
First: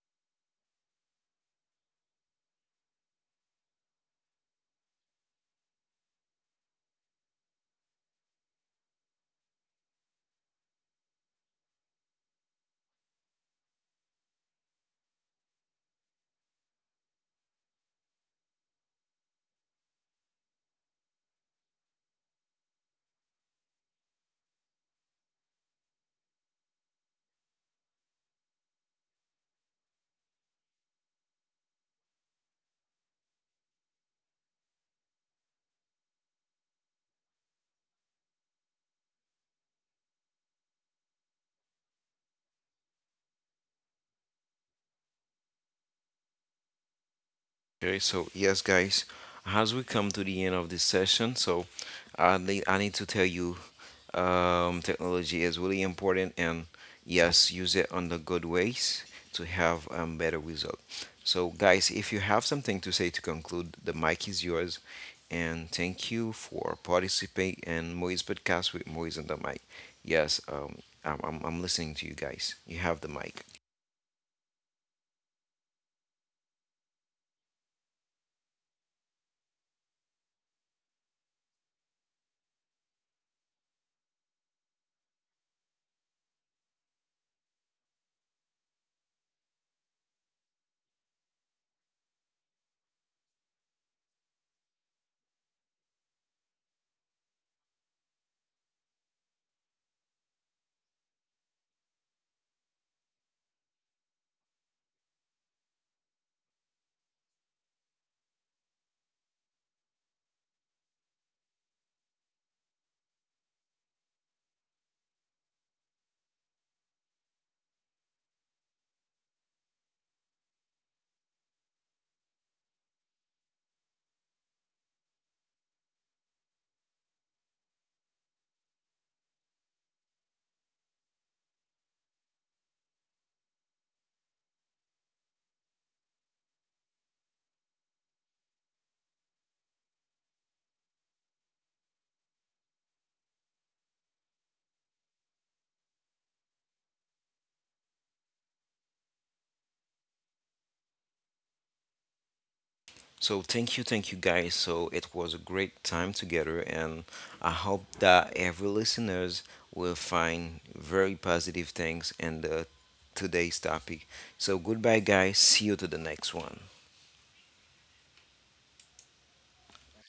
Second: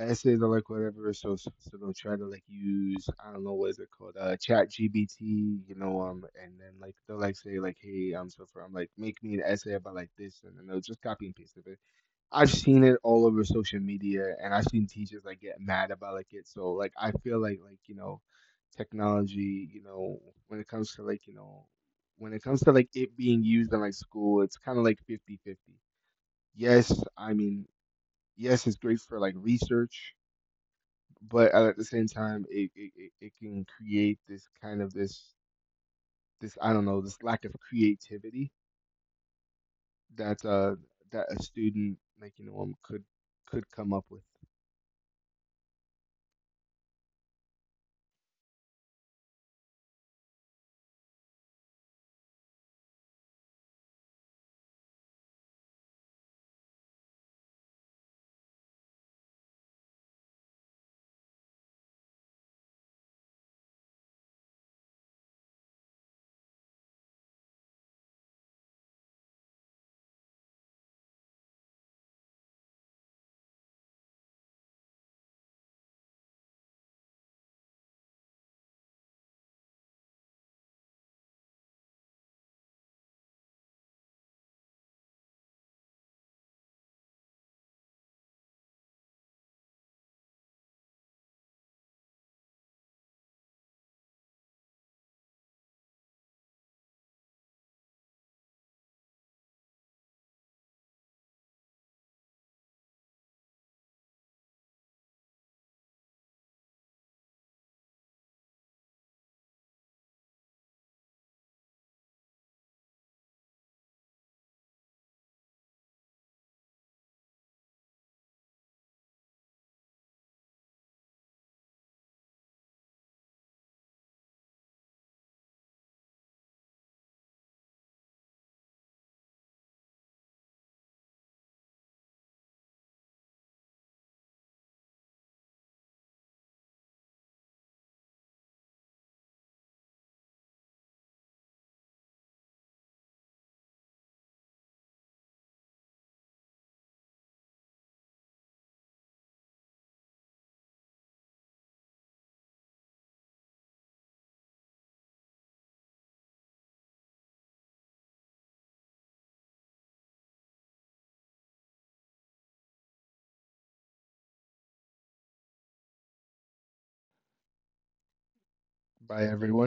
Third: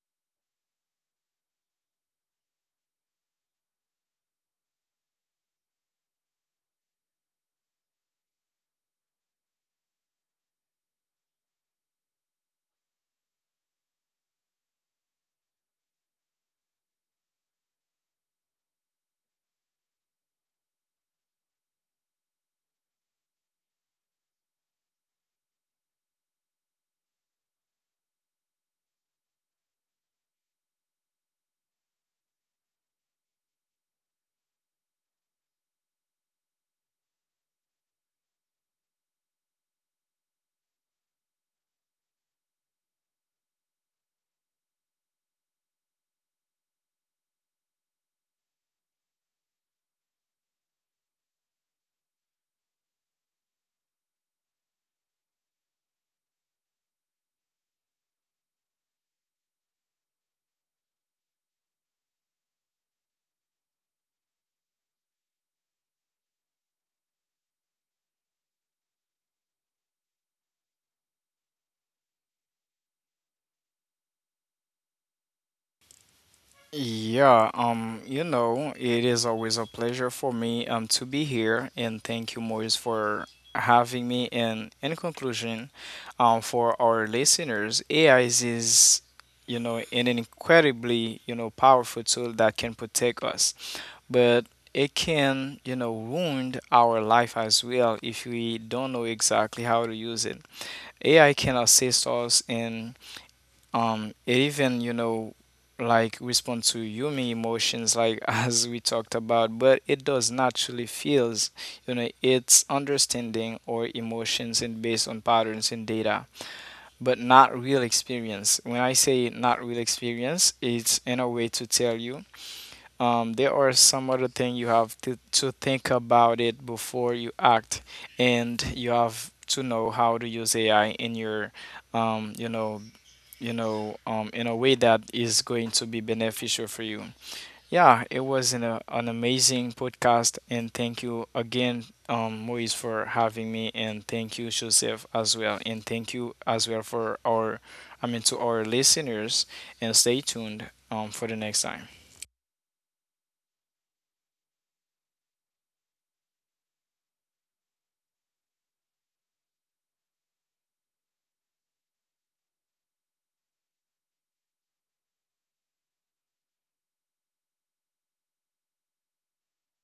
B: essays or like whatever. So they'll try to like use, I don't know what is it called, Chat GBT, and then like they'll like say like, hey, so from like make me an essay about like this, and then they'll just copy and paste it. I've seen it all over social media, and I've seen teachers like get mad about like it. So like I feel like technology, when it comes to like when it comes to like it being used in like school, it's kind of like 50-50. Yes, I mean, yes, it's great for like research, but at the same time, it can create this kind of this, this, I don't know, this lack of creativity that that a student could come up with.
A: Okay, so yes, guys, as we come to the end of this session, so I need to tell you technology is really important and yes, use it on the good ways to have better result. So, guys, if you have something to say to conclude, the mic is yours. And thank you for participating in Moise podcast with Moise on the mic. Yes, I'm listening to you guys. You have the mic.
C: Yeah, you know, it is always a pleasure for me to be here, and thank you, Maurice, for having me. And in conclusion, for our listeners, AI is, you know, an incredibly, you know, powerful tool that can protect us, but it can, you know, wound our life as well if we don't know exactly how to use it. AI can assist us in it, even, you know, like respond to human emotions, like <laughs> as we talked about, but it does naturally feels, you know, it's understanding or emotions, and based on patterns and data, but not real experience. When I say not real experience, it's in a way to tell you, there are some other thing you have to think about it before you act. And you have to know how to use AI in your um, you know in a way that is going to be beneficial for you. Yeah, it was an amazing podcast, and thank you again, Moise, for having me, and thank you, Joseph, as well, and thank you as well for our, I mean, to our listeners, and stay tuned, for the next time.
A: So thank you guys. So it was a great time together, and I hope that every listeners will find very positive things in the today's topic. So goodbye, guys. See you to the next one.
B: By everyone.